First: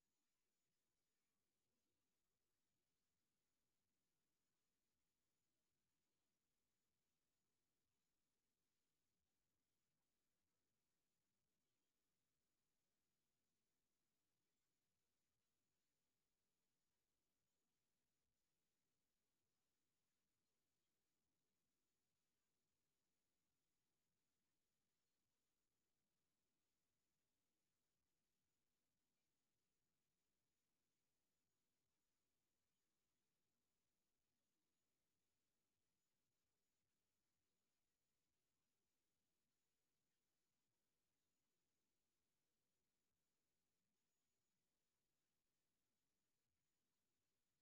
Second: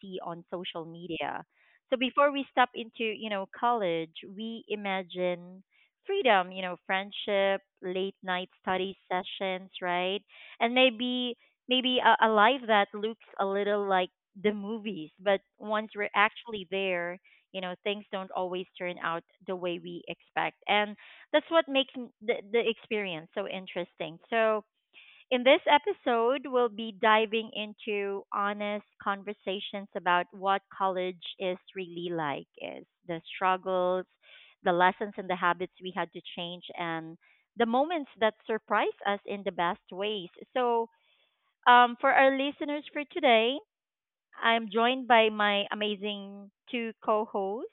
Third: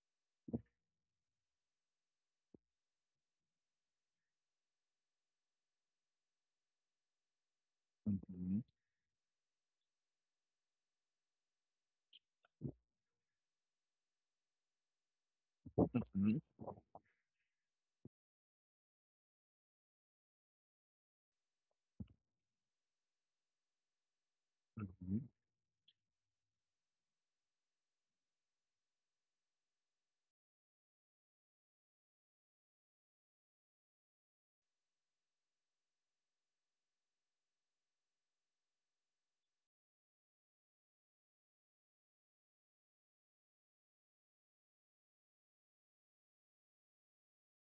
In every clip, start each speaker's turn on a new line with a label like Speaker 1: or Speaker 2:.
Speaker 1: see on social media. So before we step into, college, we imagine freedom, friendship, late night
Speaker 2: Mhm,
Speaker 1: study sessions, right? And maybe a life that looks a little like the movies, but once we're
Speaker 2: mhm,
Speaker 1: actually there, you know, things don't always turn out the way we expect. And that's what makes the experience so interesting. So,
Speaker 2: mhm,
Speaker 1: in this episode, we'll be diving into honest conversations about what college is really like is the struggles, the lessons, and the habits we had to change, and the moments that surprise us in the best ways. So, for our listeners for today, I'm joined by my amazing two co hosts.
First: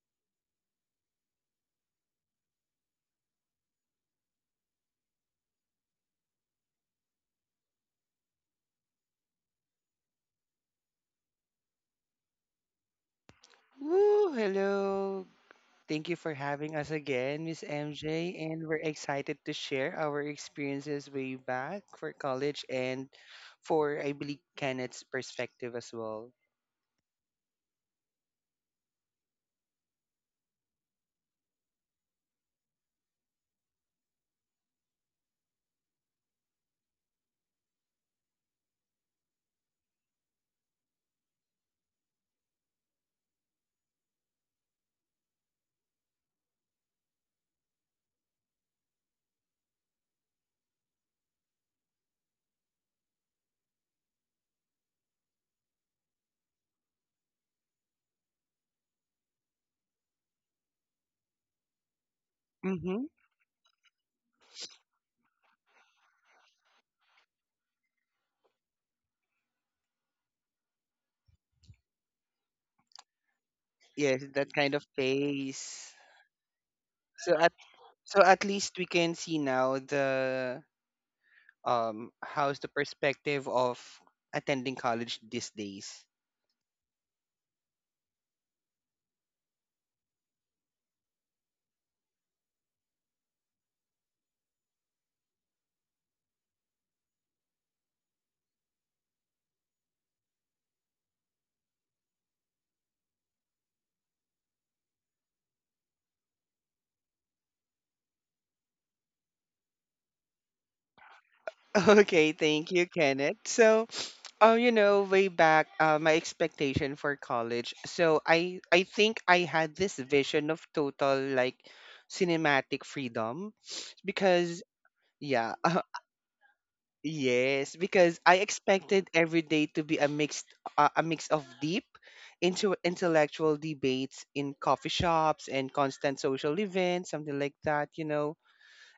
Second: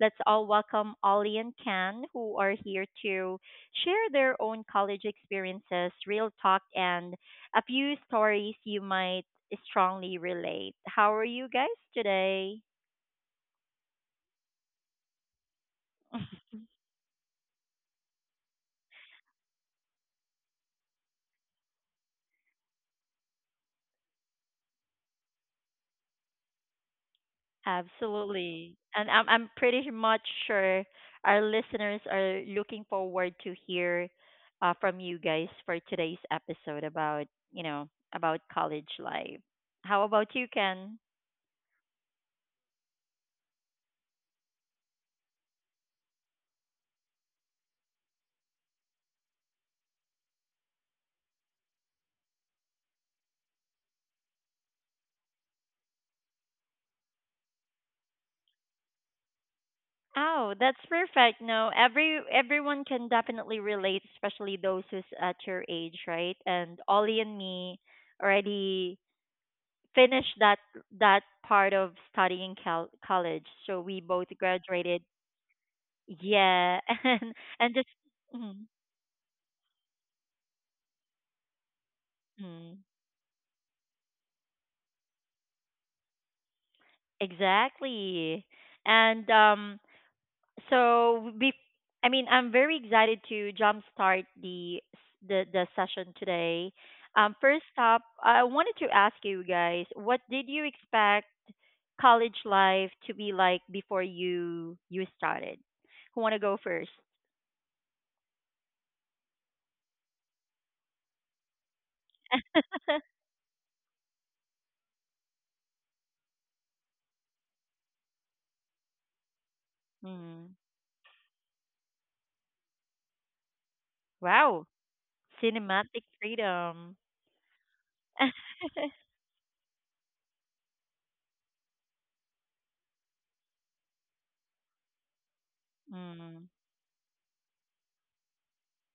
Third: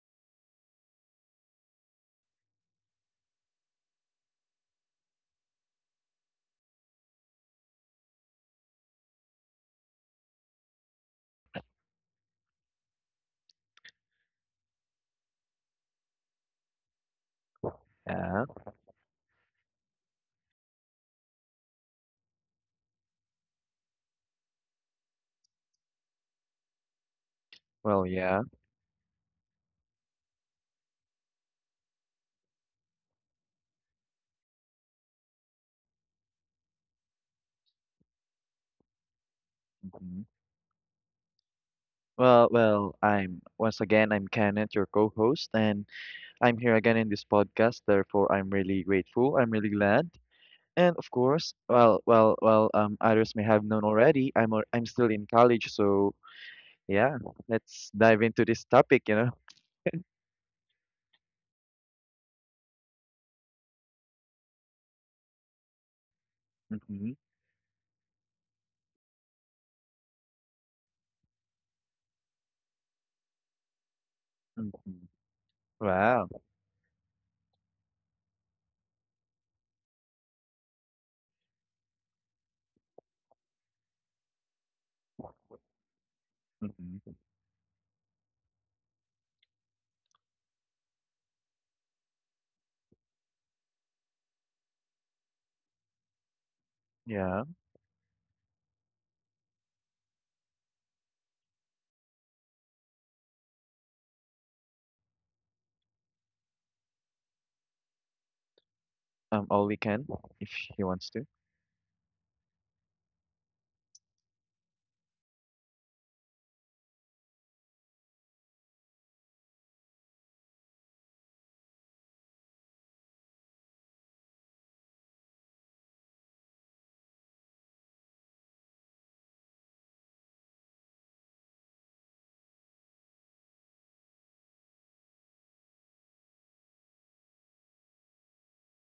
Speaker 1: Let's all welcome Ollie and Ken, who are here to share their own college experiences, real talk, and a few stories you might strongly relate. How are you guys today?
Speaker 3: Woo! Hello. Thank you for having us again, Miss MJ,
Speaker 2: Yeah.
Speaker 3: and we're excited to share our experiences way back for college and for I believe Kenneth's perspective as well.
Speaker 2: Well, yeah.
Speaker 1: Absolutely. And I'm pretty much sure our listeners are looking forward to hear from you guys for today's episode about, you know, about college life. How
Speaker 2: Mhm.
Speaker 1: about you, Ken?
Speaker 2: Well, I'm once again, I'm Kenneth, your co-host, and I'm here again in this podcast. Therefore, I'm really grateful. I'm really glad. And of course, others may have known already. I'm still in college, so yeah, let's dive into this topic, you know.
Speaker 1: Oh, that's perfect. No, everyone
Speaker 3: Mm-hmm.
Speaker 1: can definitely relate, especially those who's at your age, right? And
Speaker 2: Mhm.
Speaker 1: Ollie and me already finished that that part of studying college, so we
Speaker 3: Yes,
Speaker 1: both
Speaker 3: that kind of
Speaker 1: graduated.
Speaker 2: Mhm.
Speaker 3: pace.
Speaker 2: Wow.
Speaker 1: Yeah,
Speaker 3: So at
Speaker 1: and just
Speaker 3: so at
Speaker 1: mm,
Speaker 3: least we can see now the how's the
Speaker 1: mm,
Speaker 3: perspective of attending college these days.
Speaker 2: Mhm.
Speaker 1: exactly. And so be, I mean, I'm very excited to jumpstart the session today.
Speaker 2: Yeah.
Speaker 1: First up, I wanted to ask you guys, what did you expect college life to be like before you started? Who want to go first?
Speaker 2: Ollie can if he wants to.
Speaker 3: Okay, thank you, Kenneth. Oh, you know, way back, my expectation for college. So I think I had this vision
Speaker 1: Mm.
Speaker 3: of total like cinematic freedom, because
Speaker 1: Wow,
Speaker 3: yeah,
Speaker 1: cinematic freedom.
Speaker 3: yes, because I expected every day to be a mix of deep, into intellectual debates in coffee shops and constant social events, something like that. You know,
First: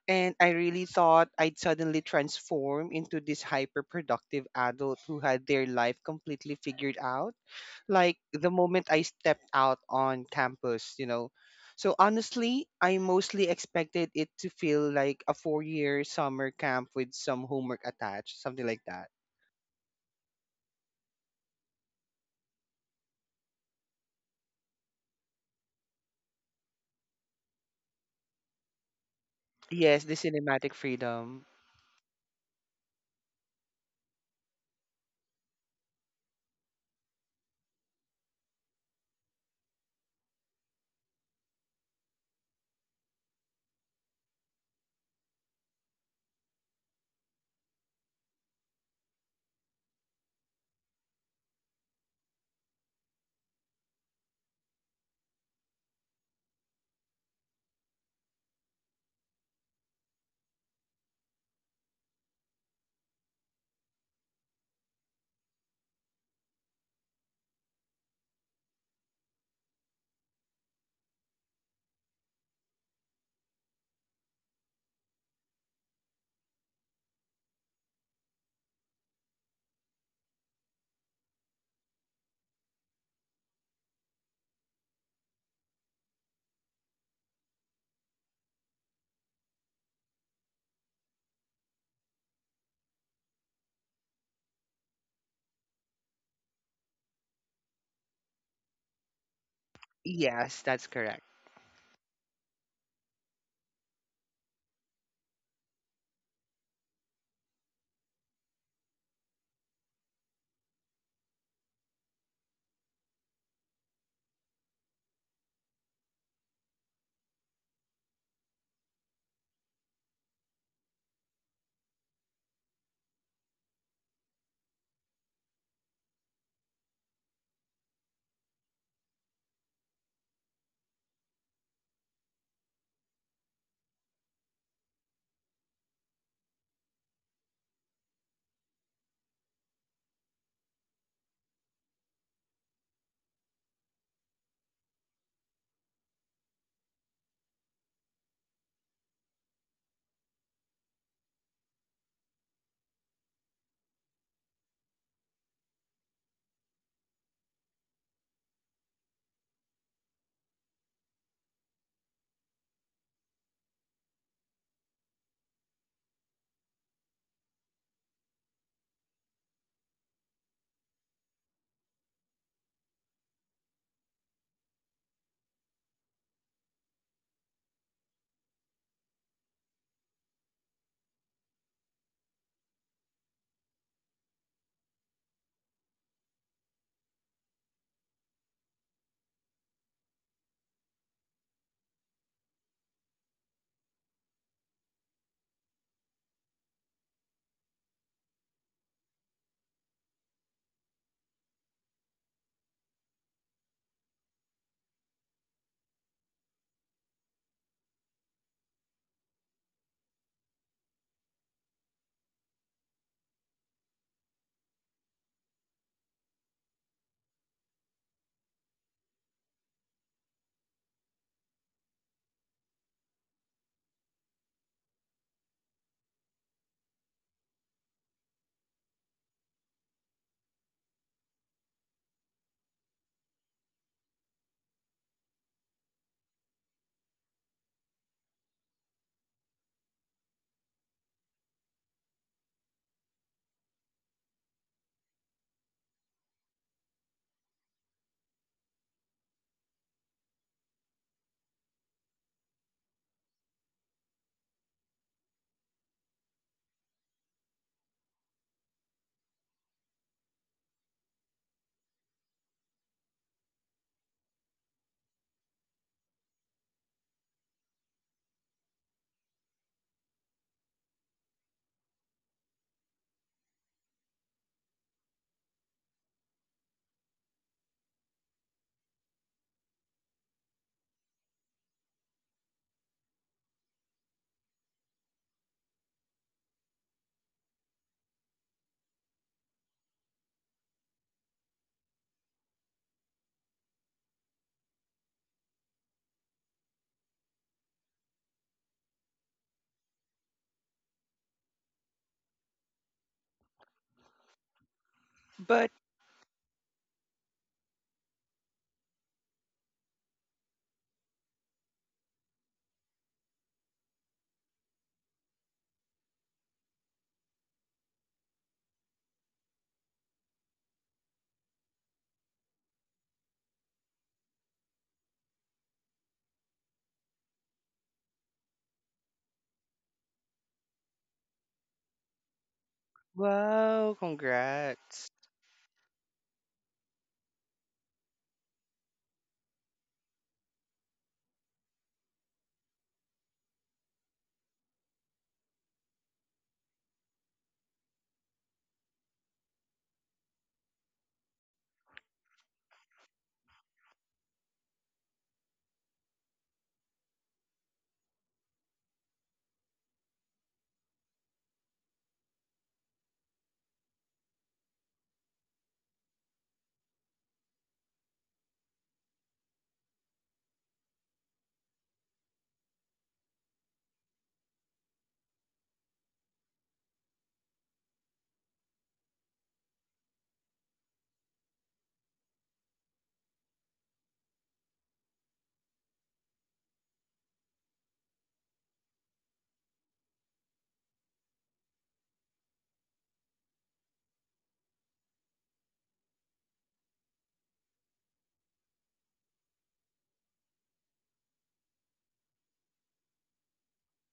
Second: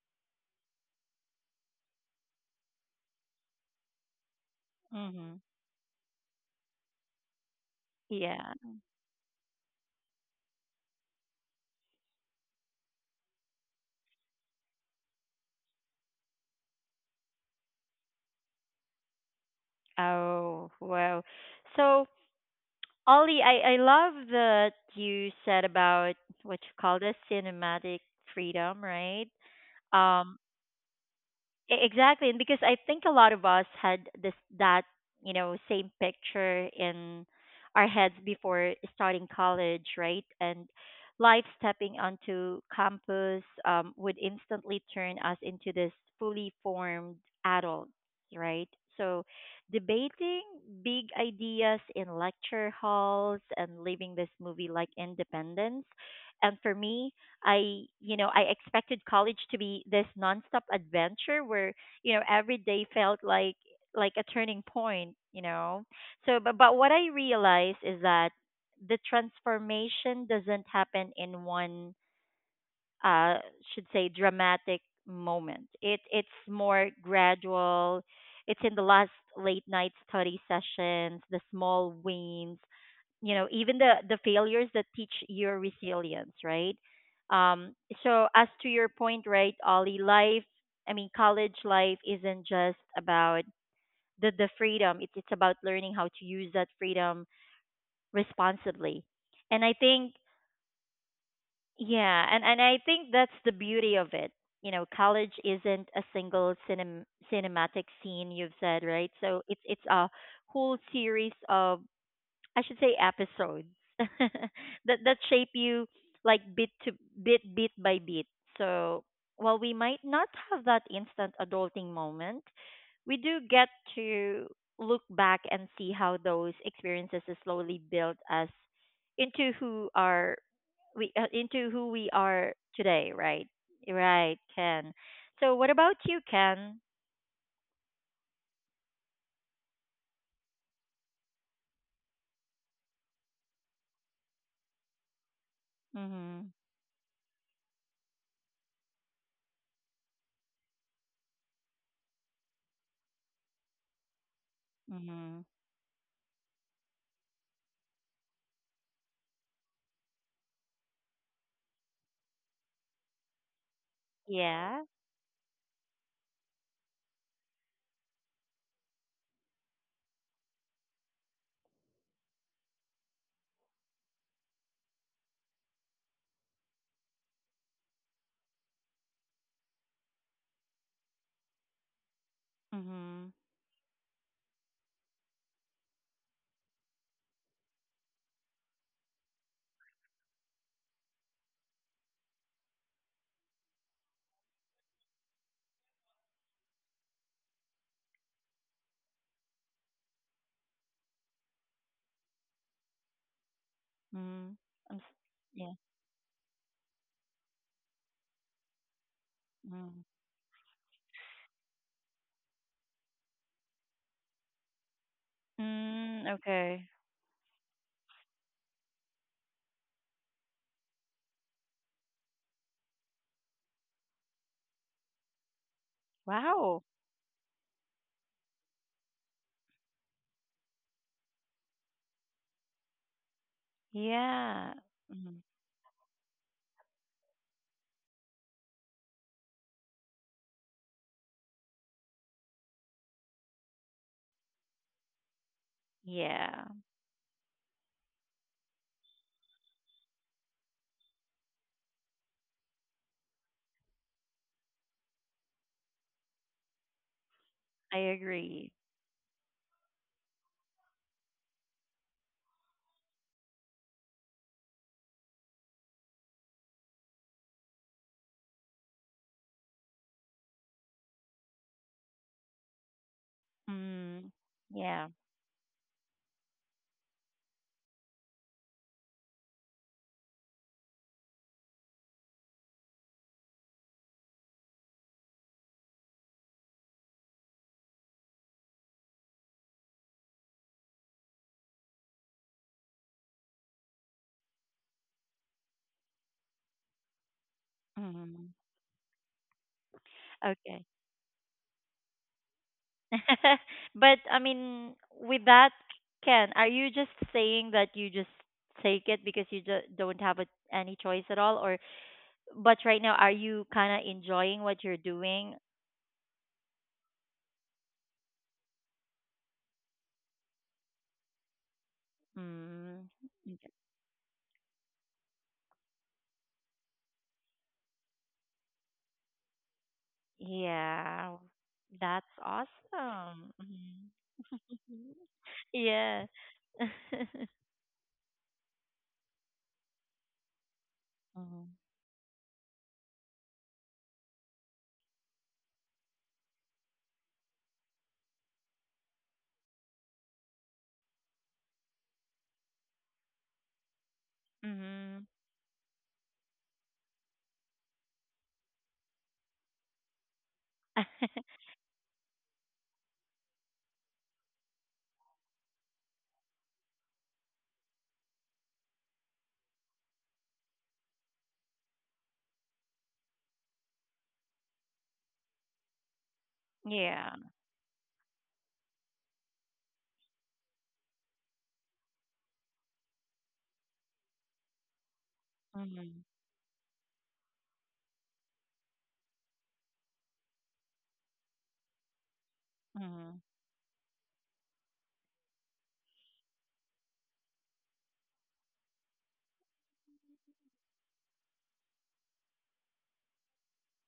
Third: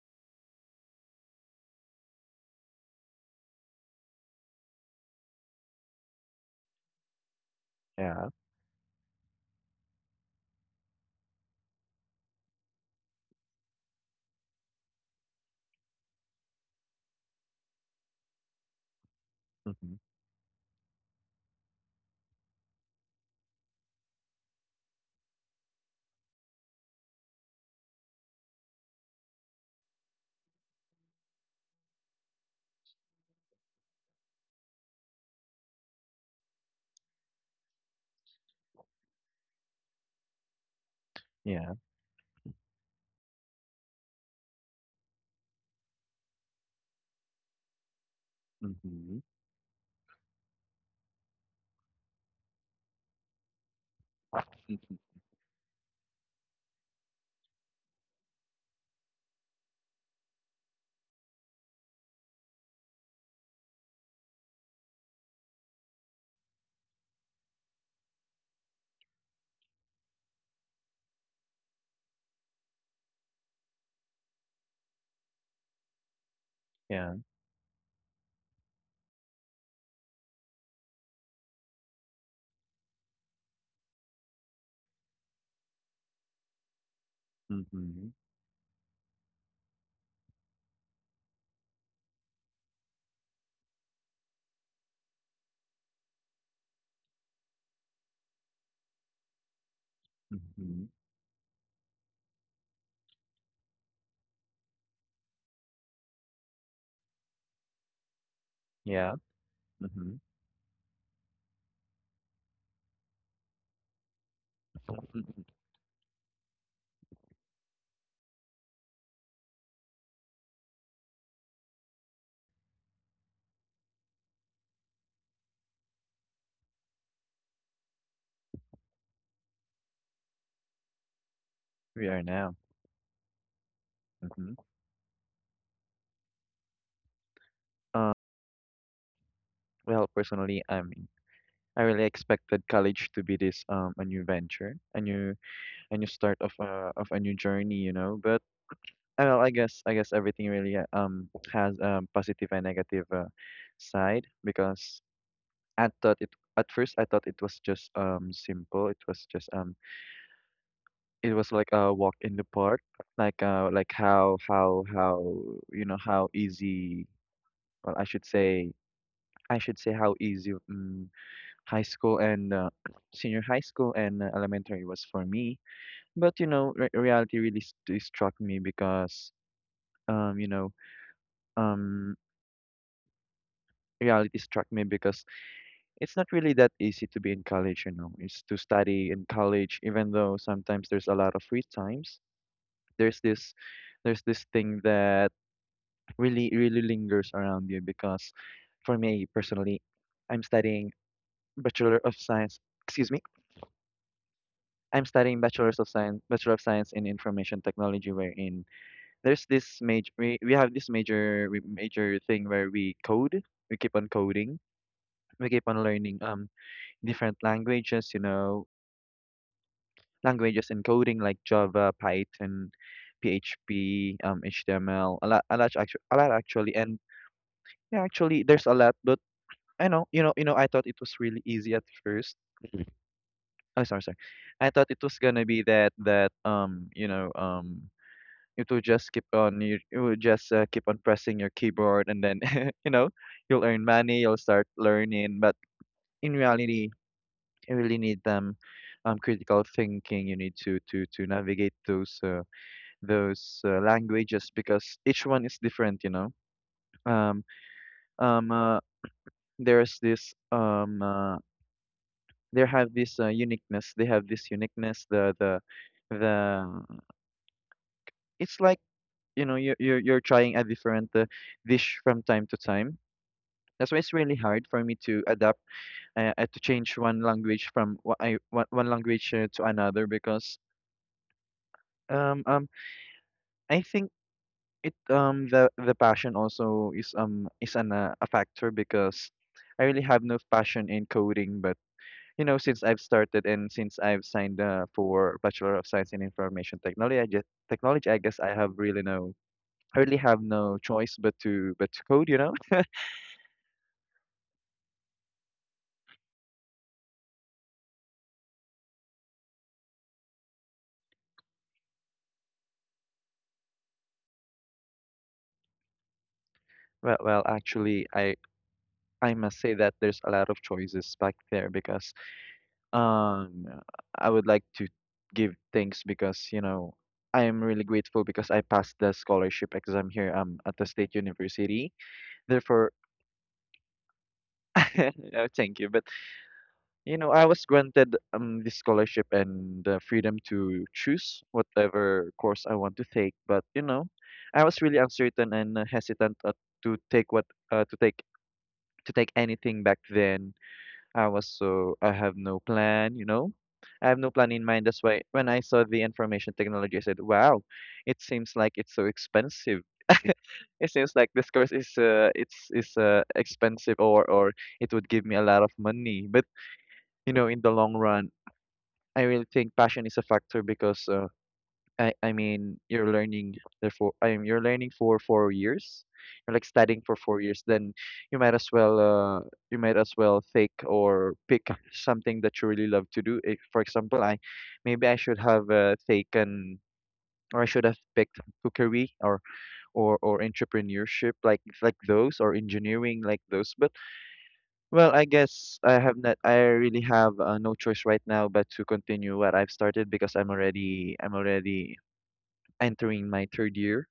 Speaker 3: and I really thought I'd suddenly transform into this hyperproductive adult who
Speaker 1: Mm.
Speaker 3: had their life completely figured out, like
Speaker 2: Yeah.
Speaker 3: the
Speaker 1: Yeah.
Speaker 3: moment I stepped out on campus. So honestly, I mostly expected it to feel like a 4-year summer camp with some homework attached, something like that.
Speaker 2: Mhm.
Speaker 1: Oh, wow. So, Ollie, I love that you said about what you call the cinematic freedom, right?
Speaker 3: Yes, the
Speaker 1: Um,
Speaker 3: cinematic freedom.
Speaker 1: E- Exactly, and because I think a lot of us had this that you know same picture in our heads before starting college, right? And life
Speaker 2: Yeah.
Speaker 1: stepping onto campus would instantly turn us into this fully formed adults, right?
Speaker 2: Mhm.
Speaker 1: So debating big ideas in lecture halls and living this movie like independence. And for me, you know, I expected college to be this nonstop adventure where, you know, every day felt like a turning point, you know. So but what I realized is that the transformation doesn't happen in one uh, should say dramatic moment. It's more
Speaker 2: Yeah.
Speaker 1: gradual. It's in the last late night study sessions, the small wins, you know, even the failures that teach your resilience, right? Um,
Speaker 2: Mm-hmm.
Speaker 1: so as to your point, right, Ollie, I mean, college life isn't just about the freedom. It's about learning how to use that freedom responsibly. And I think
Speaker 3: Yes, that's
Speaker 2: Mhm.
Speaker 3: correct.
Speaker 1: yeah, and I think that's the beauty of it. You know, college isn't a single cinematic scene you've said, right?
Speaker 2: Yeah.
Speaker 1: So it's a
Speaker 2: Mhm.
Speaker 1: whole series of I should say episodes that that shape you like bit by bit. So while we might not have that instant adulting moment, we do get to look back and see how those experiences has slowly built us into who are we into who
Speaker 2: We
Speaker 1: we
Speaker 2: are now.
Speaker 1: are today, right? Right,
Speaker 2: Mhm.
Speaker 1: Ken. So what about you, Ken?
Speaker 2: Uh, well, personally, I mean, I really expected college to be this a new venture, a new start of
Speaker 1: Mhm.
Speaker 2: a new journey, you know. But well, I guess everything really has positive and negative side, because
Speaker 1: Mhm.
Speaker 2: I thought it I thought it was just simple. It was just it was like a walk in the park, like how how
Speaker 1: Yeah.
Speaker 2: how you know how easy. Well, I should say. I should say how easy high school and senior high school and elementary was for me. But you know, reality really struck me, because um you know um
Speaker 1: Mhm.
Speaker 2: reality struck me because it's not really that easy to be in college. You know, it's to study in college, even though sometimes there's a lot of free times. There's this there's this thing that really really lingers around you, because for me personally, I'm studying Bachelor of Science. Excuse me,
Speaker 1: Mhm. I'm
Speaker 2: I'm
Speaker 1: s-
Speaker 2: studying
Speaker 1: yeah.
Speaker 2: Bachelor's of Science, Bachelor of Science in Information Technology, wherein there's this
Speaker 1: Mm.
Speaker 2: major, we have this major, major thing where we code, we keep on coding, we keep on learning
Speaker 1: Mm, okay.
Speaker 2: different languages, you know, languages and coding like Java, Python, PHP, HTML, a lot actually,
Speaker 1: Wow.
Speaker 2: and yeah, actually there's a lot. But you know, I thought it was really easy at first. Oh, sorry, sorry. I
Speaker 1: Yeah.
Speaker 2: thought it was gonna
Speaker 1: Mm.
Speaker 2: be that it will just keep on you will just keep on pressing your keyboard and then you know you'll earn money. You'll start learning, but in
Speaker 1: Yeah.
Speaker 2: reality, you really need them. Critical thinking. You need to navigate those languages, because each one is different. You know. Um.
Speaker 1: I
Speaker 2: Um.
Speaker 1: agree.
Speaker 2: Uh, there's this. They have this uniqueness. They have this uniqueness. The It's like you know you're trying a different dish from time to time. That's why it's really
Speaker 1: Mm.
Speaker 2: hard for me
Speaker 1: Yeah.
Speaker 2: to adapt, to change one language from one language to another, because um um I think it the passion also is an a factor, because I really have no passion in coding. But you know, since I've started and since I've signed for Bachelor of Science in Information Technology, I guess
Speaker 1: Mm.
Speaker 2: I have really no, I really have no
Speaker 1: Okay.
Speaker 2: choice but to code, you know.
Speaker 1: But I mean, with
Speaker 3: But
Speaker 1: that, Ken, are you just saying that you just take it because you just don't have any choice at all, or but right now, are you kind of enjoying what you're doing?
Speaker 2: Well, actually I must say that there's a lot of choices back there, because
Speaker 1: Mm.
Speaker 2: um I would like to give thanks, because you know I am really grateful, because I passed the scholarship exam here at the state
Speaker 1: Yeah.
Speaker 2: university.
Speaker 1: That's
Speaker 2: Therefore,
Speaker 1: awesome.
Speaker 3: wow,
Speaker 1: Mhm.
Speaker 3: congrats.
Speaker 2: no, thank you. But
Speaker 1: Yeah.
Speaker 2: you know, I was granted this scholarship and the freedom to choose
Speaker 1: Mm-hmm.
Speaker 2: whatever course I want to take. But you know, I was really uncertain and hesitant, to take what uh, to take to take anything back then. I was so I have no plan, you know. I have no plan in mind. That's why
Speaker 1: Hmm.
Speaker 2: when I saw the information technology, I said, "Wow, it seems like it's so expensive." It seems like this course is expensive, or it would give me a lot of money. But you know, in the long run, I really think passion is a factor. Because. I mean you're learning therefore I mean you're learning for 4 years. You're like studying for
Speaker 1: Yeah.
Speaker 2: 4 years, then you might as well uh you might as well take or pick something that you really love to do. If, for example, I should have
Speaker 1: Mm-hmm.
Speaker 2: taken or I should have picked cookery, or entrepreneurship like those, or engineering
Speaker 1: Mm-hmm.
Speaker 2: like those. But well, I really have no choice right now but to continue what I've started, because I'm already entering my 3rd year.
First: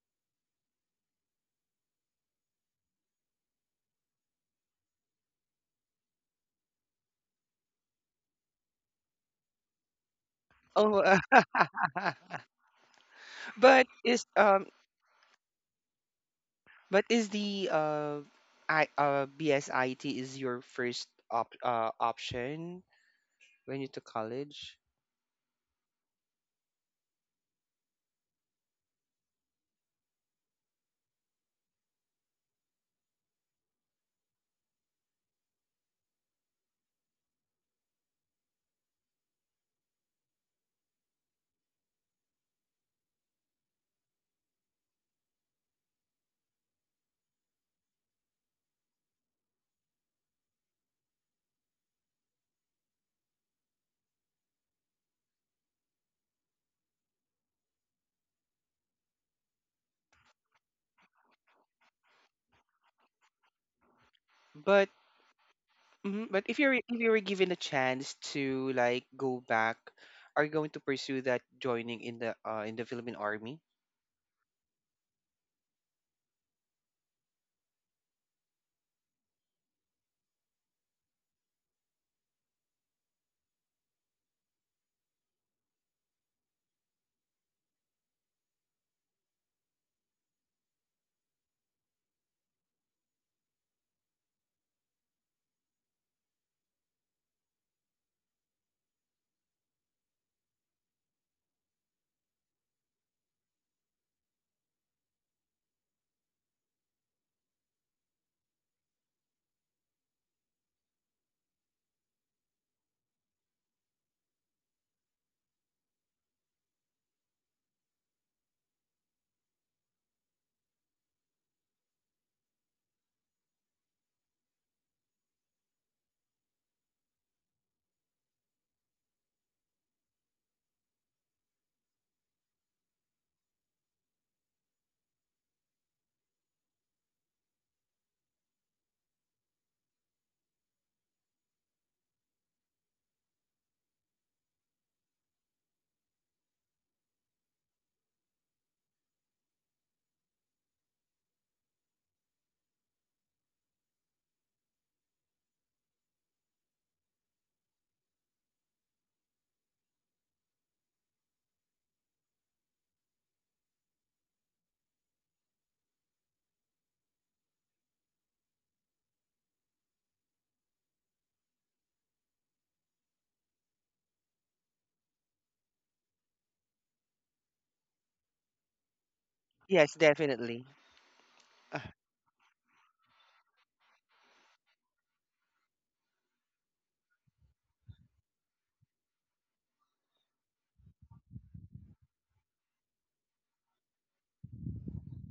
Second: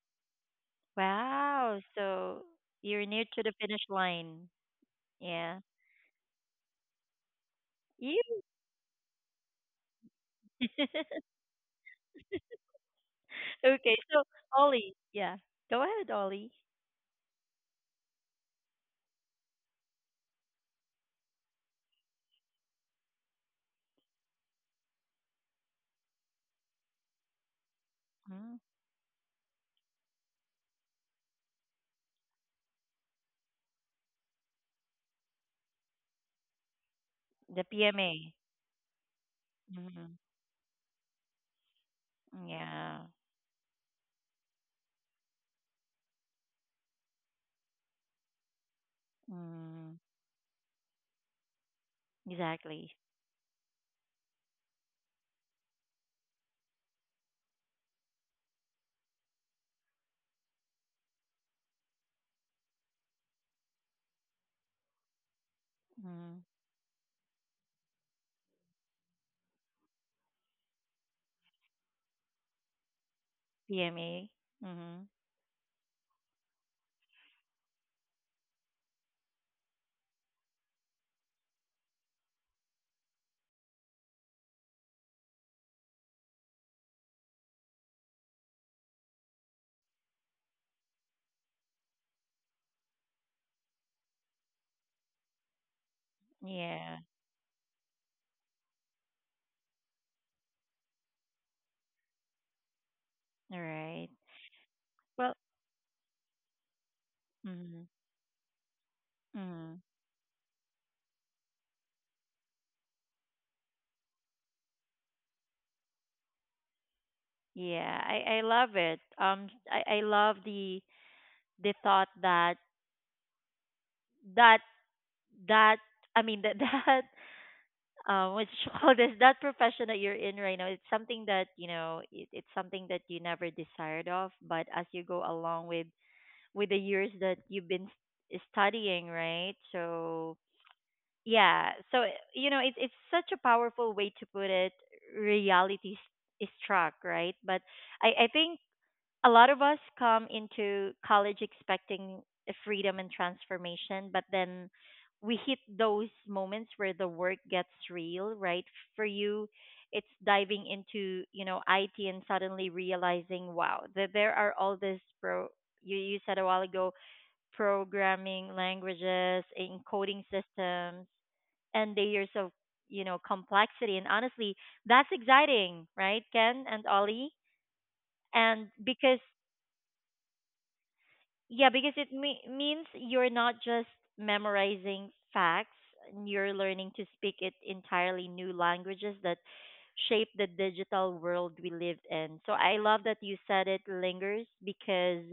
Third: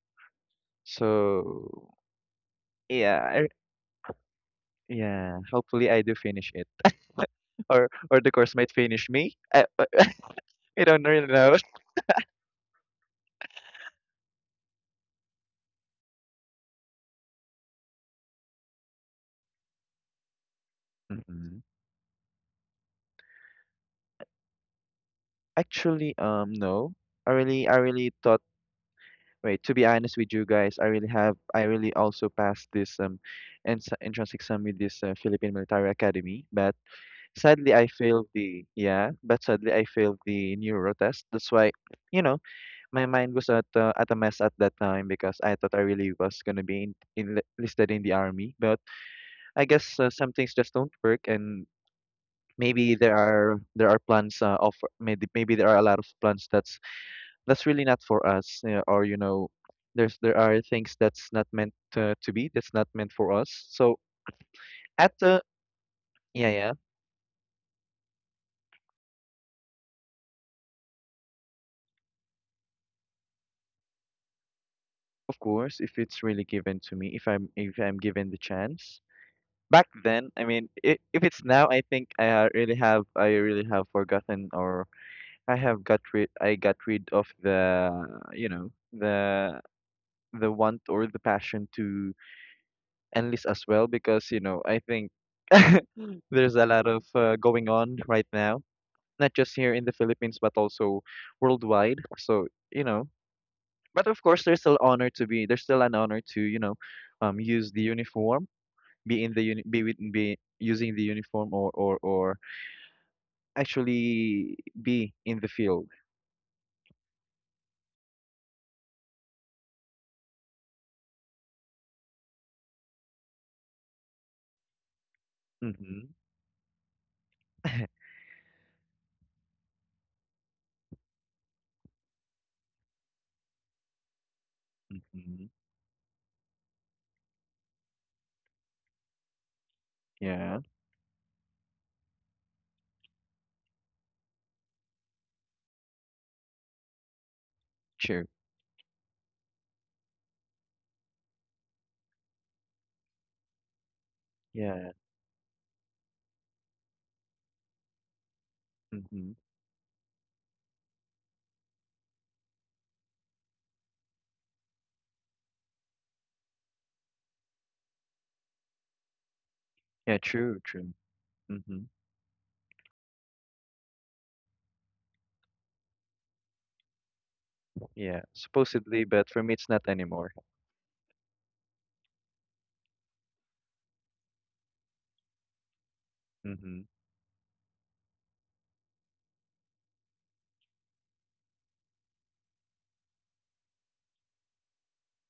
Speaker 1: Wow.
Speaker 2: So
Speaker 1: So you're near
Speaker 2: yeah,
Speaker 1: to the finish line.
Speaker 2: yeah.
Speaker 1: Yeah.
Speaker 2: Hopefully, I do finish it, or
Speaker 1: You.
Speaker 2: the course might finish me. I don't
Speaker 3: Oh,
Speaker 2: really know.
Speaker 3: but
Speaker 1: Okay. So
Speaker 3: is um
Speaker 1: Ollie. Yeah. Go ahead, Ollie.
Speaker 3: But is the I BSIT is your first op
Speaker 2: Mhm.
Speaker 3: option when you took college?
Speaker 2: Actually, no. I really thought.
Speaker 1: Hmm.
Speaker 2: Wait, to be honest with you guys, I really have. I really also passed this entrance exam with this Philippine Military Academy, but
Speaker 1: The
Speaker 2: sadly I failed
Speaker 1: PMA.
Speaker 2: the yeah. But sadly I
Speaker 1: Mm-hmm.
Speaker 2: failed the neuro test. That's why, you know,
Speaker 1: Yeah.
Speaker 2: my mind was at a mess at that time, because I thought I really was gonna be enlisted in the army. But I
Speaker 1: Mm,
Speaker 2: guess some things just don't work, and
Speaker 1: exactly.
Speaker 2: maybe there are plans of maybe maybe there are a lot of plans that's really not for us, or you know, there are things that's not meant to be, that's not meant for us. So
Speaker 3: But
Speaker 2: at the
Speaker 3: mhm, but
Speaker 1: Mm,
Speaker 2: yeah,
Speaker 3: if
Speaker 2: yeah,
Speaker 3: you're if you were given a chance to like go back, are you going to pursue that joining in the Philippine Army?
Speaker 1: PMA. Mm-hmm.
Speaker 2: of course, if it's really given to me, if I'm given the chance. Back then, I mean, I if it's now, I think I, really have I really have forgotten, or I got rid of, the you know, the want or the passion to enlist as well, because you know I think there's a lot
Speaker 1: Yeah.
Speaker 2: of going on right now, not just here in the Philippines but also worldwide. So you know,
Speaker 1: All right.
Speaker 2: but of course,
Speaker 1: Well.
Speaker 2: there's still an honor to, you know, use the uniform,
Speaker 1: Mm-hmm.
Speaker 2: be using the uniform, or actually be in the field.
Speaker 1: Yeah, I love it. I love the thought that that
Speaker 2: Mm-hmm.
Speaker 1: I mean that that what you call this that profession that you're in right now. It's something that you know it's something that you never desired of, but as you go
Speaker 2: Mm-hmm.
Speaker 1: along with the years that you've been studying, right? So
Speaker 2: Yeah,
Speaker 1: yeah, so you know it's such a powerful way to put it. Reality struck, right? But I
Speaker 2: true.
Speaker 1: think a lot of us come into college expecting a freedom and transformation, but then
Speaker 2: Yeah.
Speaker 1: we hit those moments where the work gets real, right? For
Speaker 2: Mm-hmm.
Speaker 1: you, it's diving into, you know, IT and suddenly realizing, wow, that there are all this pro you said a while ago, programming languages and
Speaker 2: Yeah,
Speaker 1: coding
Speaker 2: true, true.
Speaker 1: systems
Speaker 2: Mm-hmm.
Speaker 1: and layers of, you know, complexity. And honestly, that's exciting, right, Ken and Ollie?
Speaker 2: Yeah,
Speaker 1: And
Speaker 2: supposedly,
Speaker 1: because
Speaker 2: but for me, it's not
Speaker 3: Yes,
Speaker 2: anymore.
Speaker 3: definitely.
Speaker 1: Yeah,
Speaker 3: Uh,
Speaker 1: because it means you're not just memorizing facts, and you're
Speaker 2: Mm-hmm.
Speaker 1: learning to speak it entirely new languages that shape the digital world we live in. So I love that you said it lingers because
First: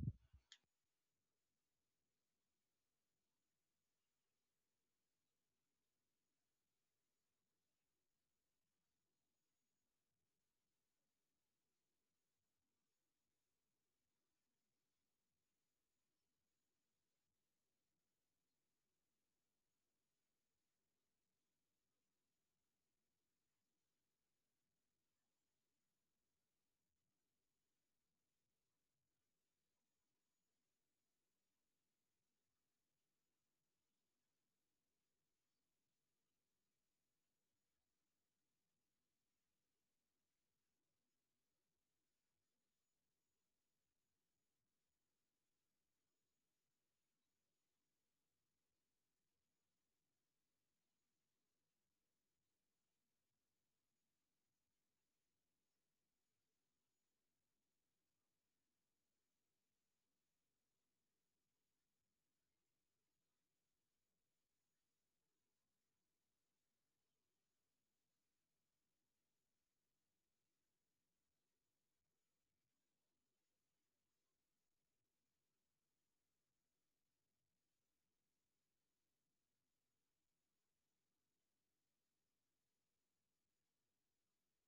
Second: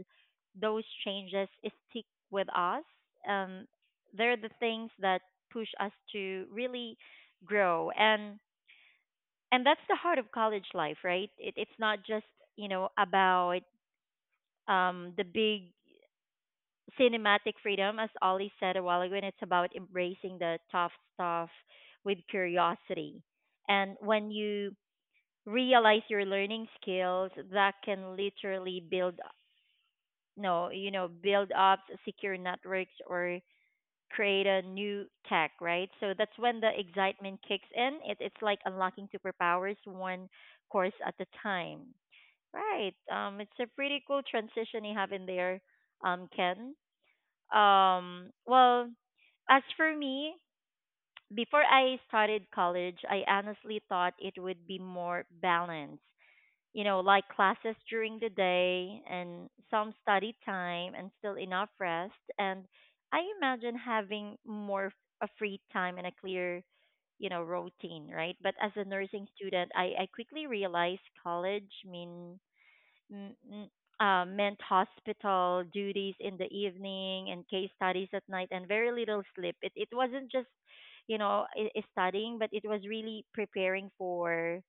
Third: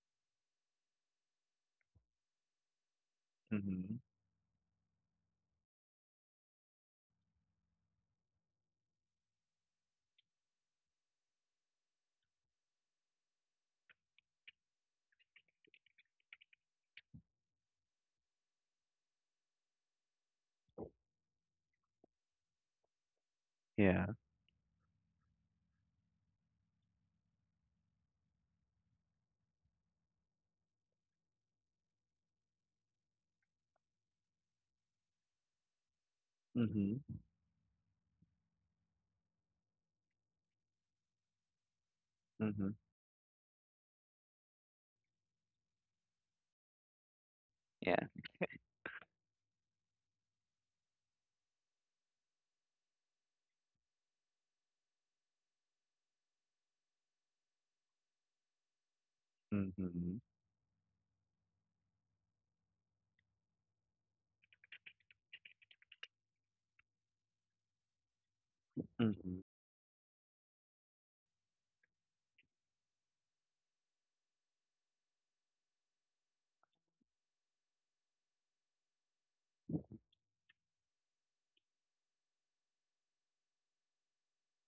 Speaker 1: those changes stick with us. Um,
Speaker 2: Mm-hmm.
Speaker 1: they're the things that push us to really grow, and that's the heart of college life, right? It's not just you know about the big cinematic freedom, as Ollie said a while ago, and it's about embracing the tough stuff with curiosity. And
Speaker 2: Yeah.
Speaker 1: when you realize your learning skills, that can literally build no, you know, build up secure networks or create a new tech, right? So that's when the
Speaker 2: Mm-hmm.
Speaker 1: excitement kicks in. It's like unlocking superpowers one course at a time.
Speaker 2: Mm-hmm.
Speaker 1: Right. It's a pretty cool transition you have in there, Ken.
Speaker 2: Yeah.
Speaker 1: Well, as for me, before I started college, I honestly thought it would be more balanced. You know, like classes during the day and some
Speaker 2: Mm-hmm.
Speaker 1: study time and still enough rest. And I imagine having a free time and a clear, you know, routine, right? But as a nursing
Speaker 2: Mm-hmm.
Speaker 1: student, I quickly realized college mm, mm, meant hospital duties in the evening and case studies at night and very little sleep. It wasn't just you know studying, but it was really preparing for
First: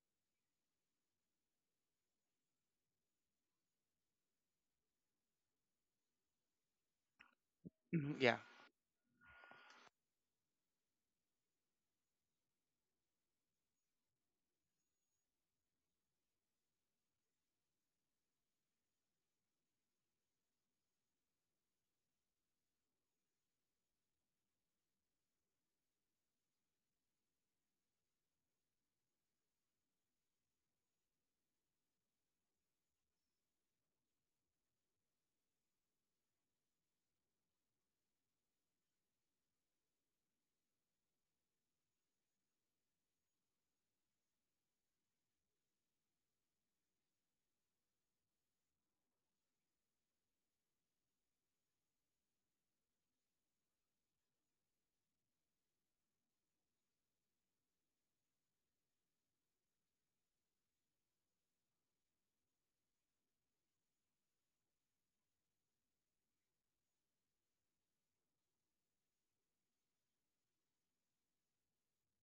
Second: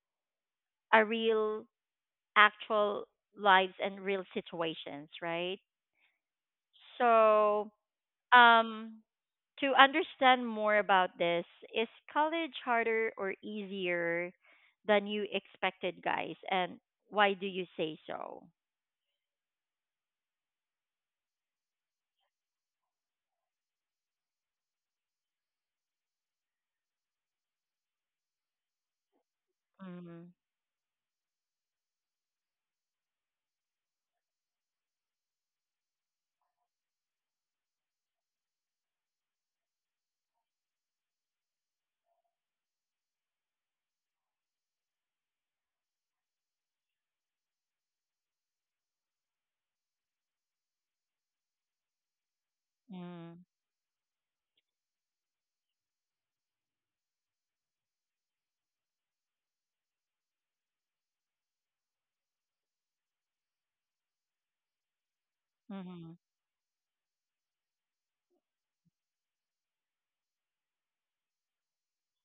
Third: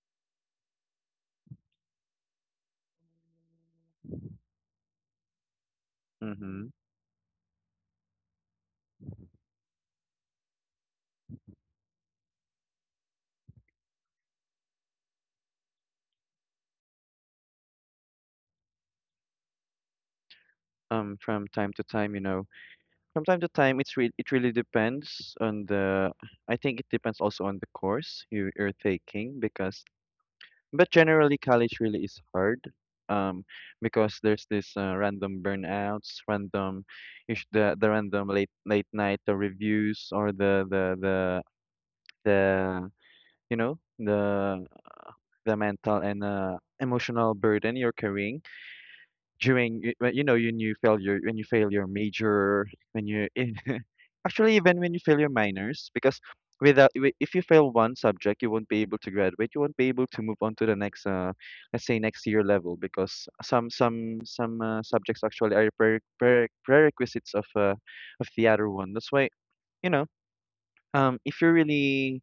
Speaker 1: a real, actual lives and real situations, right?
Speaker 2: Mm-hmm.
Speaker 1: So,
Speaker 3: mhm, yeah.
Speaker 1: um, to understand more about this, is college harder or easier than you expected, guys? And why do you say so?
Speaker 2: Um, from time to time you know, from time to time it's it really depends on the, I think it depends also on the course you're taking. Because
Speaker 1: Mm-hmm.
Speaker 2: but generally college really is hard, um because there's this random burnouts, random the random late night the reviews, or the you know the mental and emotional burden you're carrying during when, you know, when you fail your, when you fail your major, when you
Speaker 1: Mm-hmm.
Speaker 2: actually even when you fail your minors. Because without wi- if you fail one subject, you won't be able to graduate, you won't be able to move on to the next, let's say next year level, because some subjects actually are
Speaker 1: Mhm.
Speaker 2: prerequisites of the other one. That's why, you know, if you're really,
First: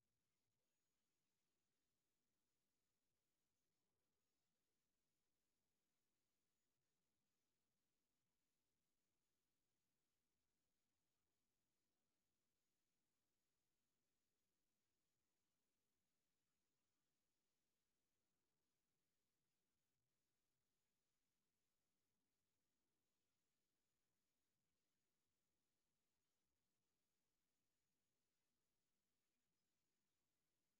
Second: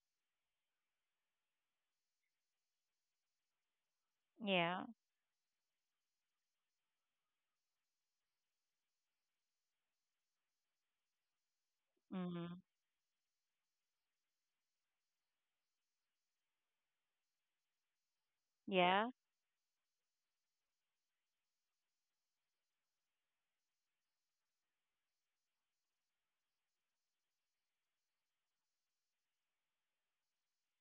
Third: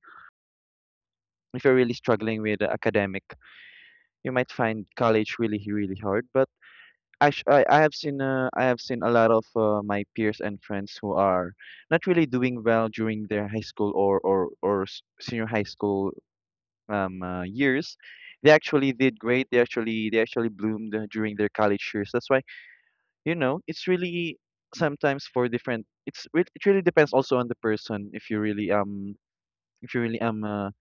Speaker 2: struggling with academic, you might
Speaker 1: Yeah.
Speaker 2: find college really really hard. But I have seen a lot of my peers and friends who are not really doing
Speaker 1: Mhm.
Speaker 2: well during their high school or senior high school years. They actually
Speaker 1: Yeah.
Speaker 2: did great. They actually bloomed during their college years. That's why, you know, it's really sometimes for different. It's it really depends also on the person, if you really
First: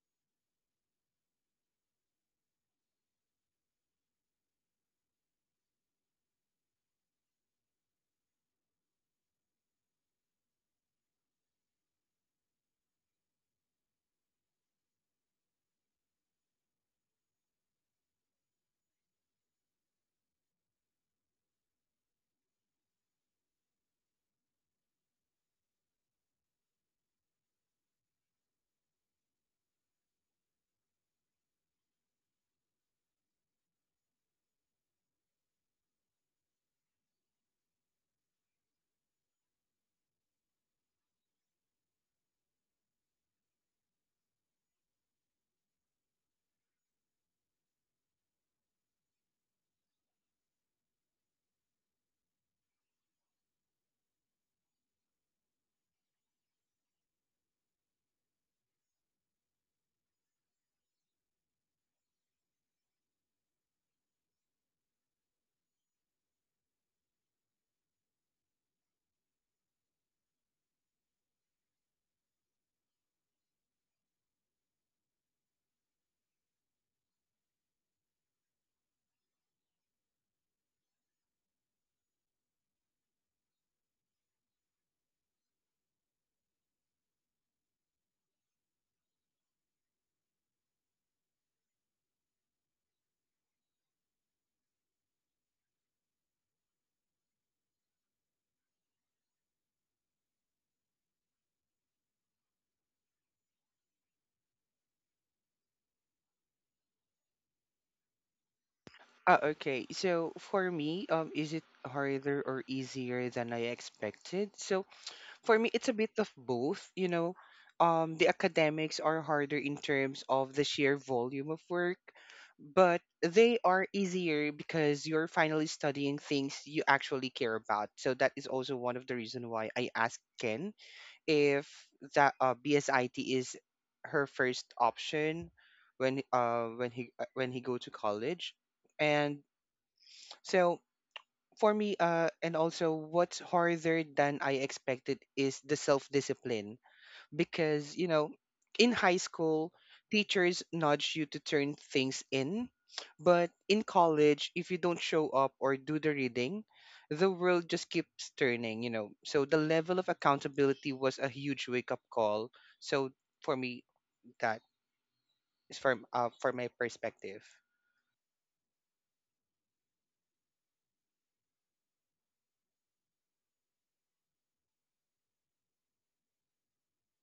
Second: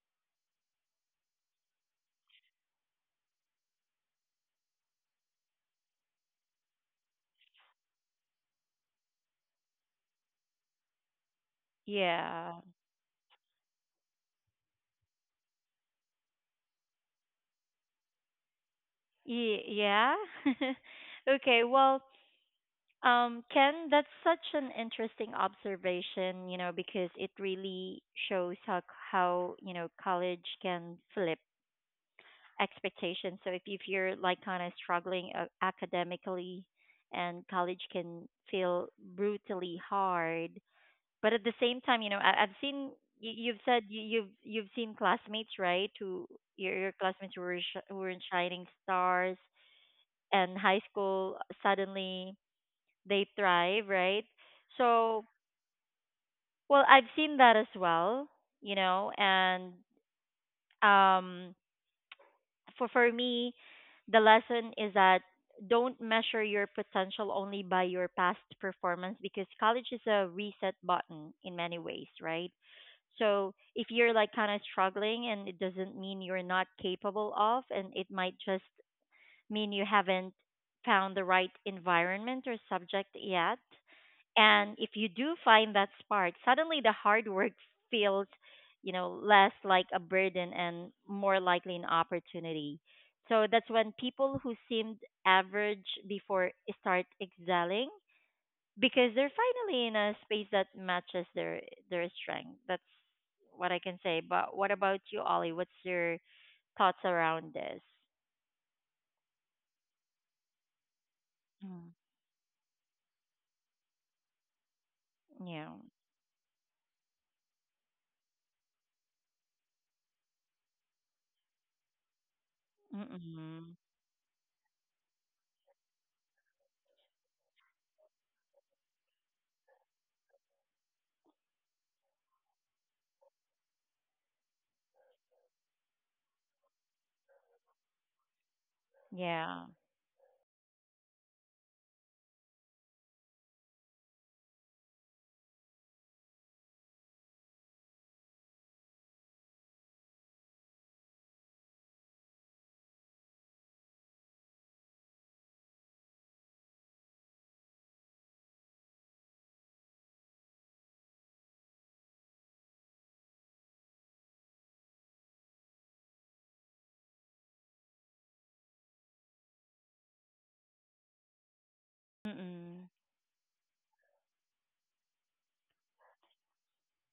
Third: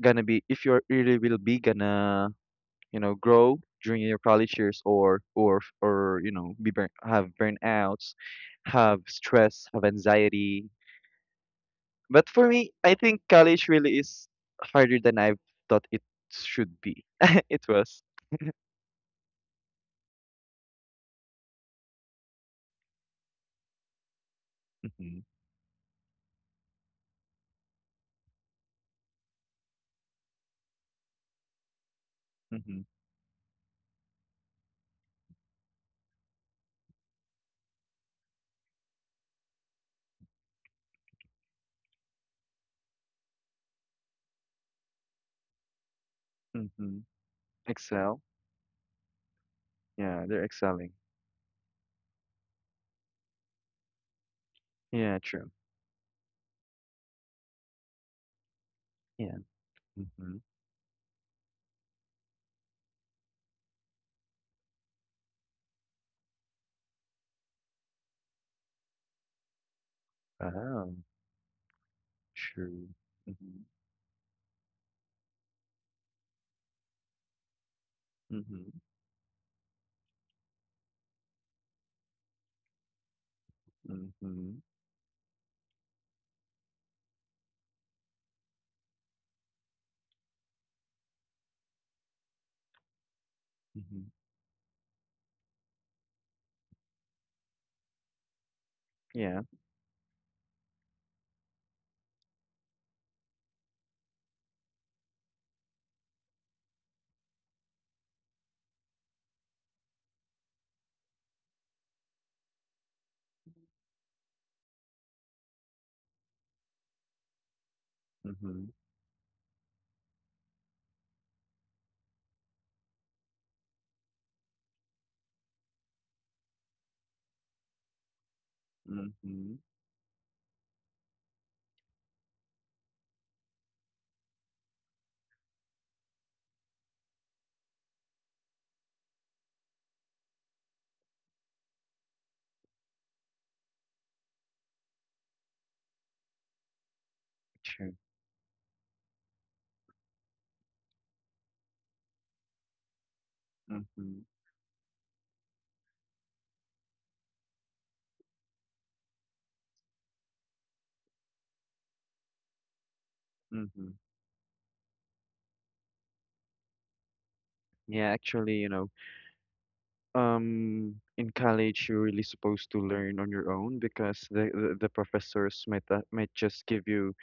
Speaker 2: gonna be if you're really will be gonna, you know, grow during your college years, or you know be burn, have burnouts, have stress, have anxiety. But for
Speaker 1: Yeah.
Speaker 2: me, I think college really is harder than I thought it should be. It was.
Speaker 1: Yeah. Okay. Well, Ken, that's such an
Speaker 2: Hmm.
Speaker 1: interesting observation. You know, because it really shows how you know college can flip
Speaker 2: Hmm.
Speaker 1: expectations. So if you're like kind of struggling academically, and college can feel brutally hard but at the same time, you know, I've seen you, you've seen classmates, right? Who your
Speaker 2: Hmm.
Speaker 1: classmates who were who were
Speaker 2: Excel.
Speaker 1: in shining stars
Speaker 2: Yeah, they're
Speaker 1: and high
Speaker 2: excelling.
Speaker 1: school suddenly they thrive, right?
Speaker 2: Yeah,
Speaker 1: So,
Speaker 2: true.
Speaker 1: well, I've seen that as well, you know,
Speaker 2: Yeah.
Speaker 1: and
Speaker 2: Hmm.
Speaker 1: um for me, the lesson is that don't measure your potential only by your past performance because college is a reset
Speaker 2: Wow.
Speaker 1: button in many ways, right?
Speaker 2: True.
Speaker 1: So
Speaker 2: Hmm.
Speaker 1: if you're like kind of struggling and it doesn't mean you're not capable of, and it might just
Speaker 2: Hmm.
Speaker 1: mean you haven't found the right environment or subject yet.
Speaker 2: Hmm. Hmm.
Speaker 1: And if you do find that spark, suddenly the hard work feels, you know, less like a burden and more likely an opportunity. So that's when people who seemed average before start excelling because
Speaker 2: Yeah.
Speaker 1: they're finally in a space that matches their strength. That's what I can say. But what about you, Ollie? What's your thoughts around this?
Speaker 3: Okay. So for me, is it
Speaker 1: Mm.
Speaker 3: harder or easier than I expected? So for me it's
Speaker 1: Yeah.
Speaker 3: a bit of both. The
Speaker 2: Hmm.
Speaker 3: academics are harder in terms of the sheer volume of work, but they are
Speaker 1: Mm-mm.
Speaker 3: easier because you're finally studying things you actually care about, so that is also one of the reason
Speaker 2: Hmm.
Speaker 3: why I asked Ken if that BSIT is her first option when he go to college. And
Speaker 1: Yeah.
Speaker 3: so for me, and also what's harder than I expected is the self discipline
Speaker 2: True.
Speaker 3: because you know in high school teachers nudge you to turn things in, but in
Speaker 2: Hmm.
Speaker 3: college if you don't show up or do the reading, the world just keeps turning. So the level of accountability was a huge wake up call. So for me,
Speaker 2: Hmm.
Speaker 3: that is from for my perspective.
Speaker 2: Yeah, actually, you know, in college you're really supposed to
Speaker 1: Mm-mm.
Speaker 2: learn on your own, because the professors might just give you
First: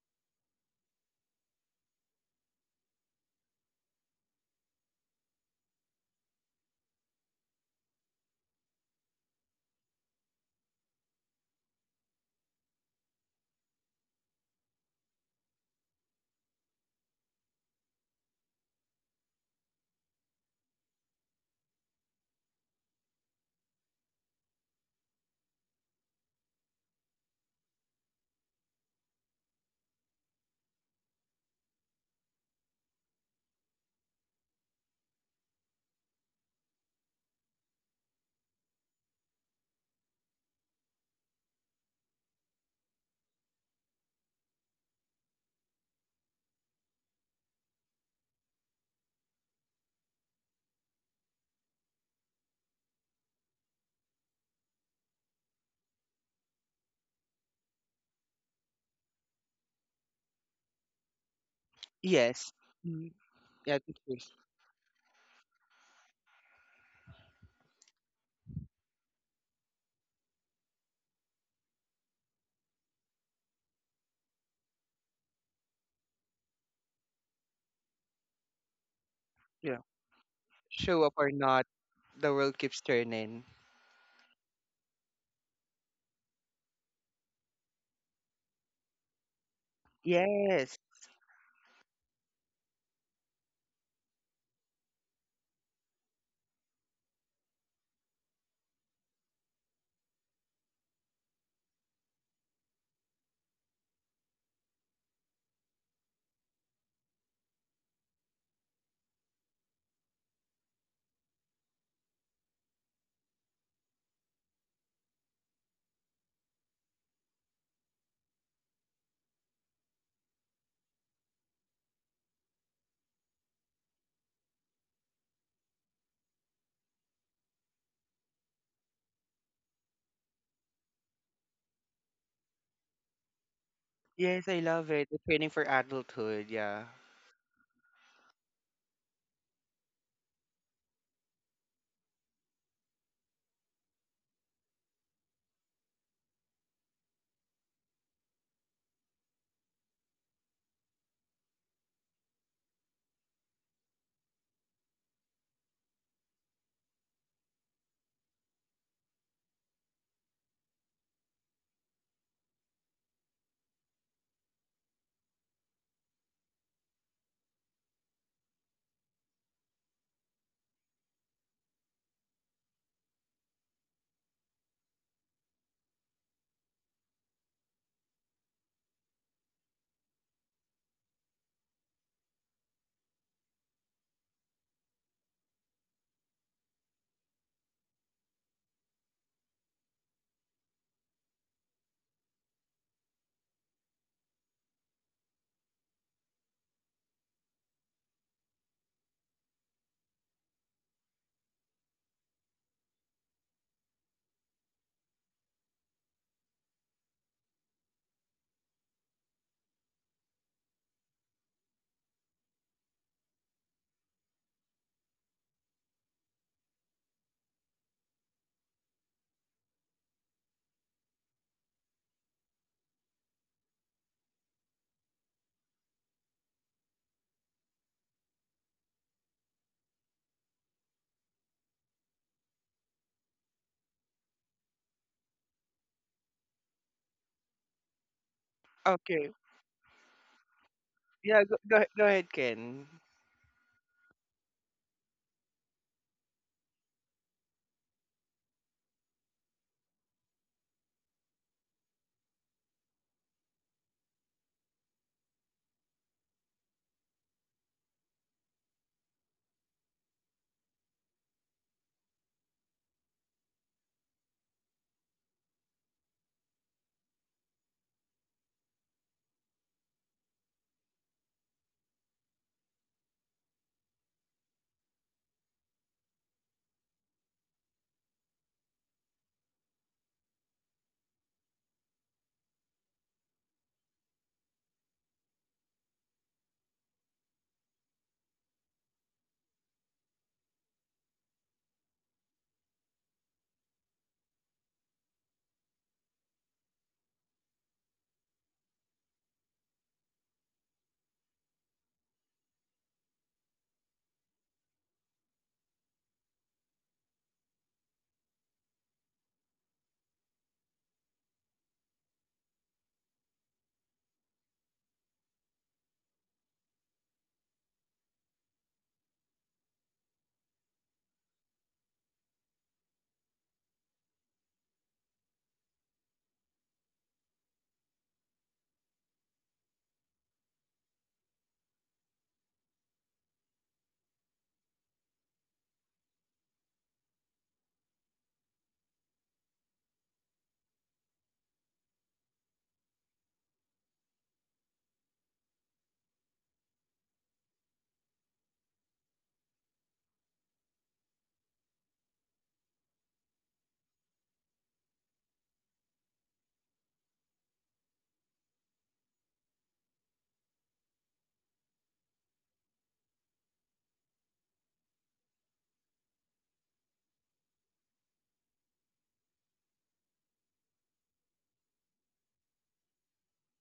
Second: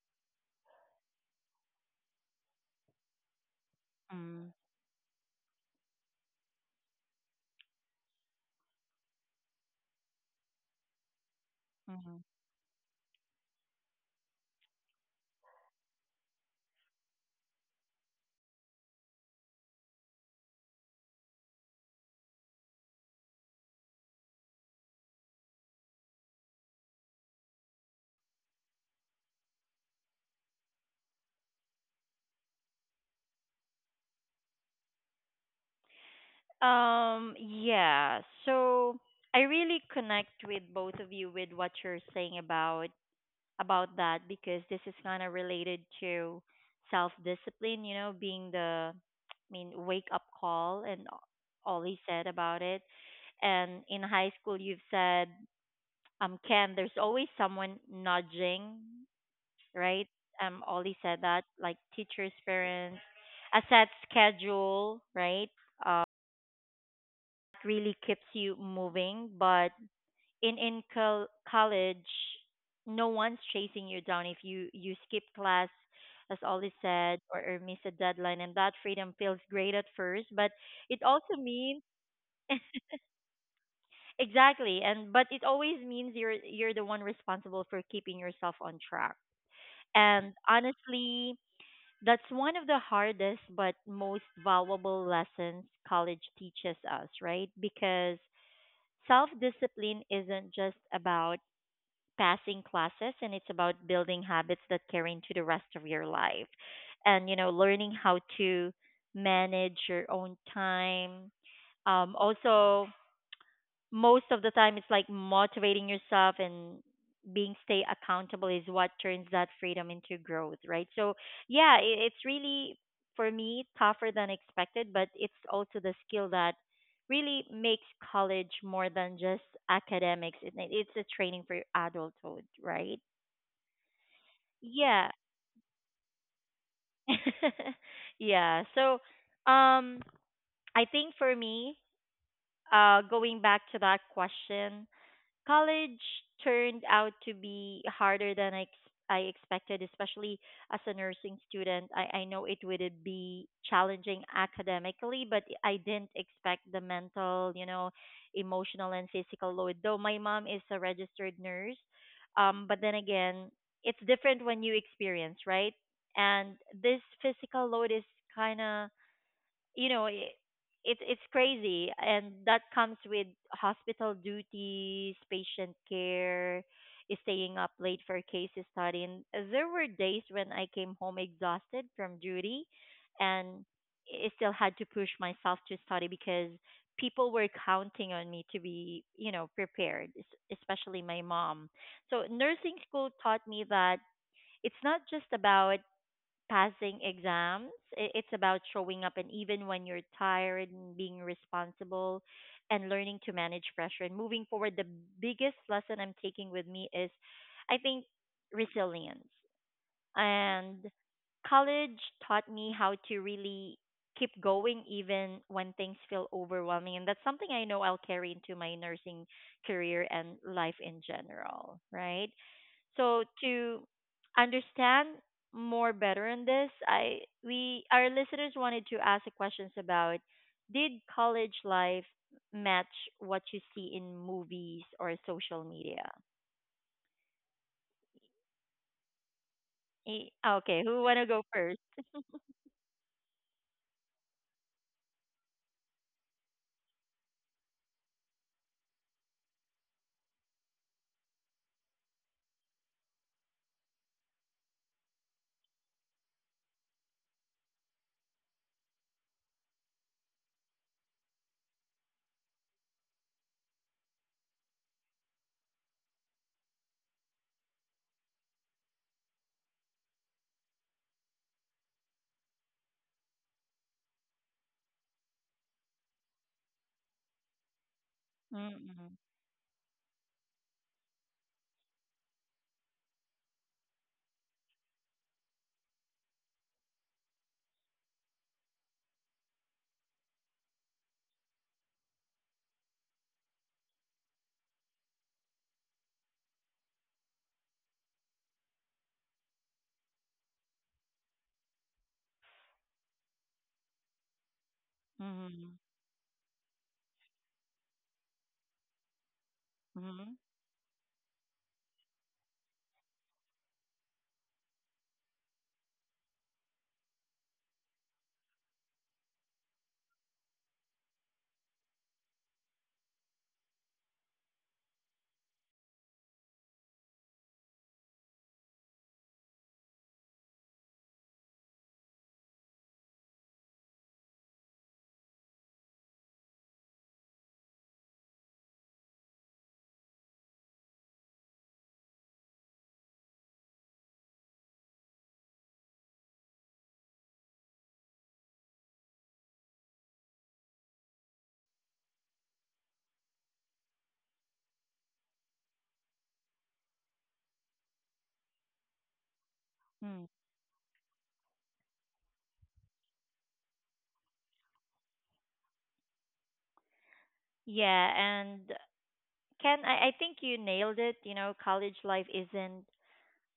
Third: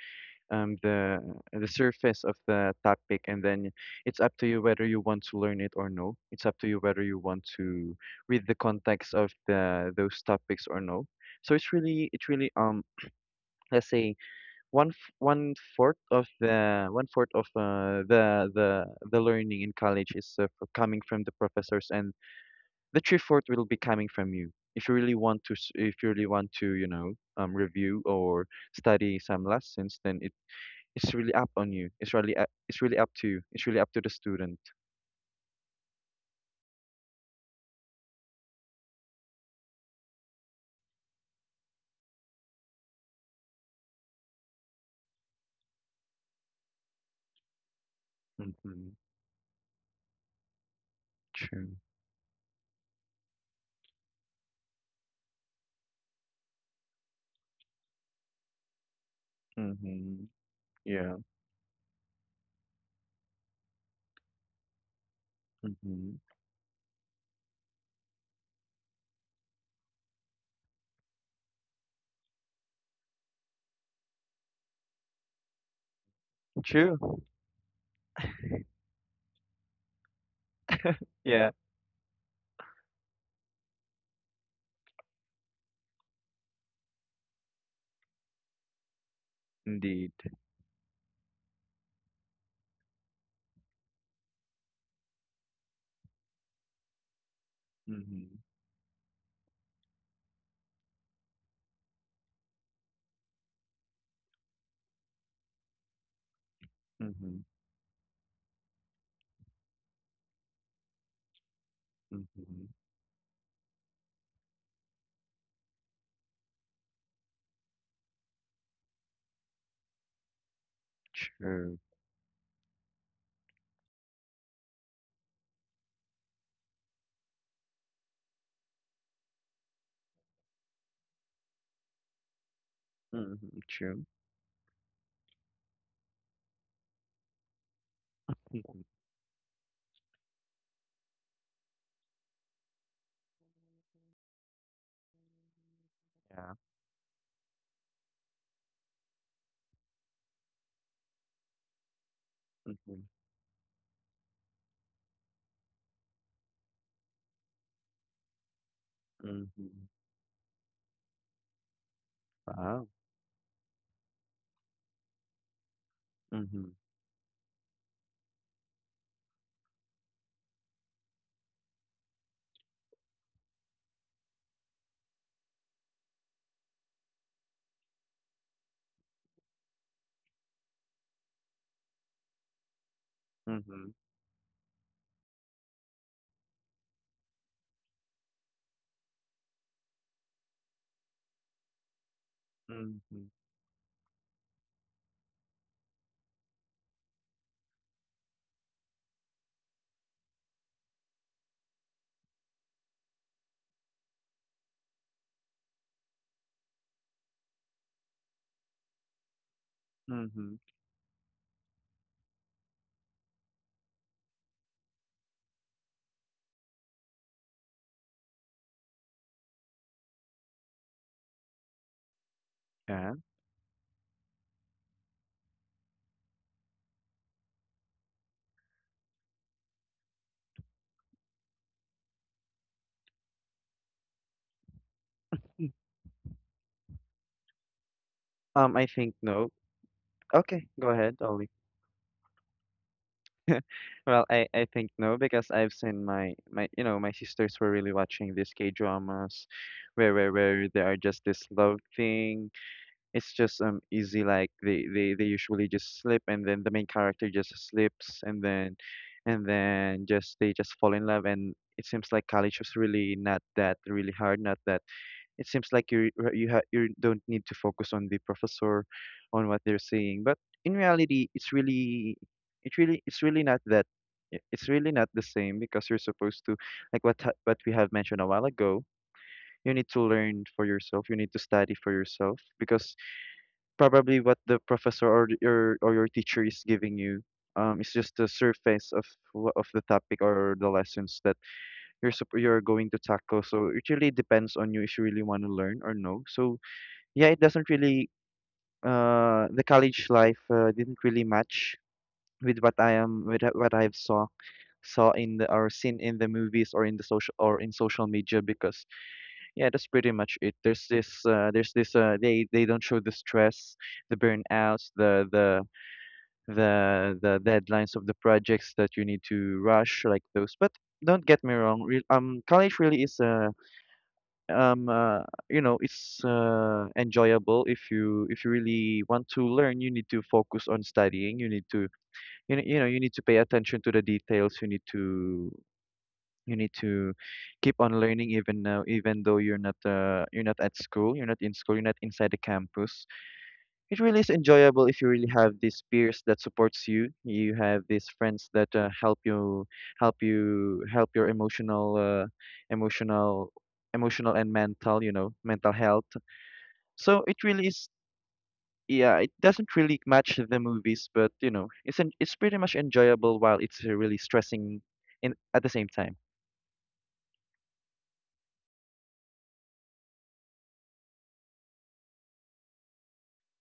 Speaker 2: um the the surface of the topic, and then it's up to
Speaker 1: Mm.
Speaker 2: you whether you want to learn it or no. It's up to you whether you want to read the context of the those topics or no. So it's really
Speaker 1: Mm.
Speaker 2: let's say one fourth of the learning in college is coming from the professors, and the true fourth will be coming from you. If you really want to, s- if you really want to, you know, review or study some lessons, it's really up on you. It's really up to you. It's really up to the student.
Speaker 1: Yeah. So I really connect with both of you with what you're saying about that because this is kind of related to self-discipline, you know, being the
Speaker 2: Mm-hmm.
Speaker 1: I mean, wake up call and
Speaker 2: True.
Speaker 1: all he said about it. And in high school you've said, Ken, there's always someone nudging right?
Speaker 2: Mm-hmm.
Speaker 1: Ollie said
Speaker 2: Yeah.
Speaker 1: that, like teachers,
Speaker 3: Yes.
Speaker 1: parents,
Speaker 3: Mhm.
Speaker 1: a set
Speaker 3: Yeah, teachers
Speaker 1: schedule, right? Um,
Speaker 2: Mm-hmm.
Speaker 1: really keeps you moving. But in college, no one's chasing you down if you skip class, as Ollie said,
Speaker 2: True.
Speaker 1: or miss a deadline, and that freedom feels great
Speaker 3: you
Speaker 1: at
Speaker 3: know
Speaker 1: first, but it
Speaker 3: show up
Speaker 1: also
Speaker 3: or
Speaker 2: Yeah.
Speaker 3: not,
Speaker 1: means
Speaker 3: the world keeps turning.
Speaker 1: Exactly, and but it always means you're the one responsible for keeping yourself on track.
Speaker 2: Indeed.
Speaker 1: And
Speaker 3: Yes.
Speaker 1: honestly, that's one of the hardest but most valuable lessons college teaches us, right? Because
Speaker 2: Mm-hmm.
Speaker 1: self discipline isn't just about passing classes and it's about building habits that carry into the rest of your life. And, you
Speaker 2: Mm-hmm.
Speaker 1: know, learning how to manage your own time. Um,
Speaker 2: Mm-hmm.
Speaker 1: also, most of the time it's like motivating yourself and being stay accountable is what turns that freedom into growth, right? So yeah,
Speaker 2: True.
Speaker 1: it's really for me tougher than expected, but it's also the skill that really makes college more than just academics. It's a training for adulthood, right?
Speaker 2: Mm-hmm. True.
Speaker 3: Yes, I love
Speaker 1: Yeah.
Speaker 3: it, the training for adulthood. Yeah.
Speaker 1: Yeah.
Speaker 2: Mm-hmm.
Speaker 1: So um I think for me, going back to that question, college
Speaker 2: Yeah.
Speaker 1: turned out to be harder than I expected, especially as a nursing student. I know it would
Speaker 2: Mm-hmm.
Speaker 1: be challenging academically, but I didn't expect the mental, emotional and physical load.
Speaker 2: Mm-hmm.
Speaker 1: Though my mom is a registered nurse, but
Speaker 2: Wow.
Speaker 1: then again, it's different when you experience, right? And
Speaker 2: Mm-hmm.
Speaker 1: this physical load is kind of, you know, it's crazy, and that comes with hospital duties, patient care, staying up late for case study. And there were days when I came home exhausted from duty, and
Speaker 2: Mm-hmm.
Speaker 1: I still had to push myself to study because people were counting on me to be, prepared, especially my mom. So nursing school
Speaker 2: Mm-hmm.
Speaker 1: taught me that it's not just about passing exams. It's about showing up, and even when you're tired, and being responsible, and learning to manage pressure. And moving forward, the biggest lesson I'm taking with me is, I think, resilience.
Speaker 2: Mm-hmm.
Speaker 1: And college taught me how to really keep going even when things feel overwhelming, and that's something I know I'll carry into my nursing career and life in general, right?
Speaker 2: Yeah.
Speaker 1: So to understand more better in this, I we, our listeners wanted to ask the questions about, did college life match what you see in movies or social media?
Speaker 2: I think
Speaker 3: Okay.
Speaker 2: no.
Speaker 1: Eh,
Speaker 2: Okay,
Speaker 1: okay,
Speaker 2: go
Speaker 1: who want
Speaker 2: ahead,
Speaker 1: to go
Speaker 3: Yeah,
Speaker 2: Ollie.
Speaker 3: go,
Speaker 1: 1st?
Speaker 3: go, go ahead, Ken.
Speaker 2: Well, I think no because I've seen my my sisters were really watching these K dramas, where they are just this love thing. It's just easy like they usually just slip and then the main character just slips and then just fall in love, and it seems like college was really not that really hard, not that it seems like you don't need to focus on the professor on what they're saying. But in reality, it's really not that it's really not the same because you're supposed to, like what we have mentioned a while ago,
Speaker 1: Mm-hmm.
Speaker 2: you need to learn for yourself, you need to study for yourself, because probably what the professor or your teacher is giving you is just the surface of of the topic or the lessons that you're going to tackle. So it really depends on you if you really want to learn or no. So yeah, it doesn't really the college life didn't really match with what I've saw saw in the or
Speaker 1: Mm-hmm.
Speaker 2: seen in the movies or in social media, because yeah, that's pretty
Speaker 1: Mm-hmm.
Speaker 2: much it. There's this, they don't show the stress, the burnouts, the deadlines of the projects that you need to rush, like those. But don't get me wrong, college really is a um uh, you know, it's enjoyable. If you really want to learn, you need to focus on studying, you need to you need to pay attention to the details, you need to you need to keep on learning even now, even though you're not at school, you're not in school, you're not inside the campus. It really is enjoyable if you really have these peers that supports you. You have these friends that help you, help your emotional, emotional and mental, you know, mental health. So it really is. Yeah, it doesn't really
Speaker 1: Mm.
Speaker 2: match the movies, but you know, it's it's pretty much enjoyable while it's really stressing, in at the same time.
Speaker 1: Yeah, and Ken, I think you nailed it. You know, college life isn't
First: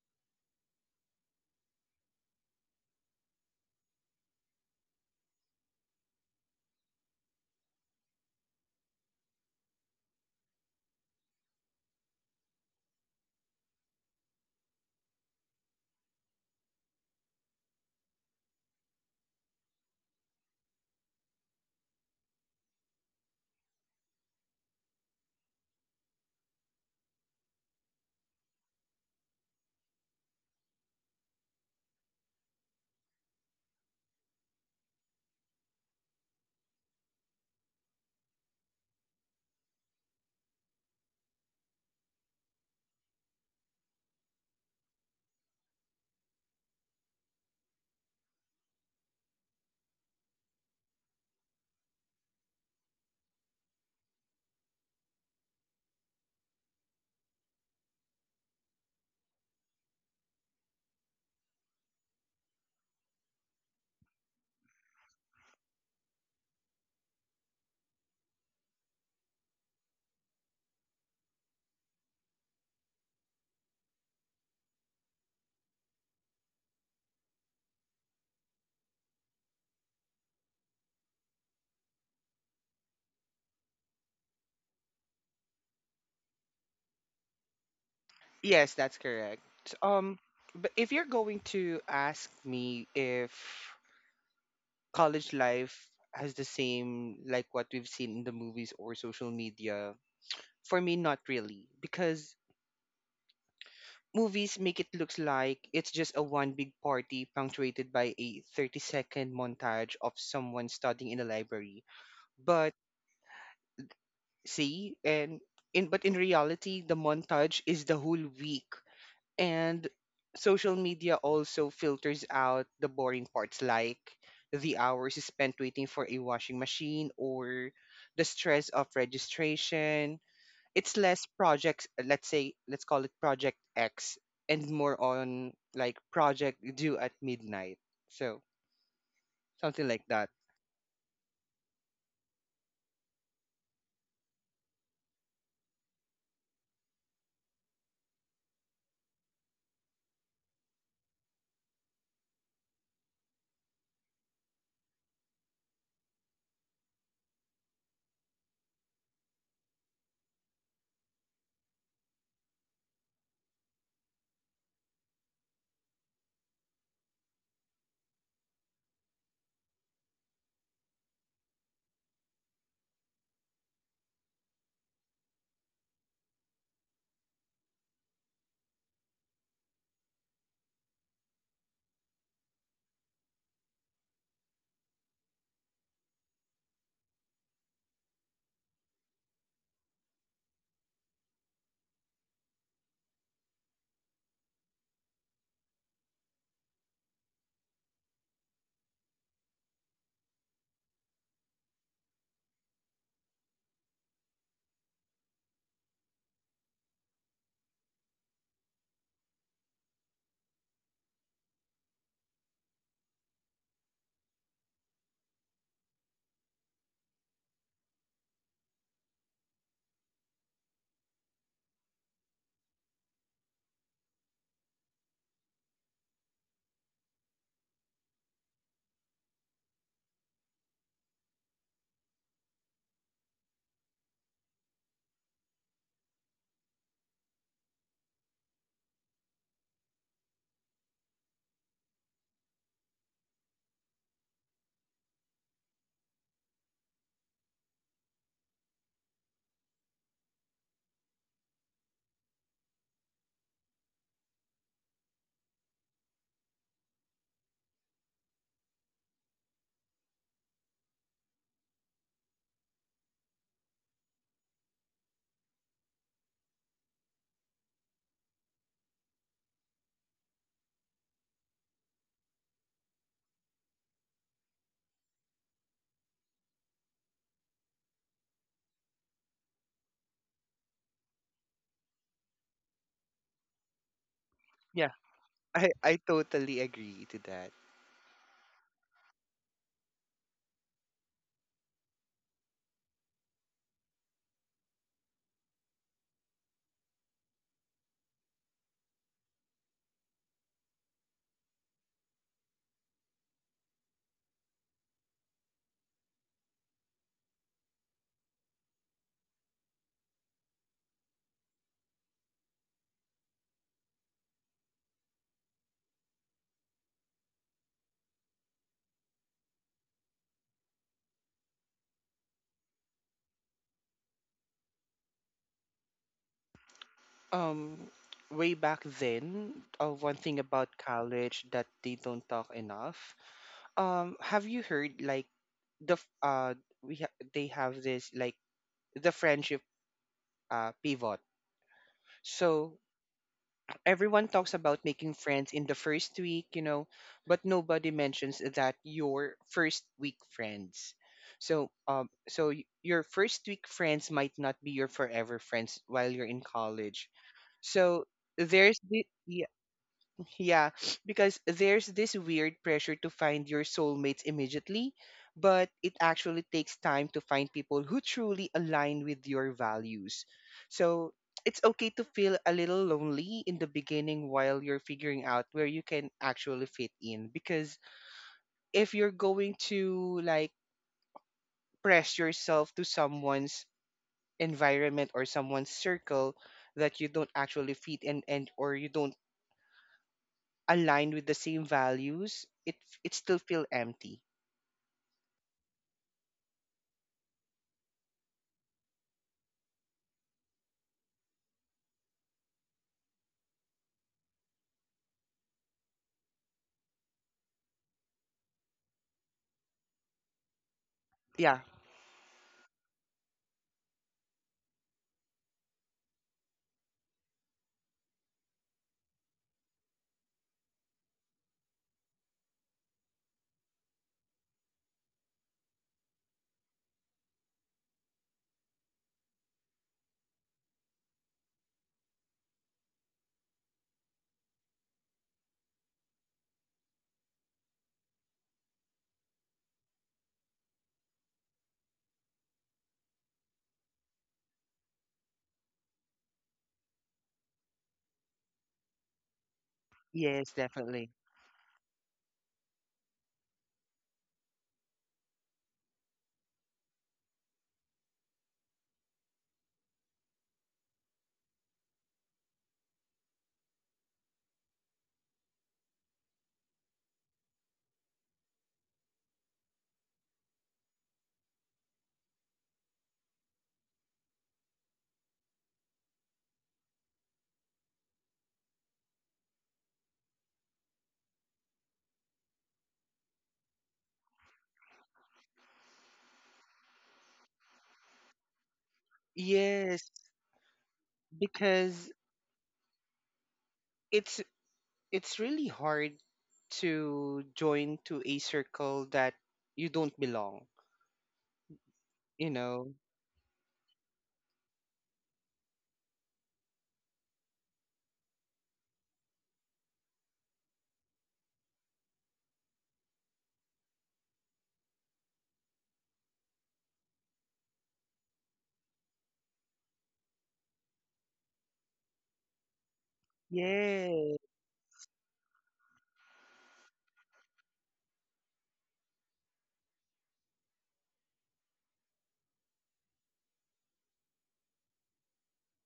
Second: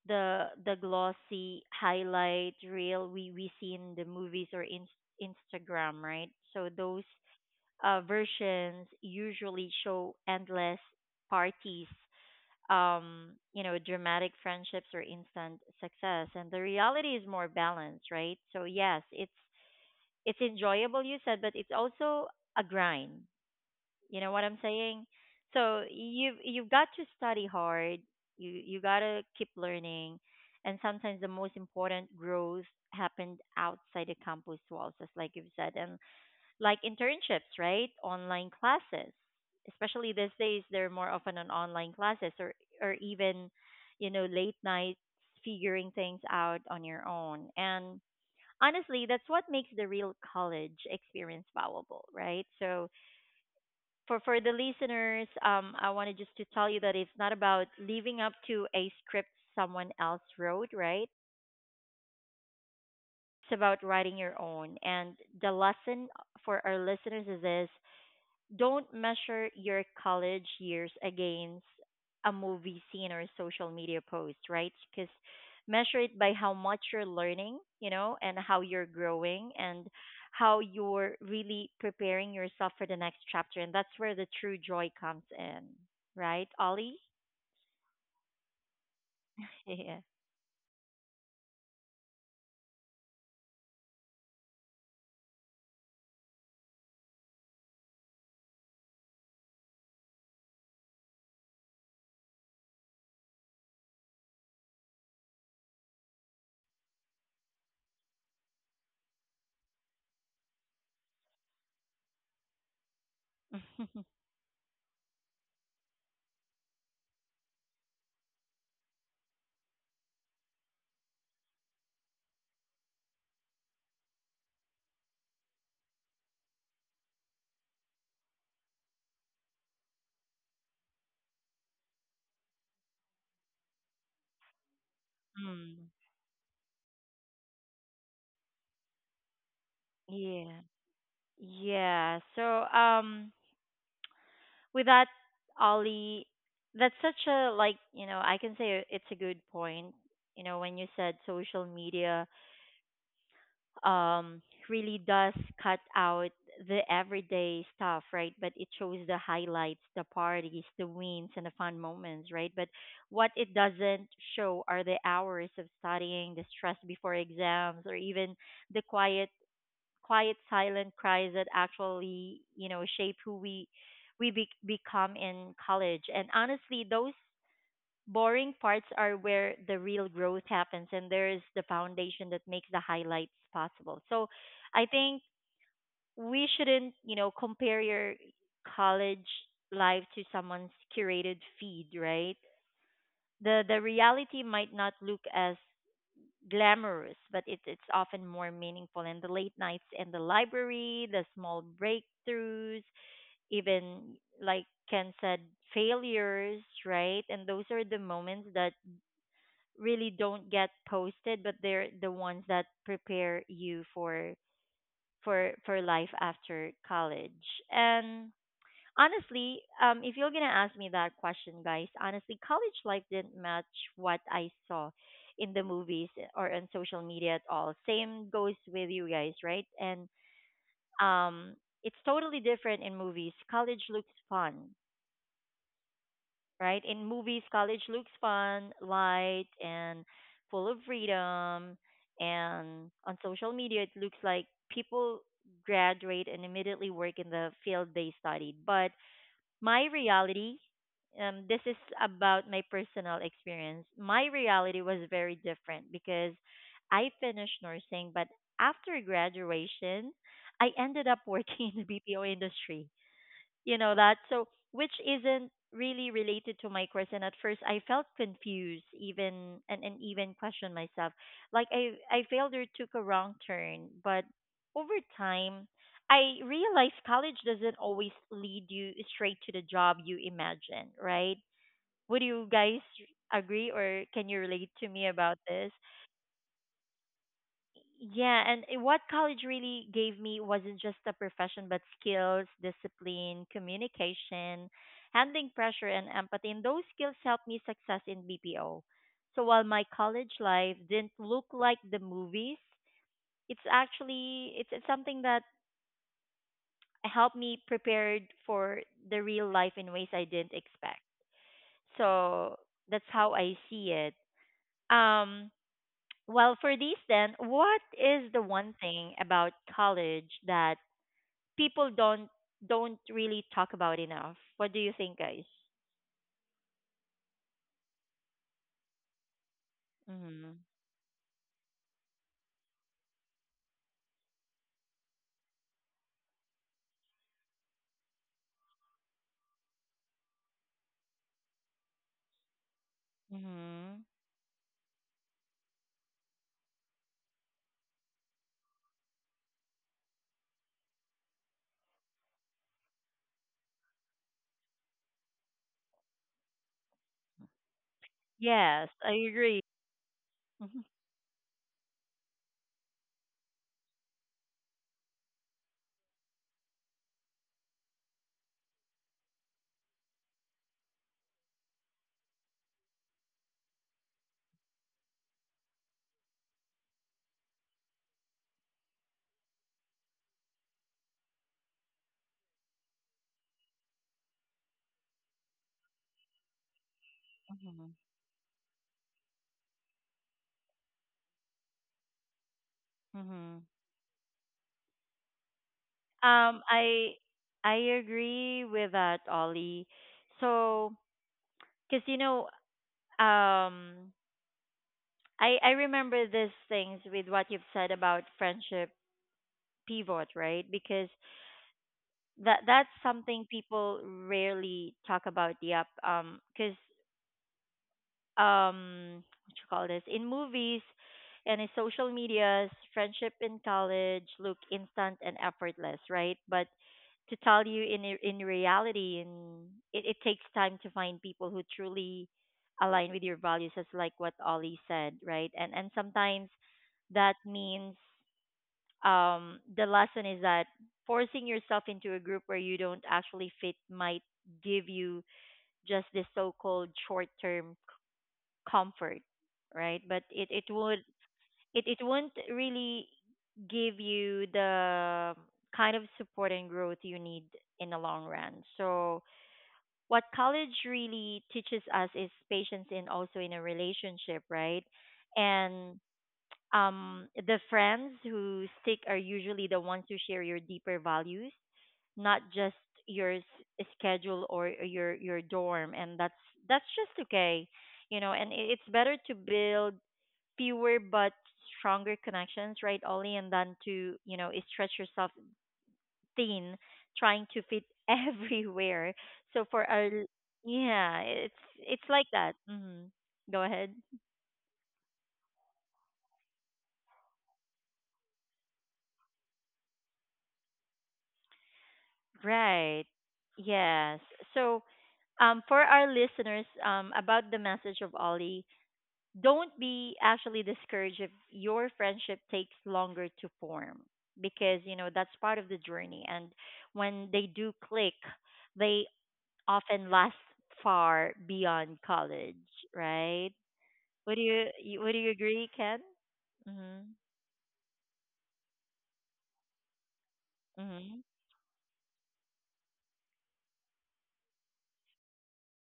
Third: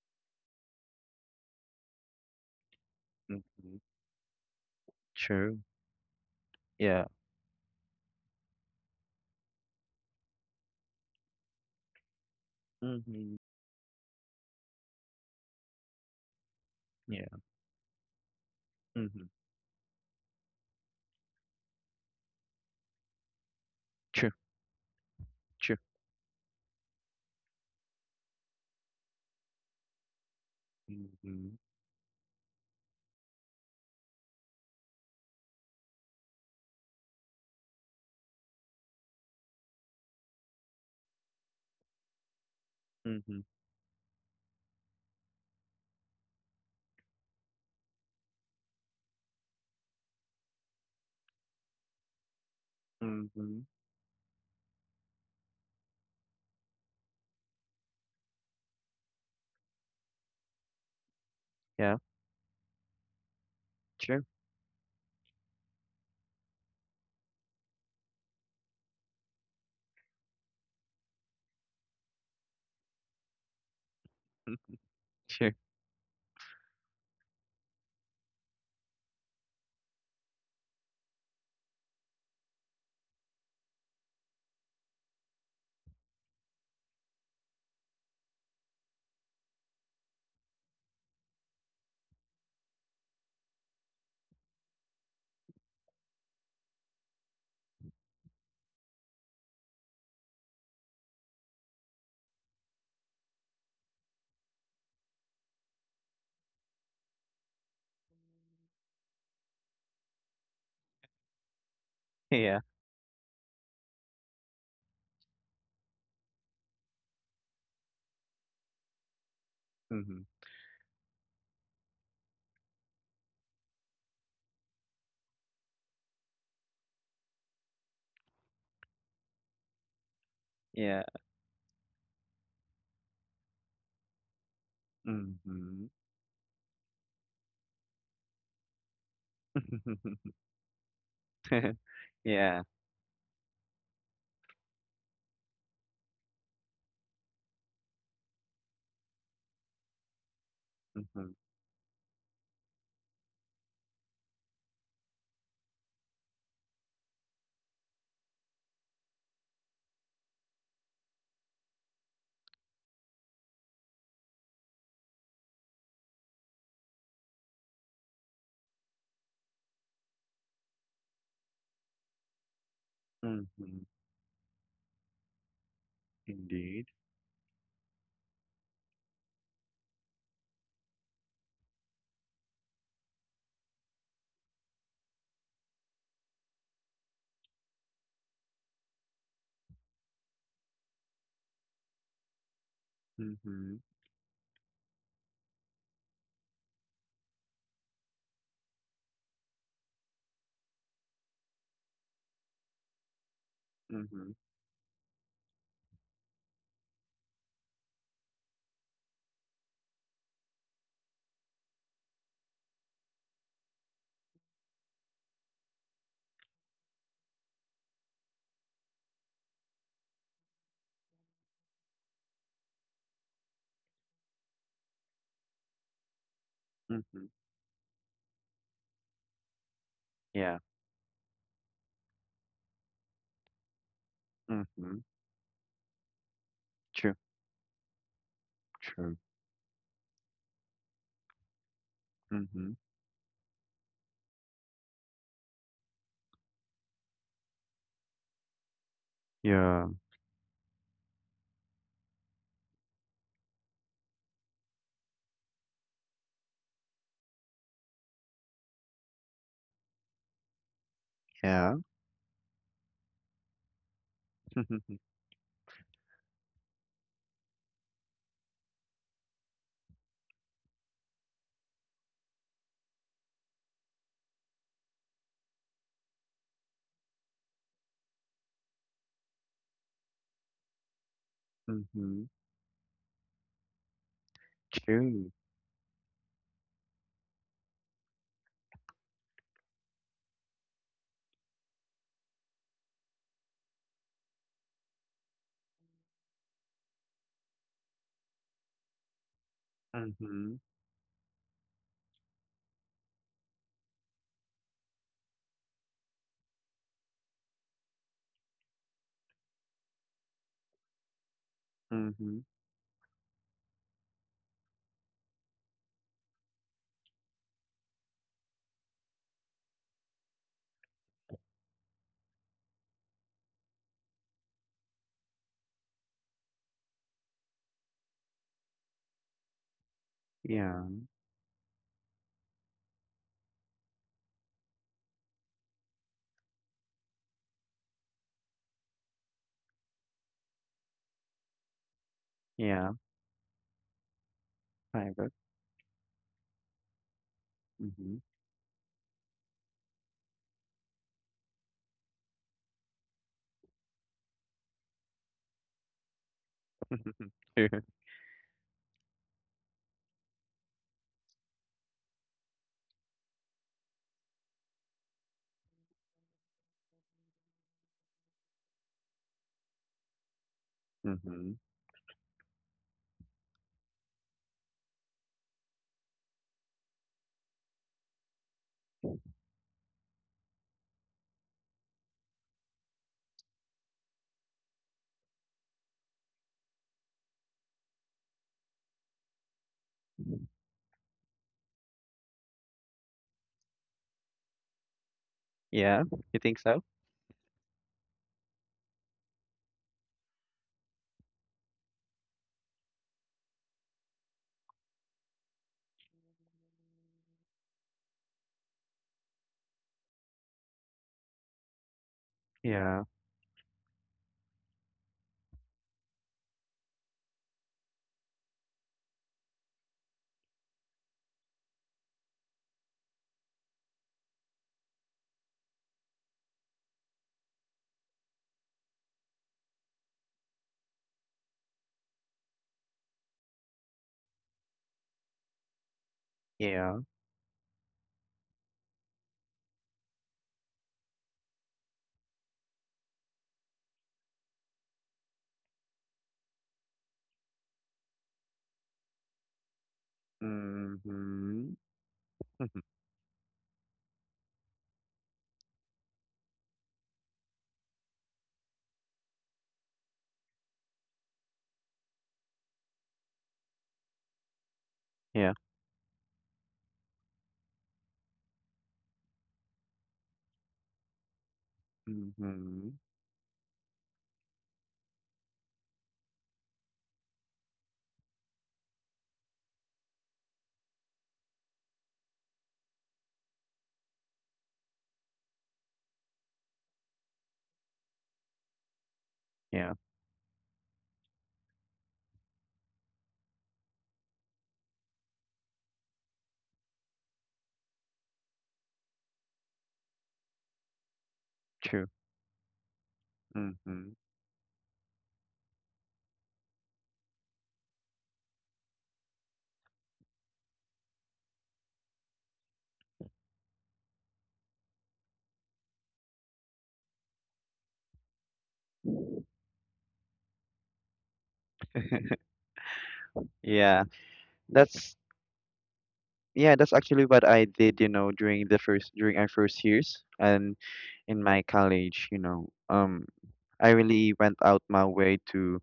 Speaker 1: the glossy highlight reel we see
Speaker 2: Hmm.
Speaker 1: in the movies or in
Speaker 2: True.
Speaker 1: Instagram, right? So those
Speaker 2: Yeah.
Speaker 1: versions usually show endless parties,
Speaker 2: Hmm.
Speaker 1: you know, dramatic friendships or instant success, and the reality is
Speaker 2: Yeah.
Speaker 1: more balanced, right? So yes, it's
Speaker 2: Hmm.
Speaker 1: it's enjoyable, you said, but it's also a grind. You know
Speaker 2: True.
Speaker 1: what I'm saying? So
Speaker 2: True.
Speaker 1: you've got to study hard. You gotta keep learning, and sometimes the most
Speaker 2: Hmm.
Speaker 1: important growth happened outside the campus walls, just like you've said, and like internships, right? Online classes, especially these days, they're more often on online classes, or
Speaker 2: Hmm.
Speaker 1: even, you know, late nights figuring things out on your own. And honestly, that's what makes the real college experience valuable, right? So
Speaker 2: Hmm.
Speaker 1: for the listeners, I wanted just to tell you that it's not about living up to a script someone else wrote, right?
Speaker 2: Yeah.
Speaker 1: It's about writing
Speaker 2: True.
Speaker 1: your own. And the lesson for our listeners is this: don't measure your college years against a movie scene or a social media post, right? Because
Speaker 2: True.
Speaker 1: measure it by how much you're learning, you know, and how you're growing and how you're really preparing yourself for the next chapter. And that's where the true joy comes in, right, Ollie?
Speaker 3: Yes, that's correct.
Speaker 1: Yeah.
Speaker 3: Um, but if you're going to ask me if college life has the same like what we've seen in the movies or social media, for me, not really, because movies make it look like it's just a one big party punctuated by a 30-second montage of someone studying in a library.
Speaker 2: Yeah.
Speaker 3: But
Speaker 1: Mm.
Speaker 3: see, and in but in reality, the montage is the whole week. And
Speaker 2: Mhm.
Speaker 3: social media also filters out the boring parts like the hours spent waiting for a washing machine or the stress of registration. It's
Speaker 2: Yeah.
Speaker 3: less projects, let's say, let's call it Project X, and more on
Speaker 2: Mhm.
Speaker 3: like Project Due at Midnight. So something like that.
Speaker 1: Yeah. Yeah. So,
Speaker 2: Yeah.
Speaker 1: um, with that, Ollie, that's such a, like, you know, I can say it's a good point. You know, when you said
Speaker 2: Mhm.
Speaker 1: social media um really does cut out the everyday stuff, right? But it shows the highlights, the parties, the wins, and the fun moments, right? But what it doesn't show are the hours of studying, the stress before exams, or even the quiet, silent cries that actually, you know, shape who we
Speaker 2: Mhm.
Speaker 1: we be- become in college. And honestly,
Speaker 2: Indeed.
Speaker 1: those boring parts are where the real growth happens, and there is the foundation that makes the highlights possible. So, I think we shouldn't, you know, compare your college life to someone's curated feed, right? The
Speaker 2: Mhm.
Speaker 1: the reality might not look as glamorous, but it's often more meaningful. And the late nights in the library, the small breakthroughs, even
Speaker 2: Mhm.
Speaker 1: like Ken said, failures, right? And those are the moments that really don't get posted, but they're the ones that prepare you for for life after college. And honestly, if you're gonna ask me that question, guys, honestly, college life didn't match what I saw in the movies or on social
Speaker 2: Mhm.
Speaker 1: media at all. Same goes with you guys, right? And
Speaker 2: Yeah.
Speaker 1: um, it's totally different in movies. College looks fun,
Speaker 2: Mhm.
Speaker 1: right? In
Speaker 2: True.
Speaker 1: movies, college looks fun,
Speaker 2: True.
Speaker 1: light, and full of freedom.
Speaker 2: Mhm.
Speaker 1: And on social media, it looks like people graduate and immediately work in the field they studied, but my
Speaker 2: Yeah.
Speaker 1: reality, this is about my personal experience, my reality was very different because I finished nursing, but after graduation I
Speaker 2: Yeah.
Speaker 1: ended up working in the BPO industry, you know that. So which isn't really related to my course, and at first I felt confused, even, and even questioned myself, like I failed or took a wrong turn. But over time I realized college doesn't always lead you straight to the job you imagine, right?
Speaker 2: Mhm.
Speaker 1: Would you guys agree, or can you relate
Speaker 3: Yeah,
Speaker 1: to me
Speaker 2: True.
Speaker 1: about
Speaker 3: I,
Speaker 1: this?
Speaker 3: I totally agree to that.
Speaker 1: Yeah, and what college really gave me wasn't just a profession, but skills, discipline, communication, handling pressure, and empathy. And those skills helped me success in BPO. So while my college
Speaker 2: Mhm.
Speaker 1: life didn't look like the movies, it's something that helped me prepared for the real life in ways I didn't expect.
Speaker 2: Mhm.
Speaker 1: So that's how I see it. Um, Well, for these then, what is the one thing about college that people don't really talk about enough? What do you think, guys?
Speaker 3: Um, Way back then, one thing
Speaker 1: Mhm.
Speaker 3: about
Speaker 2: Yeah.
Speaker 3: college that they don't talk enough. Have you heard, like, the f- uh they have this like the friendship pivot? So
Speaker 2: Yeah.
Speaker 1: Mhm.
Speaker 3: everyone talks about
Speaker 2: I
Speaker 3: making
Speaker 2: got.
Speaker 3: friends in the first week, you know, but nobody
Speaker 2: Mhm.
Speaker 3: mentions that your first week friends might not be your forever friends while you're in college.
Speaker 2: True.
Speaker 3: So there's
Speaker 1: Yes, I
Speaker 3: the
Speaker 1: agree.
Speaker 3: Yeah,
Speaker 1: Mhm.
Speaker 3: because there's this weird pressure to find your soulmates immediately, but it actually takes time to find people who truly align with your values. So
Speaker 2: Mhm.
Speaker 3: it's okay to feel a little lonely in the beginning while you're figuring out where you can actually fit in. Because if you're going to like press yourself to someone's environment or someone's circle that you don't actually
Speaker 1: Mhm.
Speaker 3: fit in and or you don't aligned with the same values, it still
Speaker 1: Mhm.
Speaker 3: feel empty.
Speaker 2: Yeah. You
Speaker 1: Um,
Speaker 2: think so?
Speaker 1: I I agree with that, Ollie. So, because you know, um, I remember these things with what you've said about friendship pivot, right? Because
Speaker 3: Yeah.
Speaker 1: that that's
Speaker 2: Yeah.
Speaker 1: something people rarely talk about, yep. Because what you call this, in movies and in social medias, friendship in college look instant and effortless, right? But to tell you, in in reality, and it takes time to find people who truly align with your values, as like what Ollie said, right? And sometimes
Speaker 2: Yeah.
Speaker 1: that means, the lesson is that forcing yourself into a group where you don't actually fit might give you just this so-called short-term comfort, right? But it
Speaker 3: Yes,
Speaker 1: it would
Speaker 3: definitely.
Speaker 1: it
Speaker 2: Mhm.
Speaker 1: it won't really give you the kind of support and growth you need in the long run. So what college really teaches us is patience, and also in a relationship, right?
Speaker 2: Yeah.
Speaker 1: And the friends who stick are usually the ones who share your deeper values, not just
Speaker 2: Mhm.
Speaker 1: your schedule or your dorm, and that's just okay, you know. And it's better to build fewer but stronger connections, right, Ollie, and than to, you know, stretch yourself thin trying to fit everywhere. So for
Speaker 2: Yeah.
Speaker 1: our,
Speaker 3: Yes,
Speaker 1: yeah, it's
Speaker 3: because
Speaker 1: like that. Hmm. Go ahead.
Speaker 3: it's it's really hard to join to a circle that you don't belong,
Speaker 2: True.
Speaker 3: you know.
Speaker 1: Right. Yes.
Speaker 2: Mhm.
Speaker 1: So, for our listeners, about the message of Ollie, don't be actually discouraged if your friendship takes longer to form because, you know, that's part of the journey. And when they do click, they often last far beyond college, right?
Speaker 2: Yeah,
Speaker 3: Yeah.
Speaker 1: Would
Speaker 2: that's
Speaker 1: you agree, Ken?
Speaker 2: yeah, that's
Speaker 1: Mhm.
Speaker 2: actually what I did, you know, during the first during our first years and
Speaker 1: Mhm.
Speaker 2: in my college, you know, I really went out my way to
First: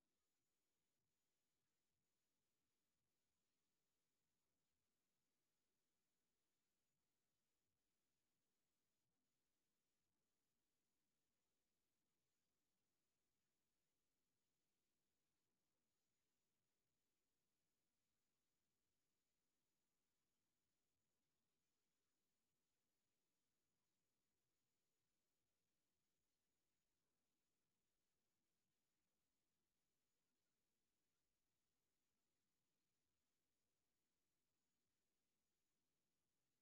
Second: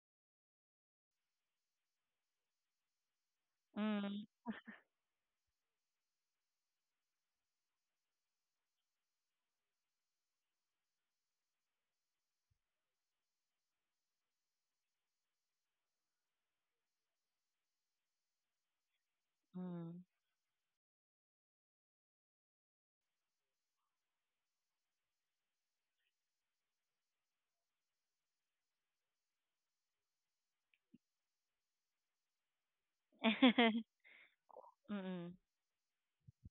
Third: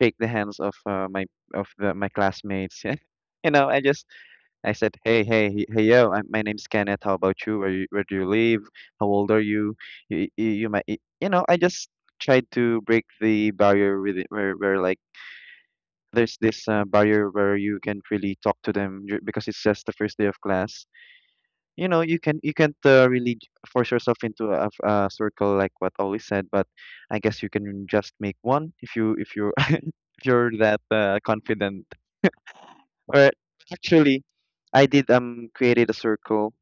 Speaker 2: shake the hands of my classmates. You know,
Speaker 1: Mhm.
Speaker 2: I said, hey, yo, my name's Kenneth. How about you? Where do you live? How old are you? You, you, you might, you know, I just tried to break the barrier with it, where like there's this barrier where you can't really talk to them because it's just the
Speaker 1: Mhm.
Speaker 2: first day of class. You know, you can't really force yourself into a circle like what Ollie said, but I guess you can just make one if you if you're that confident. Or actually, I did
Speaker 1: Mhm.
Speaker 2: created a circle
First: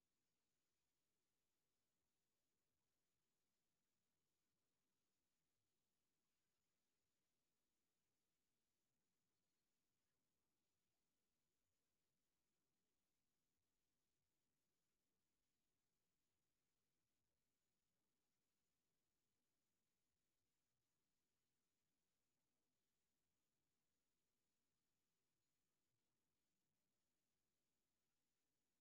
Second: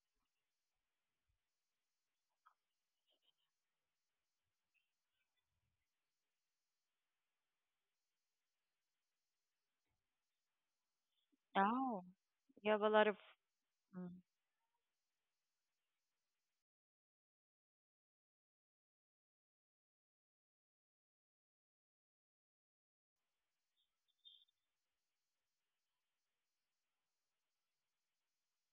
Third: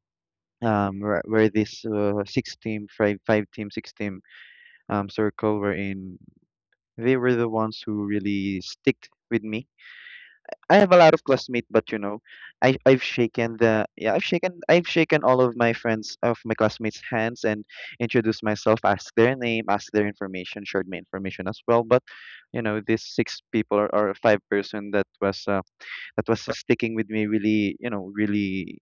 Speaker 2: where this six team five five team six team circle were in. They were the ones who really sticked with me. I have a lot of classmates, but you
Speaker 1: Oh,
Speaker 2: know, I
Speaker 1: you have a
Speaker 2: I've
Speaker 1: lot of.
Speaker 2: shaken the yeah
Speaker 1: Mm.
Speaker 2: I've shaken all of my friends of my classmates' hands and introduced myself, asked their name, asked their information, shared my information as well. But you know, this six people or five person that was sticking with me really, you know, really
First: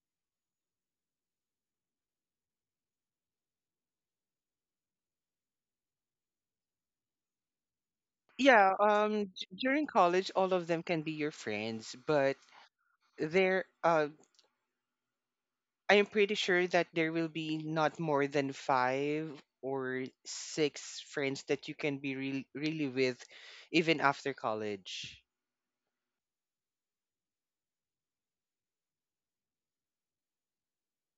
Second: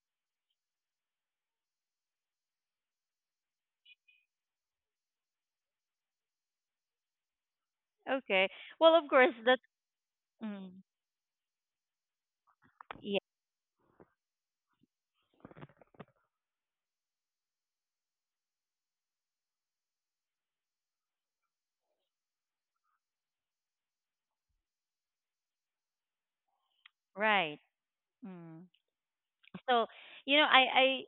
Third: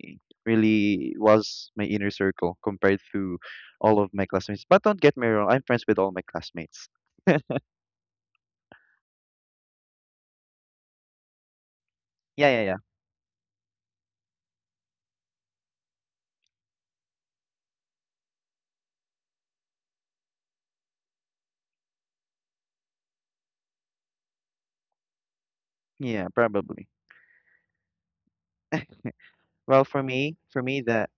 Speaker 2: really was my inner circle compared to all of my classmates. But don't get me wrong, I'm friends with all my classmates.
Speaker 1: Okay.
Speaker 3: Yeah,
Speaker 1: Well, of
Speaker 3: um
Speaker 1: course,
Speaker 3: d-
Speaker 1: that's,
Speaker 3: during college all of
Speaker 1: mm,
Speaker 3: them can be your friends, but
Speaker 2: Yeah,
Speaker 1: yeah,
Speaker 3: they're I am pretty sure that there will be not more than five or six friends that you can be really, really with even after college.
Speaker 2: yeah, probably.
Speaker 1: right. Mm.
Speaker 2: Well,
Speaker 1: So, you know,
Speaker 2: for me
Speaker 1: I
Speaker 2: that
Speaker 1: I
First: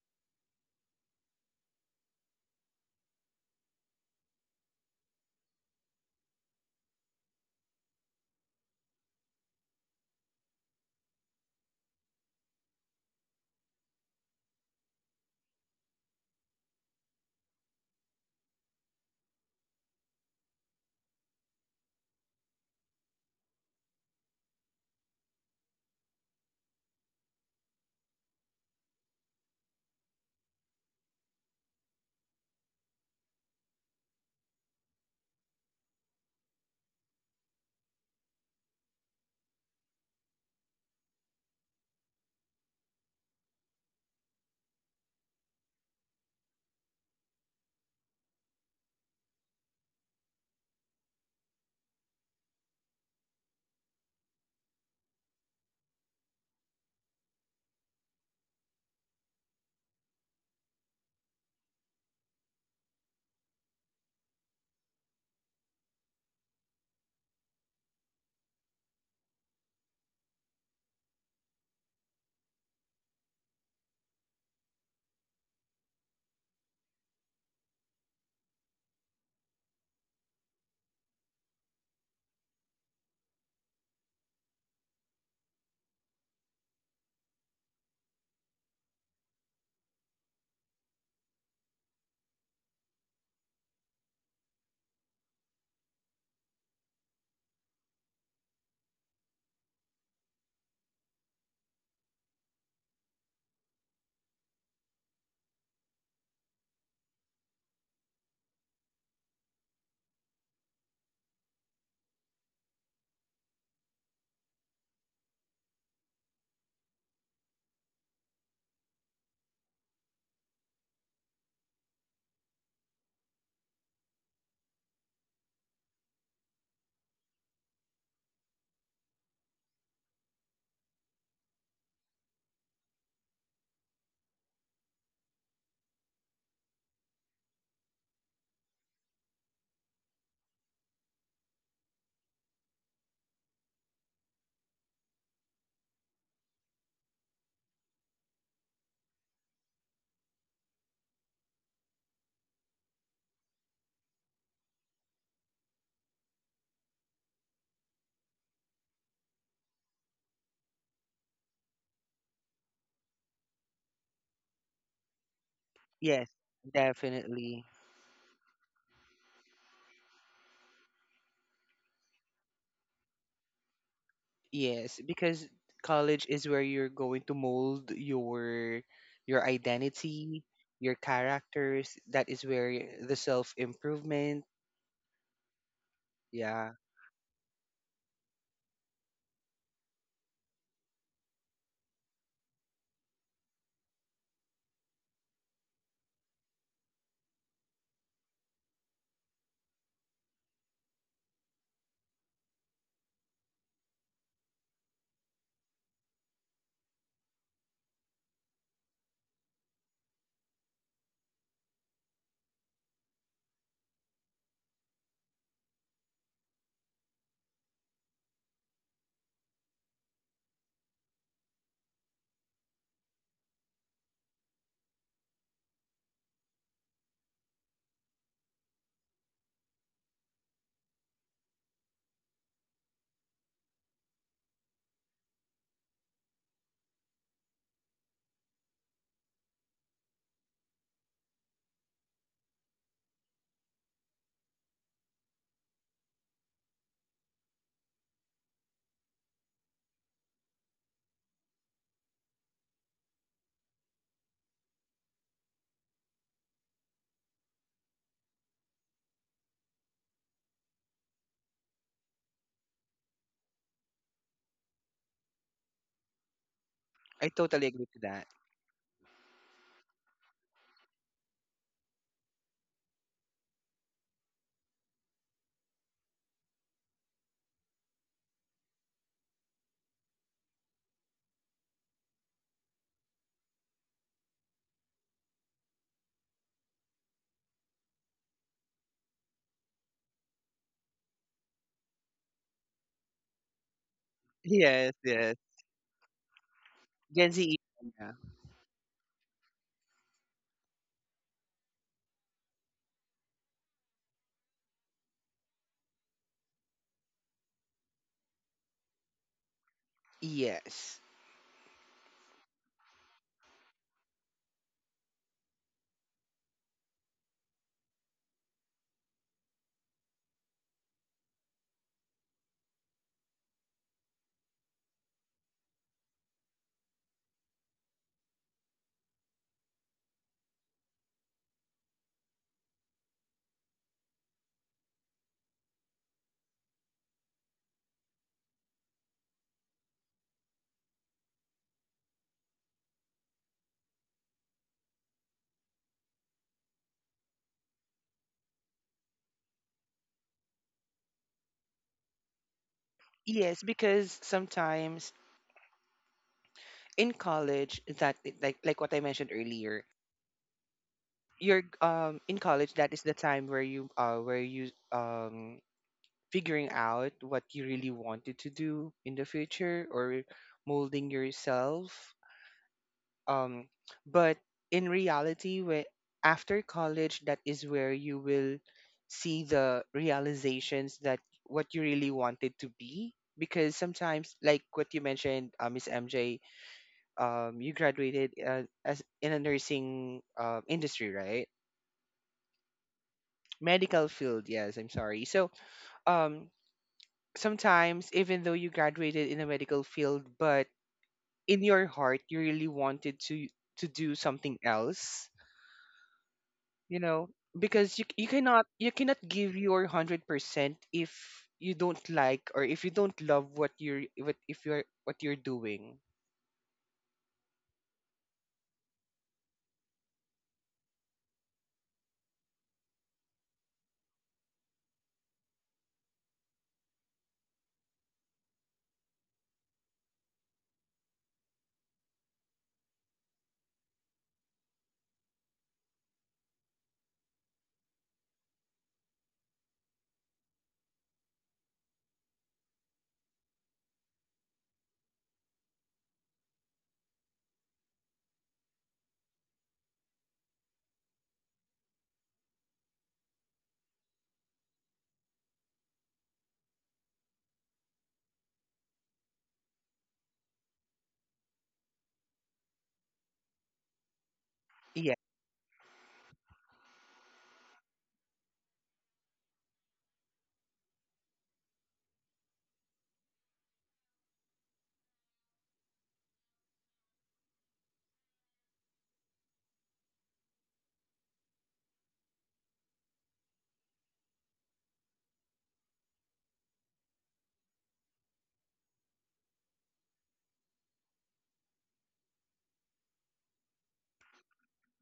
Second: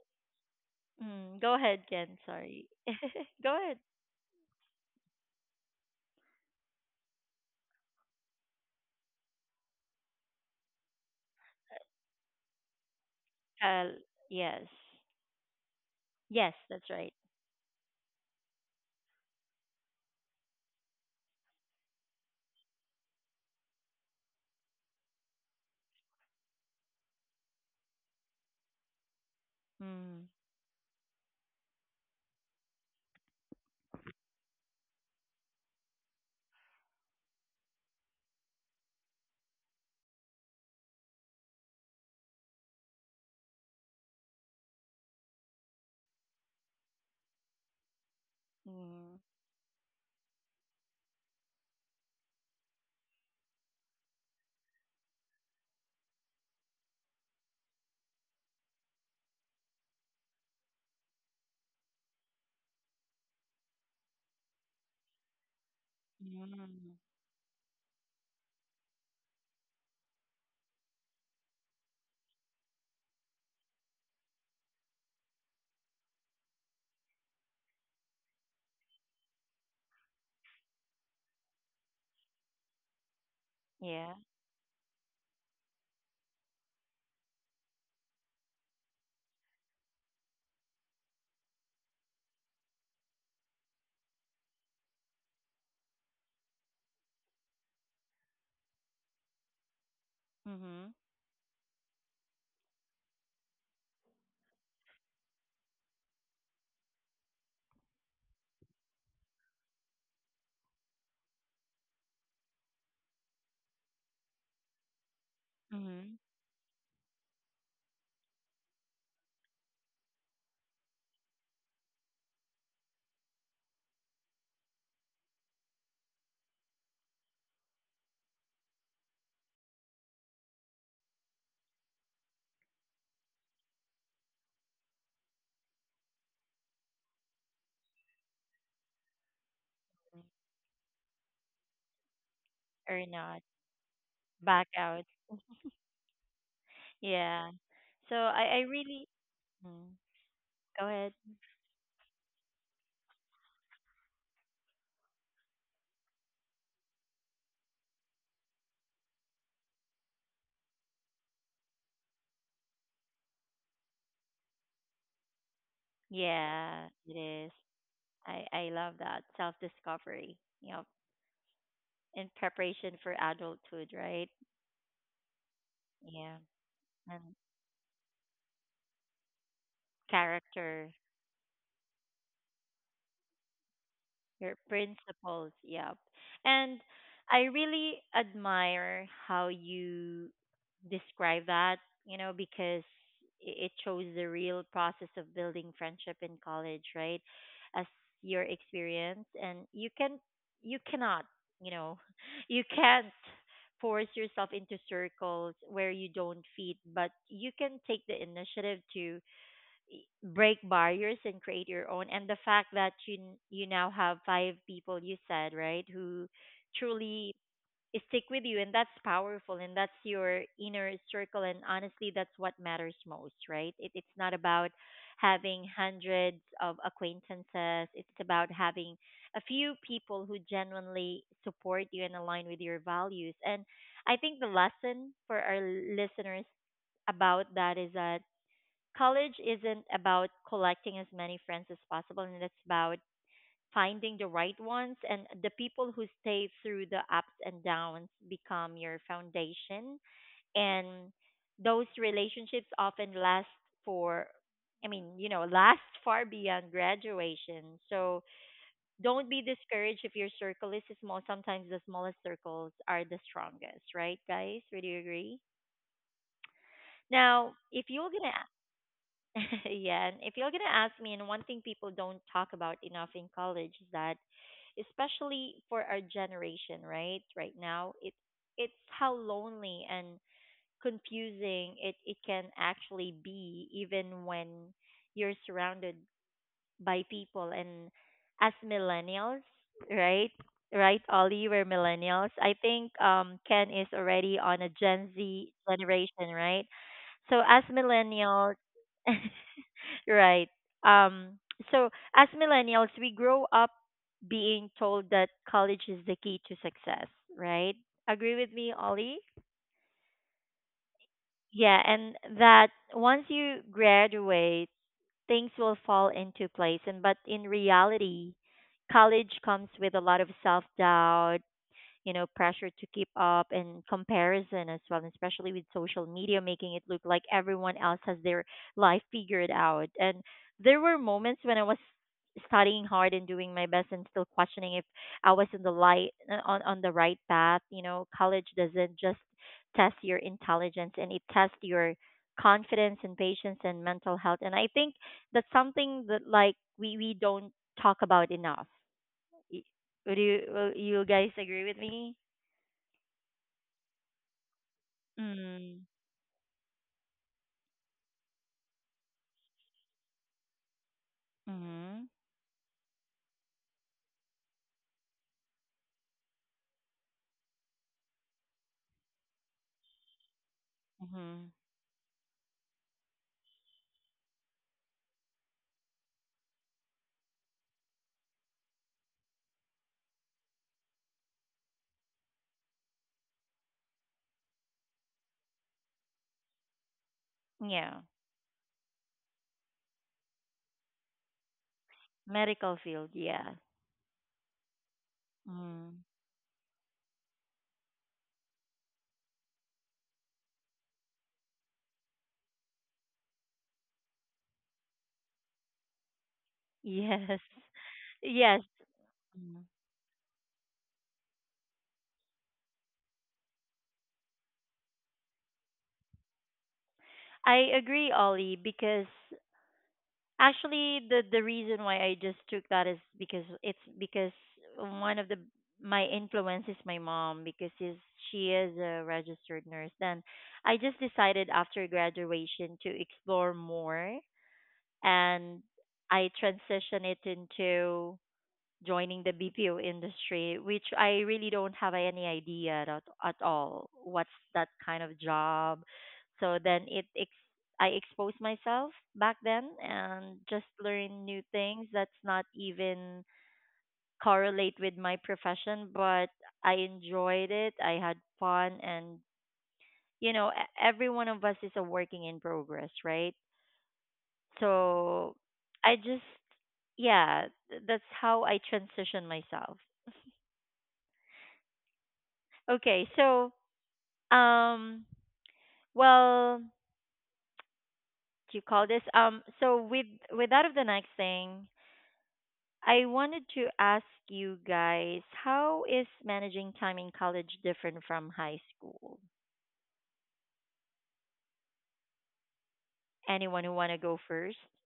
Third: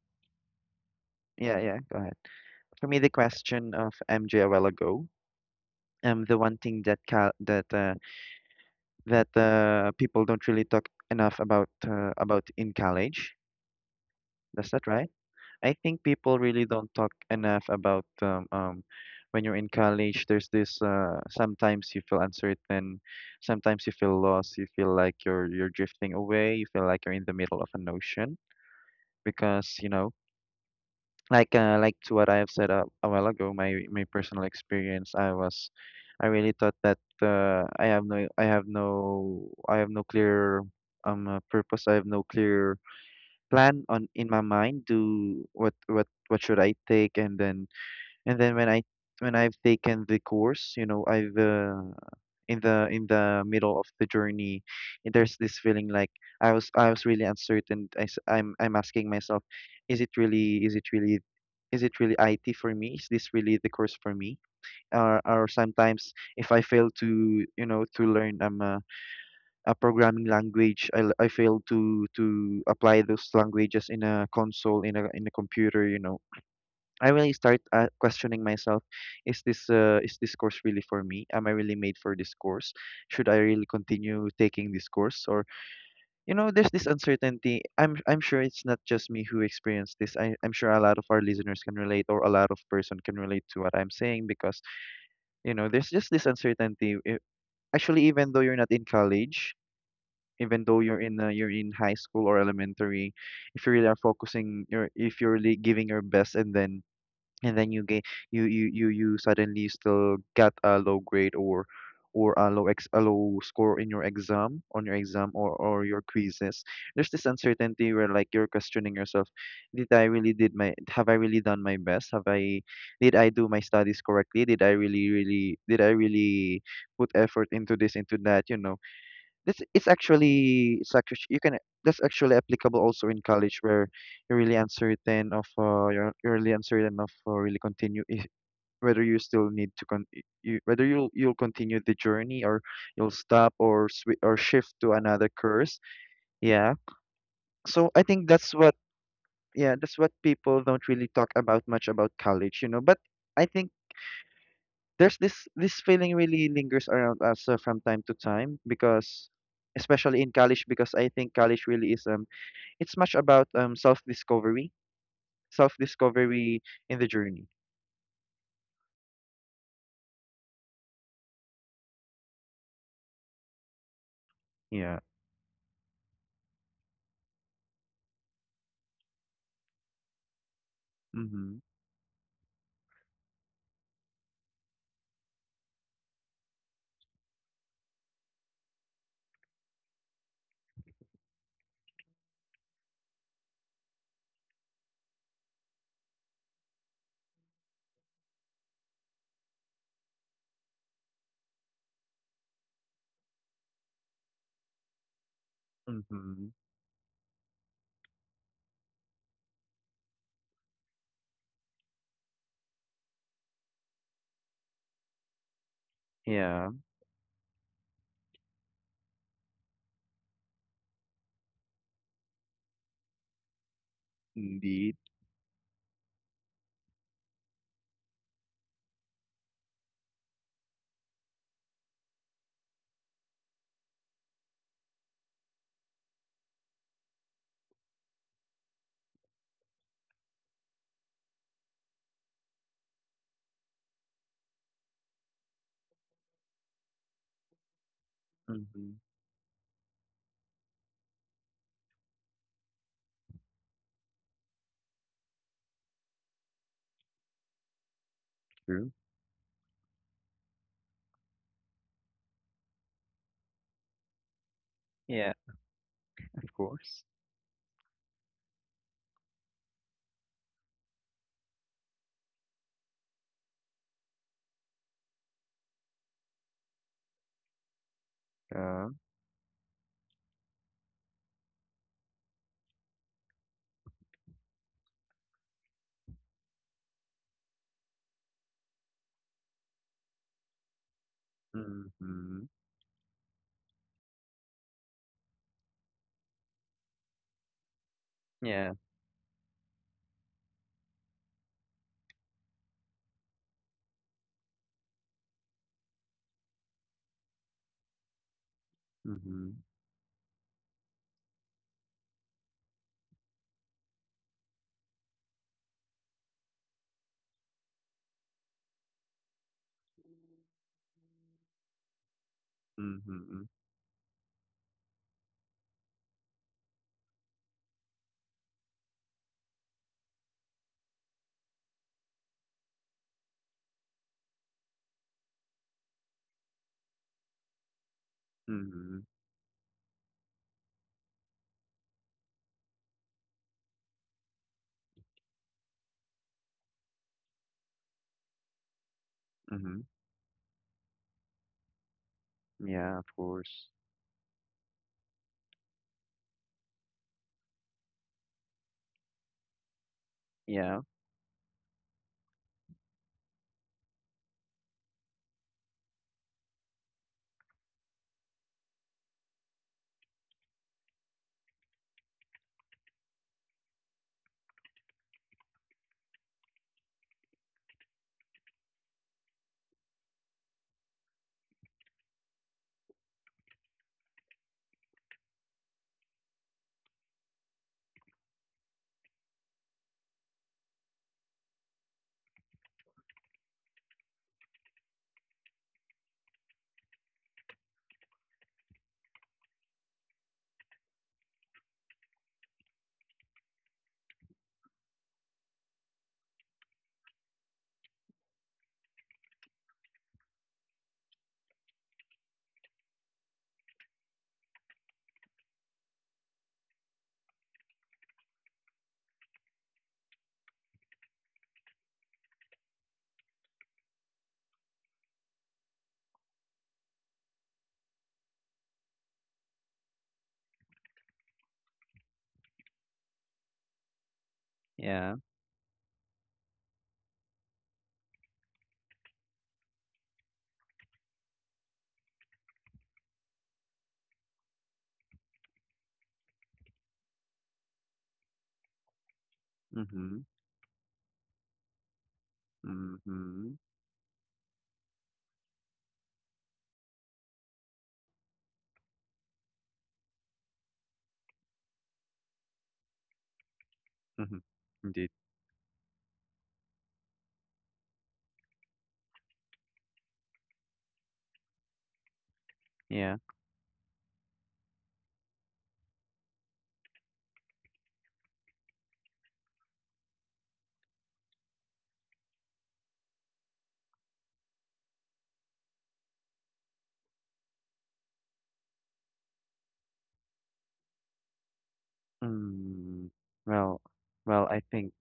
Speaker 1: mm, go
Speaker 2: yeah,
Speaker 1: ahead,
Speaker 2: go ahead.
Speaker 1: Ken. Sorry.
Speaker 2: For me, the
Speaker 1: Go
Speaker 2: question
Speaker 1: ahead.
Speaker 2: of MJ a while ago, the one thing that cal that that people don't really talk enough about in college.
Speaker 1: Uh, yes.
Speaker 2: That's that, right? I think people
Speaker 1: Yes,
Speaker 2: really
Speaker 1: that's
Speaker 2: don't
Speaker 1: right.
Speaker 2: talk enough about when you're in college. There's this sometimes you feel uncertain, sometimes you feel lost, you feel like you're drifting away, you feel like you're in the middle of an ocean because you know,
Speaker 1: Mm.
Speaker 2: like to what I have said a while ago, my personal experience, I really thought that I have no clear purpose. I have no clear plan on in my mind. Do what should I take? And then and then when
Speaker 1: Mm.
Speaker 2: I've taken the course, you know, I've in the middle of the journey, and there's this feeling like I was really uncertain. I, am I'm asking myself, is it really is it really is it really IT for me? Is this really the course for me? Or sometimes if I
Speaker 1: Mm.
Speaker 2: fail to, you know, to learn a programming language, I fail to apply those languages in a console in a computer. You know, I really start questioning myself: is this is this course really for me? Am I really made for this course? Should I really
Speaker 1: Yeah.
Speaker 2: continue taking this course? Or, you know, there's this uncertainty. I'm sure it's not just me who experienced this. I'm sure a lot of our listeners can relate, or a lot of person can relate to what I'm saying, because you know, there's just this uncertainty. I- actually, even though you're not in college. Even
Speaker 1: Mhm.
Speaker 2: though you're in high school or elementary, if you really are focusing, your if you're really giving your best, and then you suddenly still got a low grade or a low score in your exam on your exam or
Speaker 1: Mhm.
Speaker 2: your quizzes, there's this uncertainty where like you're questioning yourself: did my, have I really done my best? Have I, did I do my studies correctly? Did I really did I really put effort into this, into that? You know, this it's actually you can that's actually applicable also in college where you're really uncertain of you're really uncertain of really continue if, whether you still need to con you whether you'll continue the journey or
Speaker 1: Or
Speaker 2: you'll
Speaker 1: not.
Speaker 2: stop or swi or
Speaker 1: Back
Speaker 2: shift
Speaker 1: out.
Speaker 2: to another course. Yeah.
Speaker 1: Yeah.
Speaker 2: So
Speaker 1: So
Speaker 2: I think
Speaker 1: I
Speaker 2: that's what,
Speaker 1: really mm.
Speaker 2: yeah, that's what
Speaker 1: Go
Speaker 2: people don't
Speaker 1: ahead.
Speaker 2: really talk about much about college, you know. But I think there's this feeling really lingers around us from time to time because, especially in college, because I think college really is it's much about self discovery, self
Speaker 3: Yes,
Speaker 1: Yeah,
Speaker 2: discovery
Speaker 1: it
Speaker 2: in the
Speaker 1: is.
Speaker 2: journey.
Speaker 3: definitely.
Speaker 1: I love that self-discovery. Yep. In preparation for adulthood, right?
Speaker 2: Yeah.
Speaker 3: Yes, because
Speaker 1: Yeah.
Speaker 3: college is where you're
Speaker 1: And
Speaker 3: going to mold your identity,
Speaker 1: character,
Speaker 3: your
Speaker 2: Mm-hmm.
Speaker 3: characters. That is where the self
Speaker 1: your
Speaker 3: improvement.
Speaker 1: principles, yep. And
Speaker 3: Yeah,
Speaker 1: I really admire how you describe that, you know, because it shows the real process of building friendship in college, right? As your experience and you can you cannot, you know, you can't force yourself into circles where you don't fit,
Speaker 2: Mm-hmm.
Speaker 1: but you can take the initiative to break barriers and create your own. And the fact that you now have five people, you said, right, who
Speaker 2: Yeah.
Speaker 1: truly stick with you, and that's powerful, and that's your inner circle. And honestly, that's what matters most, right? It's not about
Speaker 2: Indeed.
Speaker 1: having hundreds of acquaintances. It's about having a few people who genuinely support you and align with your values. And I think the lesson for our listeners about that is that college isn't about collecting as many friends as possible, and it's about finding the right ones, and the people who stay through the ups and downs become your
Speaker 2: Mm-hmm.
Speaker 1: foundation. And those relationships often last for you know, last far beyond graduation. So
Speaker 2: True.
Speaker 1: don't be discouraged if your circle is small. Sometimes the smallest circles are the strongest, right, guys? Would you
Speaker 2: Yeah.
Speaker 1: agree?
Speaker 2: Of course.
Speaker 3: I totally
Speaker 1: Now
Speaker 3: agree to
Speaker 1: if
Speaker 3: that.
Speaker 1: you're going to yeah, and if you're gonna ask me, and one thing people don't talk about enough in college is that, especially for our generation, right, right now, it
Speaker 2: Yeah.
Speaker 1: it's how lonely and confusing it can actually be, even when you're surrounded by people. And as millennials, right? Right, Ollie,
Speaker 2: Mm-hmm.
Speaker 1: we're millennials. I think Ken is
Speaker 3: Yes,
Speaker 1: already
Speaker 3: yes.
Speaker 1: on a Gen Z generation,
Speaker 3: Gen Z.
Speaker 1: right?
Speaker 3: Yeah.
Speaker 1: So as
Speaker 2: Yeah.
Speaker 1: millennials, right. Um, so as millennials, we grow up being told that college is the key to success, right? Agree with me, Ollie?
Speaker 2: Mm-hmm.
Speaker 3: Yes.
Speaker 1: Yeah, and that once you graduate, things will fall into place. And but in reality, college comes with a lot of self doubt, you know, pressure to keep
Speaker 2: Mm-hmm.
Speaker 1: up and comparison as well, and especially with social media making it look like everyone else has their life figured out. And there were moments when I was studying hard and doing my best and still questioning if I was in the light on the right path. You know, college doesn't
Speaker 2: Mm-hmm.
Speaker 1: just test your intelligence, and it tests your confidence and patience and mental health. And I think that's something that like we don't talk about enough. Y-
Speaker 2: Hmm.
Speaker 1: Would you will you guys agree with me?
Speaker 2: Yeah, of
Speaker 3: Yes,
Speaker 2: course.
Speaker 3: because sometimes
Speaker 1: Mm.
Speaker 3: in college that like what I mentioned earlier,
Speaker 2: Yeah.
Speaker 3: you're
Speaker 1: Mhm.
Speaker 3: in college that is the time where you figuring out what you really wanted to do in the future or molding
Speaker 1: Mhm.
Speaker 3: yourself. Um but in reality when after college that is where you will see the realizations that what you really wanted to be because sometimes like what you mentioned Miss MJ, you
Speaker 1: Yeah.
Speaker 3: graduated as in a nursing industry, right?
Speaker 1: Medical field. Yeah.
Speaker 3: Medical field, yes. I'm sorry. So,
Speaker 1: Mm.
Speaker 3: um, sometimes even though you graduated in a medical field, but in your heart you really wanted to do something else, you
Speaker 1: Yes.
Speaker 3: know, because you c- you
Speaker 1: Yes.
Speaker 3: cannot you cannot
Speaker 1: Mm.
Speaker 3: give your 100% if you don't like or if you don't love what you're what if you're what you're doing.
Speaker 1: I agree, Ollie, because actually the reason why I just took that is because one of the my influence is my mom, because she is a registered nurse. Then I just decided after graduation to explore more
Speaker 2: Yeah.
Speaker 1: and I transition it into joining the BPO industry, which I really don't have any idea at all what's that kind of job. So I exposed myself back then
Speaker 2: Mm-hmm.
Speaker 1: and just learn new things that's not
Speaker 2: Mm-hmm.
Speaker 1: even correlate with my profession, but I enjoyed it. I had fun. And you know, every one of us is a working in progress, right?
Speaker 2: Mm-hmm. Indeed.
Speaker 3: Yeah.
Speaker 1: So I just yeah, that's how I transition myself.
Speaker 2: Yeah.
Speaker 1: Okay, so um, well, do you call this. So with that of the next thing, I wanted to ask you guys, how is managing time in college different from high school?
Speaker 2: Mm,
Speaker 1: Anyone
Speaker 2: well,
Speaker 1: who want to go
Speaker 2: well, I
Speaker 1: first,
Speaker 2: think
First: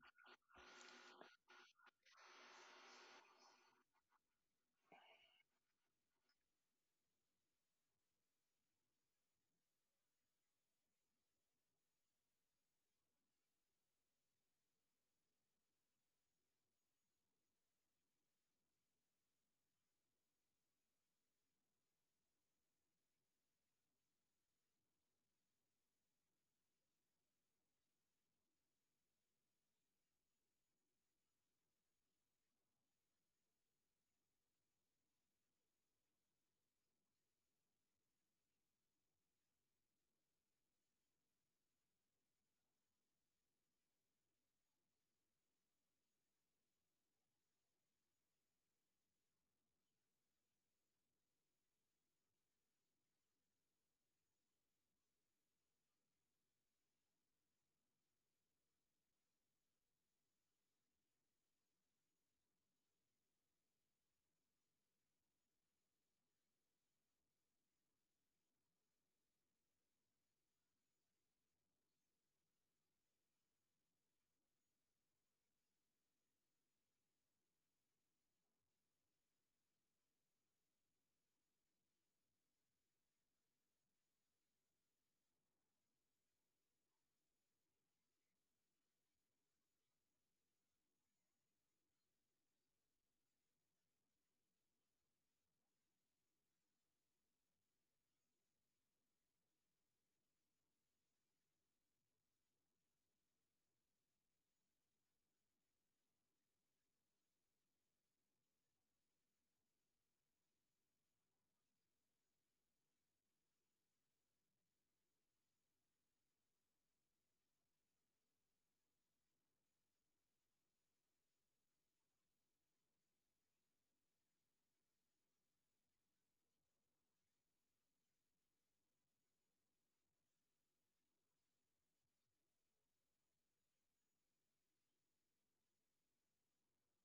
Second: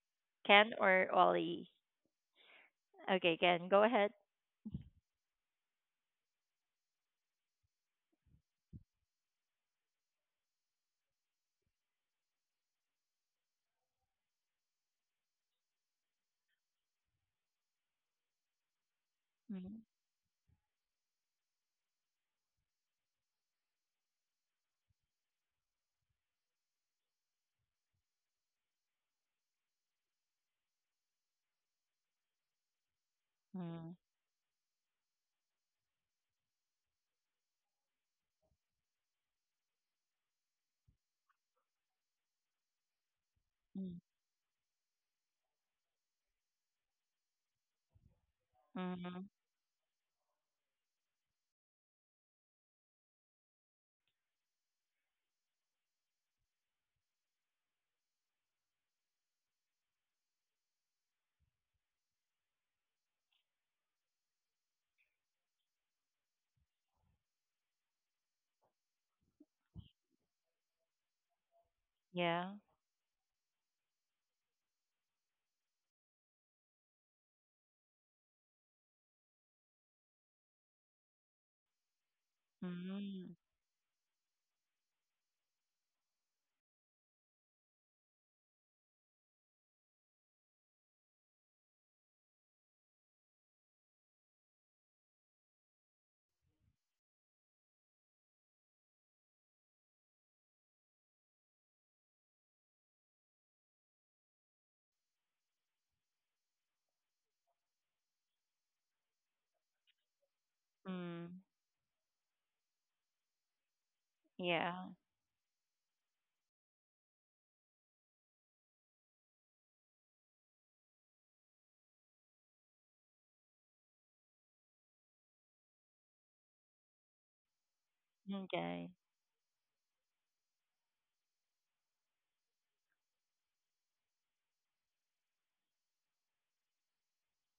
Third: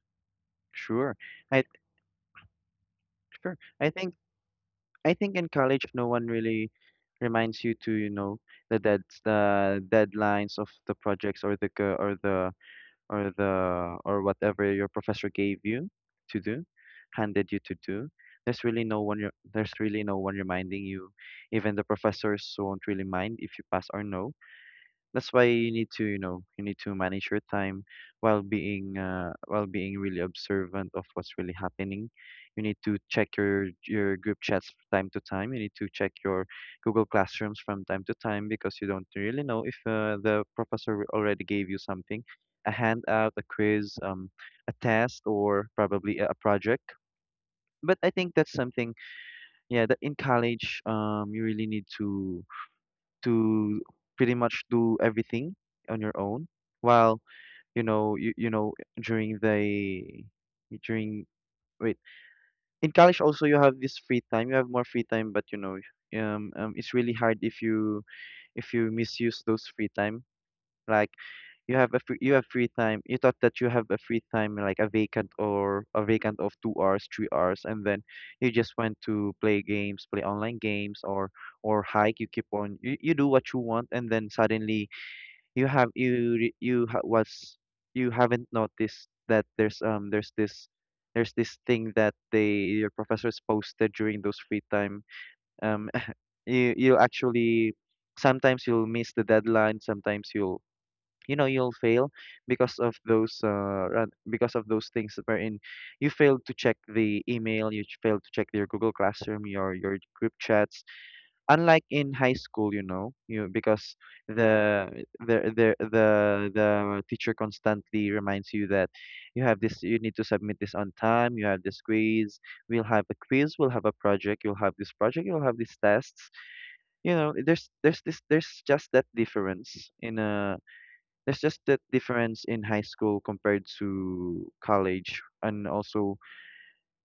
Speaker 1: Ken or
Speaker 2: sure. I
Speaker 1: Ollie? Okay,
Speaker 2: sure.
Speaker 1: Ken, go ahead.
Speaker 2: I think in college, no one really reminds you to, you know, the deadlines of the projects or the co- or the or the or whatever your professor gave you to do, handed you to do. There's really no one reminding you. Even the professors won't really mind if you pass or no. That's why you need to, you know, you need to manage your time while being really observant of what's really happening. You need to check
Speaker 1: Mm-hmm.
Speaker 2: your group chats from time to time. You need to check your Google Classrooms from time to time, because you don't really know if the professor already gave you something, a handout, a quiz, a test, or probably a project. But I think that's
Speaker 1: Mm-hmm.
Speaker 2: something, yeah, that in college, you really need to to pretty much do everything on your own. While you know you, you know during the during wait In college also you have this free time, you have more free time, but you know, it's really hard if you misuse those free time. Like, you have a
Speaker 1: Yeah.
Speaker 2: free, you have free time, you thought that you have a free time like a vacant or a vacant of 2 hours, 3 hours, and then you just went to play games, play online games, or hike, you keep on
Speaker 1: Mm-hmm.
Speaker 2: you, you do what you want, and then suddenly you have you re- you ha- was you haven't noticed that there's this thing that they, your professors, posted during those free time. um you actually sometimes you'll miss the deadline, sometimes you'll, you know, you'll fail because of those because of those things wherein you failed to check the email, you failed to check your Google Classroom, your group chats.
Speaker 1: Mm,
Speaker 2: Unlike in high school, you know, you because
Speaker 1: yeah.
Speaker 2: the the the the the teacher constantly reminds you that you have this, you need to submit this on time. You have this quiz. We'll have a quiz. We'll have a project. You'll have this project. You'll have these tests. You know,
Speaker 1: Okay.
Speaker 2: there's just that difference in there's just that difference in high school compared to college. And also,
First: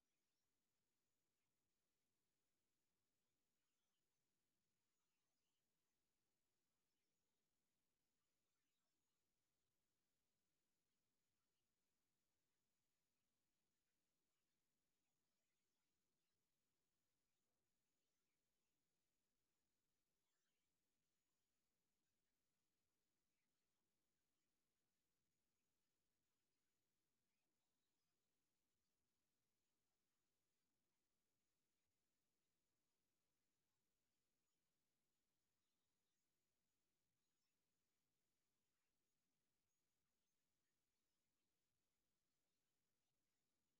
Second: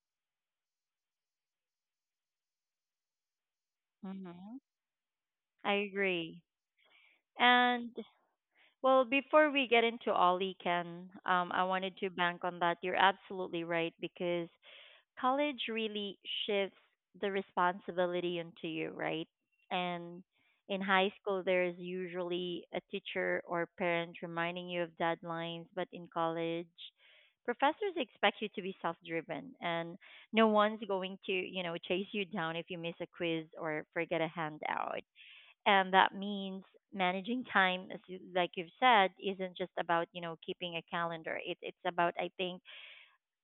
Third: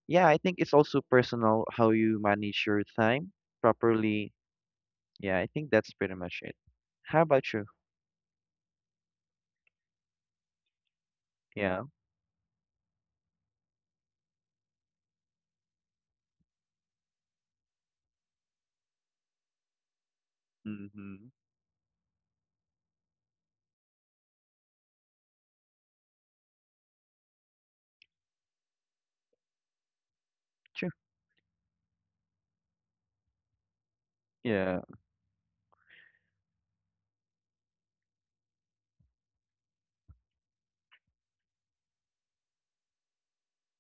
Speaker 2: yeah, I think it's also personal how you manage your time properly.
Speaker 1: Mm-hmm.
Speaker 2: Yeah, I think
Speaker 1: I
Speaker 2: that's pretty much
Speaker 1: agree.
Speaker 2: it. How about you?
Speaker 1: And well, before we get into Ollie, Ken, I
Speaker 2: Yeah.
Speaker 1: wanted to bank on that. You're absolutely right, because college really shifts the responsibility into you, right? And in
Speaker 2: Mm-hmm.
Speaker 1: high school, there is usually a teacher or parent reminding you of deadlines, but in college, professors expect you to be self-driven, and no
Speaker 2: True.
Speaker 1: one's going to, you know, chase you down if you miss a quiz or forget a
Speaker 2: Yeah.
Speaker 1: handout. And that means managing time, as you, like you've said, isn't just about, you know, keeping a calendar. It's about, I think,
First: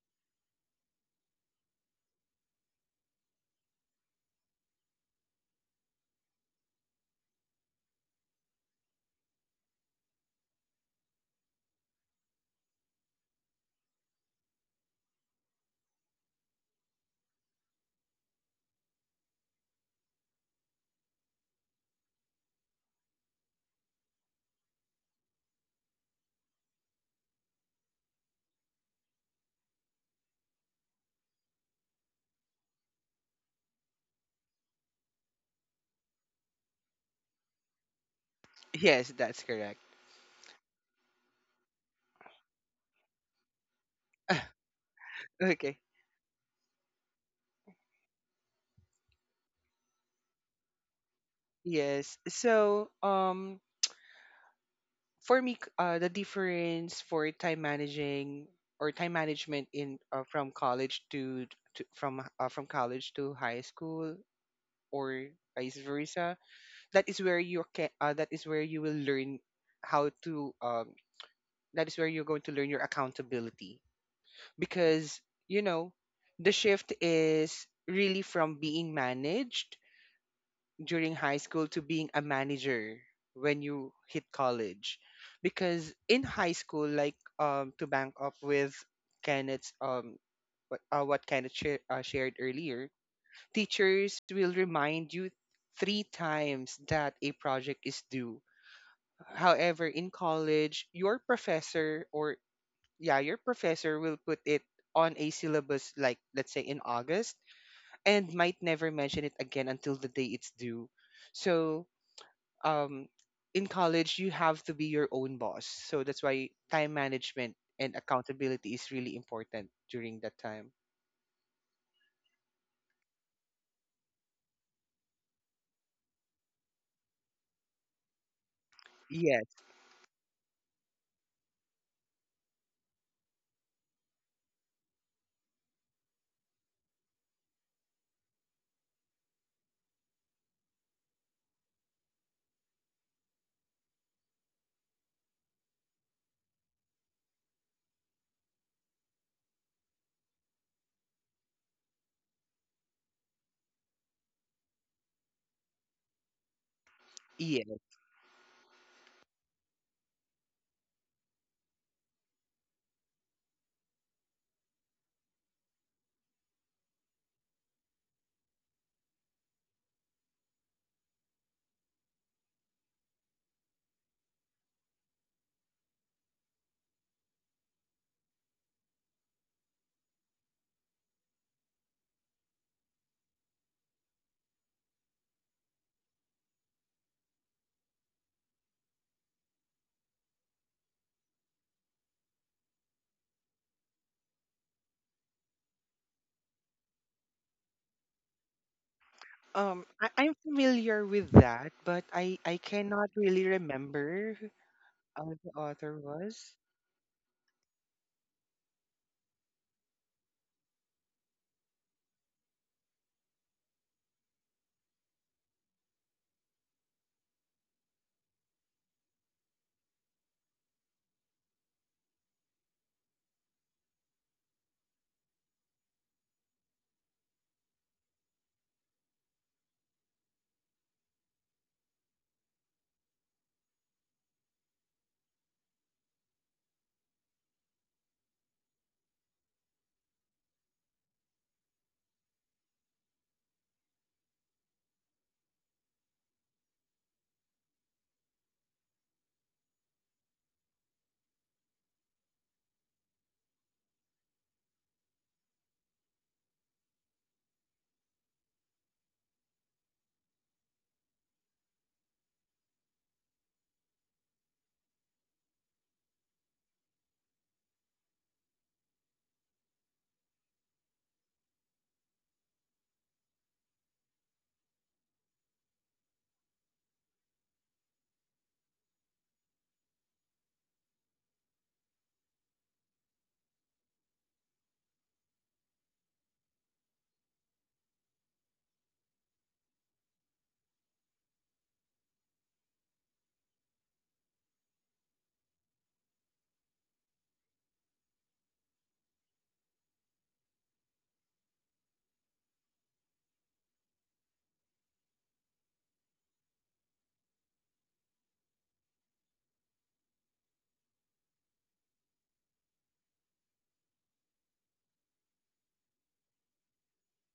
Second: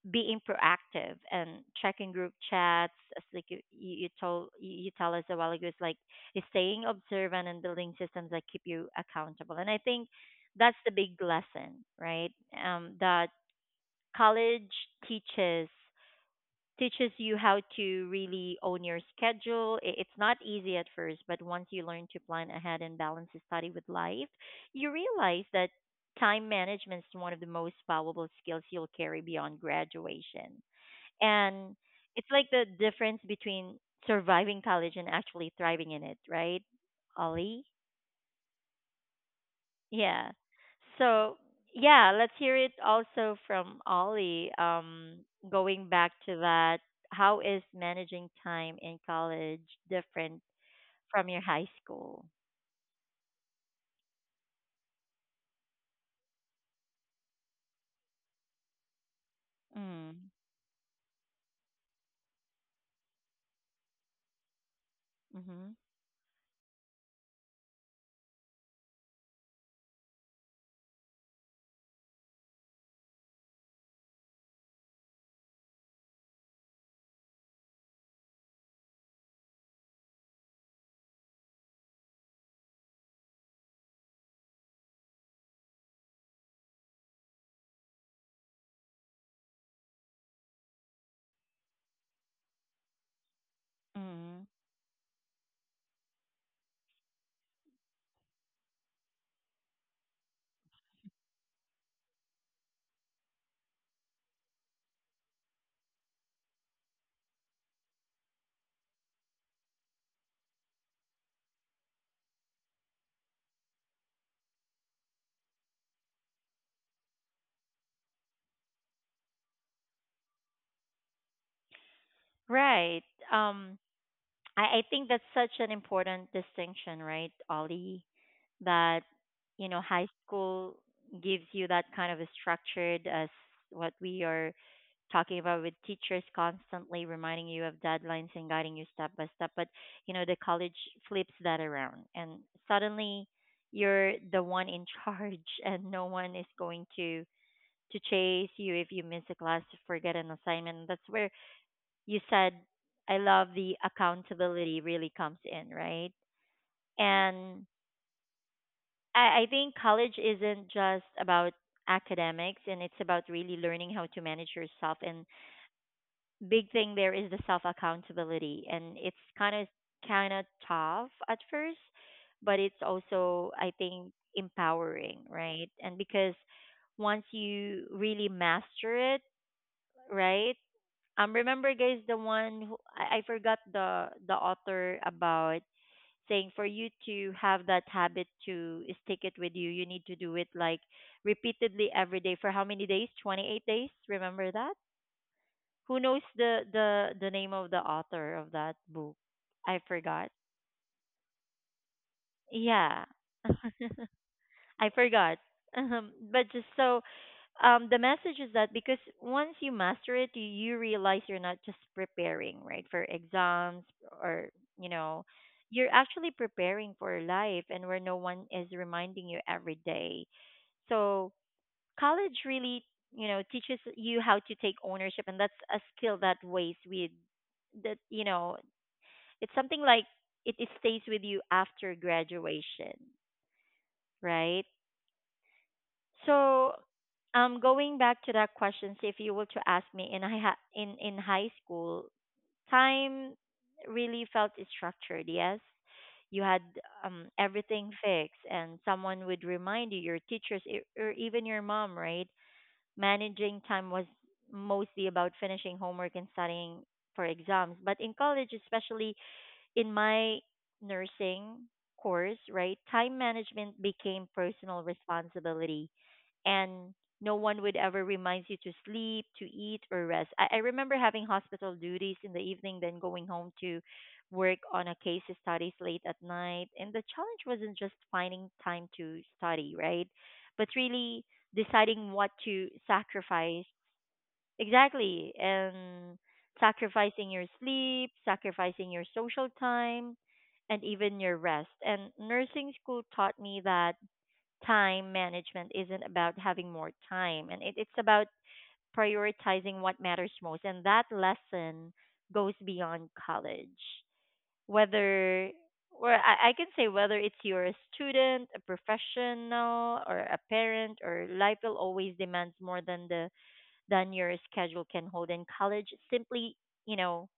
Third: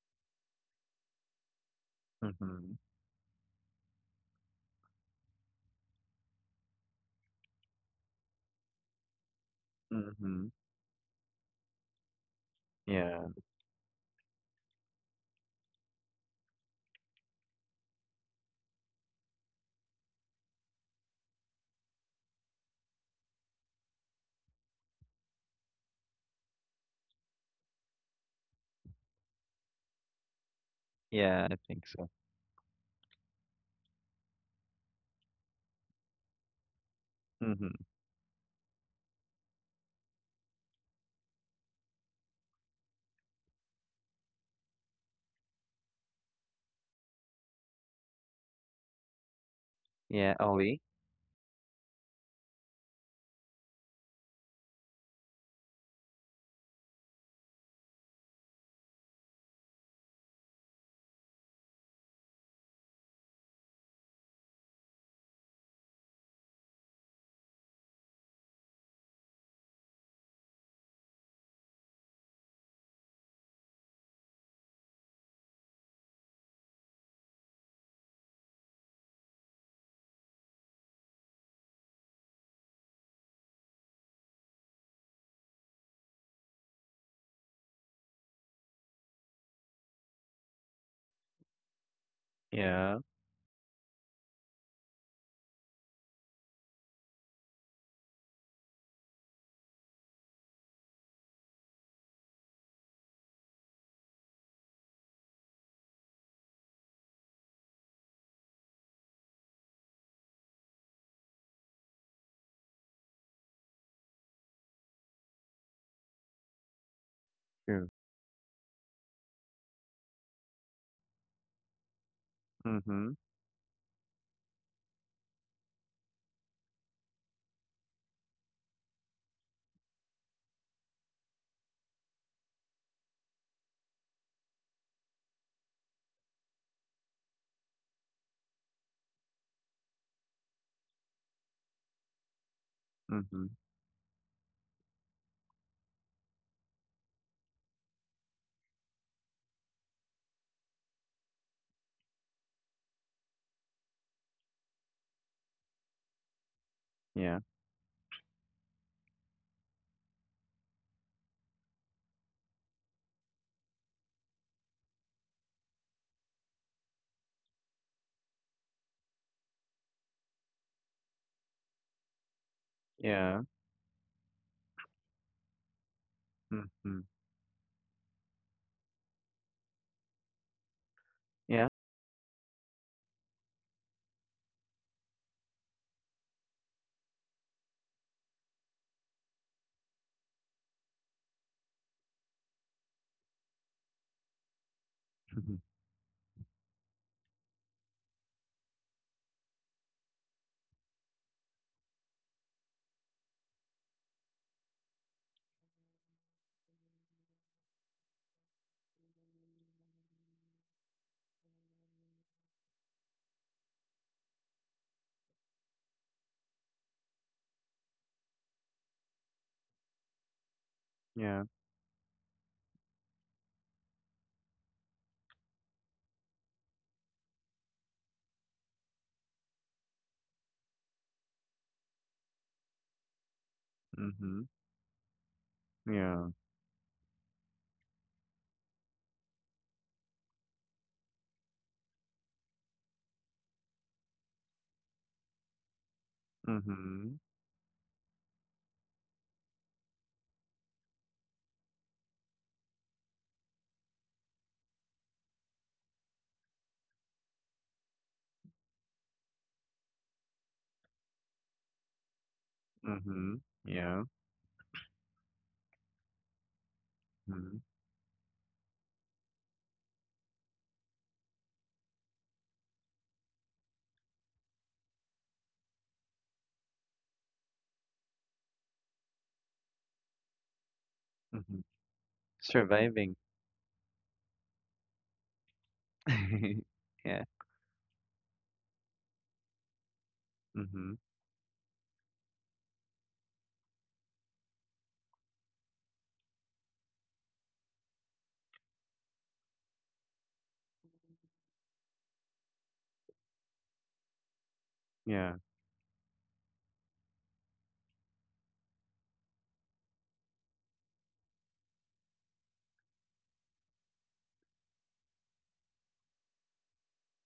Speaker 1: being proactive and checking group
Speaker 2: Mm-hmm.
Speaker 1: chats, as like you told you tell us a while ago. It's like is staying observant and building systems that keep you accountable. And I think
Speaker 2: Mm-hmm.
Speaker 1: that's the big lesson, right? Um, that
Speaker 2: Yeah.
Speaker 1: college teaches you how to really own your schedule. It's not easy at first, but once you learn to plan ahead and balance study with life, you realize that time management is one of the most valuable skills you'll carry beyond graduation.
Speaker 2: Yeah, I think
Speaker 1: And
Speaker 2: so.
Speaker 1: it's like the difference between surviving college and actually thriving in it, right,
Speaker 2: Mm-hmm.
Speaker 1: Ollie?
Speaker 3: Yes, that's correct.
Speaker 1: Yeah. So, yeah, let's hear it also from Ollie.
Speaker 3: Okay.
Speaker 1: Going back to that, how is managing time in college
Speaker 2: Yeah,
Speaker 1: different
Speaker 2: Ollie.
Speaker 1: from your high
Speaker 3: Yes.
Speaker 1: school?
Speaker 3: So, for me, the difference for time managing or time management in from
Speaker 1: Mm.
Speaker 3: college to, to from uh, from college to high school or vice
Speaker 1: Mhm.
Speaker 3: versa. That is where you can. That is where you will learn how to. That is where you're going to learn your accountability because you know the shift is really from being managed during high school to being a manager when you hit college because in high school like to bank up with Kenneth's what Kenneth shared earlier,
Speaker 2: Yeah.
Speaker 3: teachers will
Speaker 1: Mhm.
Speaker 3: remind you three times that a project is due. However in college your professor or yeah your professor will put it on a syllabus, like, let's say in August, and might never mention it again until the day it's due. So um, in college you have to be your own boss. So that's why time management
Speaker 2: True.
Speaker 3: and accountability is really important during that time.
Speaker 2: Mm-hmm.
Speaker 1: Right. Um, I think that's such an important distinction, right, Ollie? That,
Speaker 3: Yes,
Speaker 1: you know, high school gives you that kind of a structured as what we are talking about, with teachers constantly reminding you of deadlines and guiding you step by step. But you know, the college flips that around, and suddenly
Speaker 2: Mm-hmm.
Speaker 1: you're the one in charge and no one is going to chase you if you miss a class, forget an assignment. That's where, you said, I love, the accountability really comes in, right?
Speaker 2: Yeah.
Speaker 3: yes.
Speaker 1: And I think college isn't just about academics, and it's about really learning how to manage yourself. And big thing there is the self accountability, and it's kind of tough at first, but it's
Speaker 2: Yeah.
Speaker 1: also, I think, empowering, right? And because
Speaker 2: Mm-hmm.
Speaker 1: once you really master it, right, um,
Speaker 2: Yeah.
Speaker 1: remember guys, the one who, I forgot the author about saying, for you to have that habit to stick it with you, you need to do it like repeatedly every day for how many days, 28 days, remember that?
Speaker 2: Mm-hmm.
Speaker 1: Who knows the name of the author of that book? I
Speaker 3: I,
Speaker 1: forgot.
Speaker 3: I'm familiar with that, but I
Speaker 1: Yeah.
Speaker 3: cannot really remember who
Speaker 1: I forgot.
Speaker 3: the author
Speaker 1: But just
Speaker 3: was.
Speaker 1: so the message is that because once you master it, you realize you're not just preparing, right, for exams or, you know, you're actually preparing for life, and where no one is reminding you every day.
Speaker 2: Yeah.
Speaker 1: So college really, you know, teaches you how to take ownership, and that's a skill that weighs with that, you know, it's something like it stays with you after graduation,
Speaker 2: Mm-hmm.
Speaker 1: right?
Speaker 2: Yeah.
Speaker 1: So going back to that question, so if you were to ask me, in in high school, time really felt structured, yes, you had
Speaker 2: Mm-hmm.
Speaker 1: everything fixed, and someone would remind you, your teachers, or even your mom, right? Managing time was mostly about finishing homework and studying for exams. But in college, especially in my nursing course, right,
Speaker 2: Mm-hmm.
Speaker 1: time
Speaker 2: Yeah.
Speaker 1: management became personal responsibility, and
Speaker 2: Mm-hmm.
Speaker 1: no one would ever remind you to sleep, to eat, or rest. I remember having hospital duties in the evening, then going home to work on a case studies late at night. And the challenge wasn't just finding time to study, right? But really
Speaker 2: Mm-hmm.
Speaker 1: deciding what to
Speaker 2: Surviving.
Speaker 1: sacrifice. Exactly. And
Speaker 2: Yeah.
Speaker 1: sacrificing your sleep, sacrificing your social time, and
Speaker 2: Mm-hmm.
Speaker 1: even your rest. And nursing school taught me that time management isn't about having more time, and it's about prioritizing what matters most. And that lesson goes beyond college.
Speaker 2: Yeah.
Speaker 1: Whether or I can say, whether it's you're a student, a professional, or a parent, or life will always demand more than the than your schedule can hold. And college simply, you know,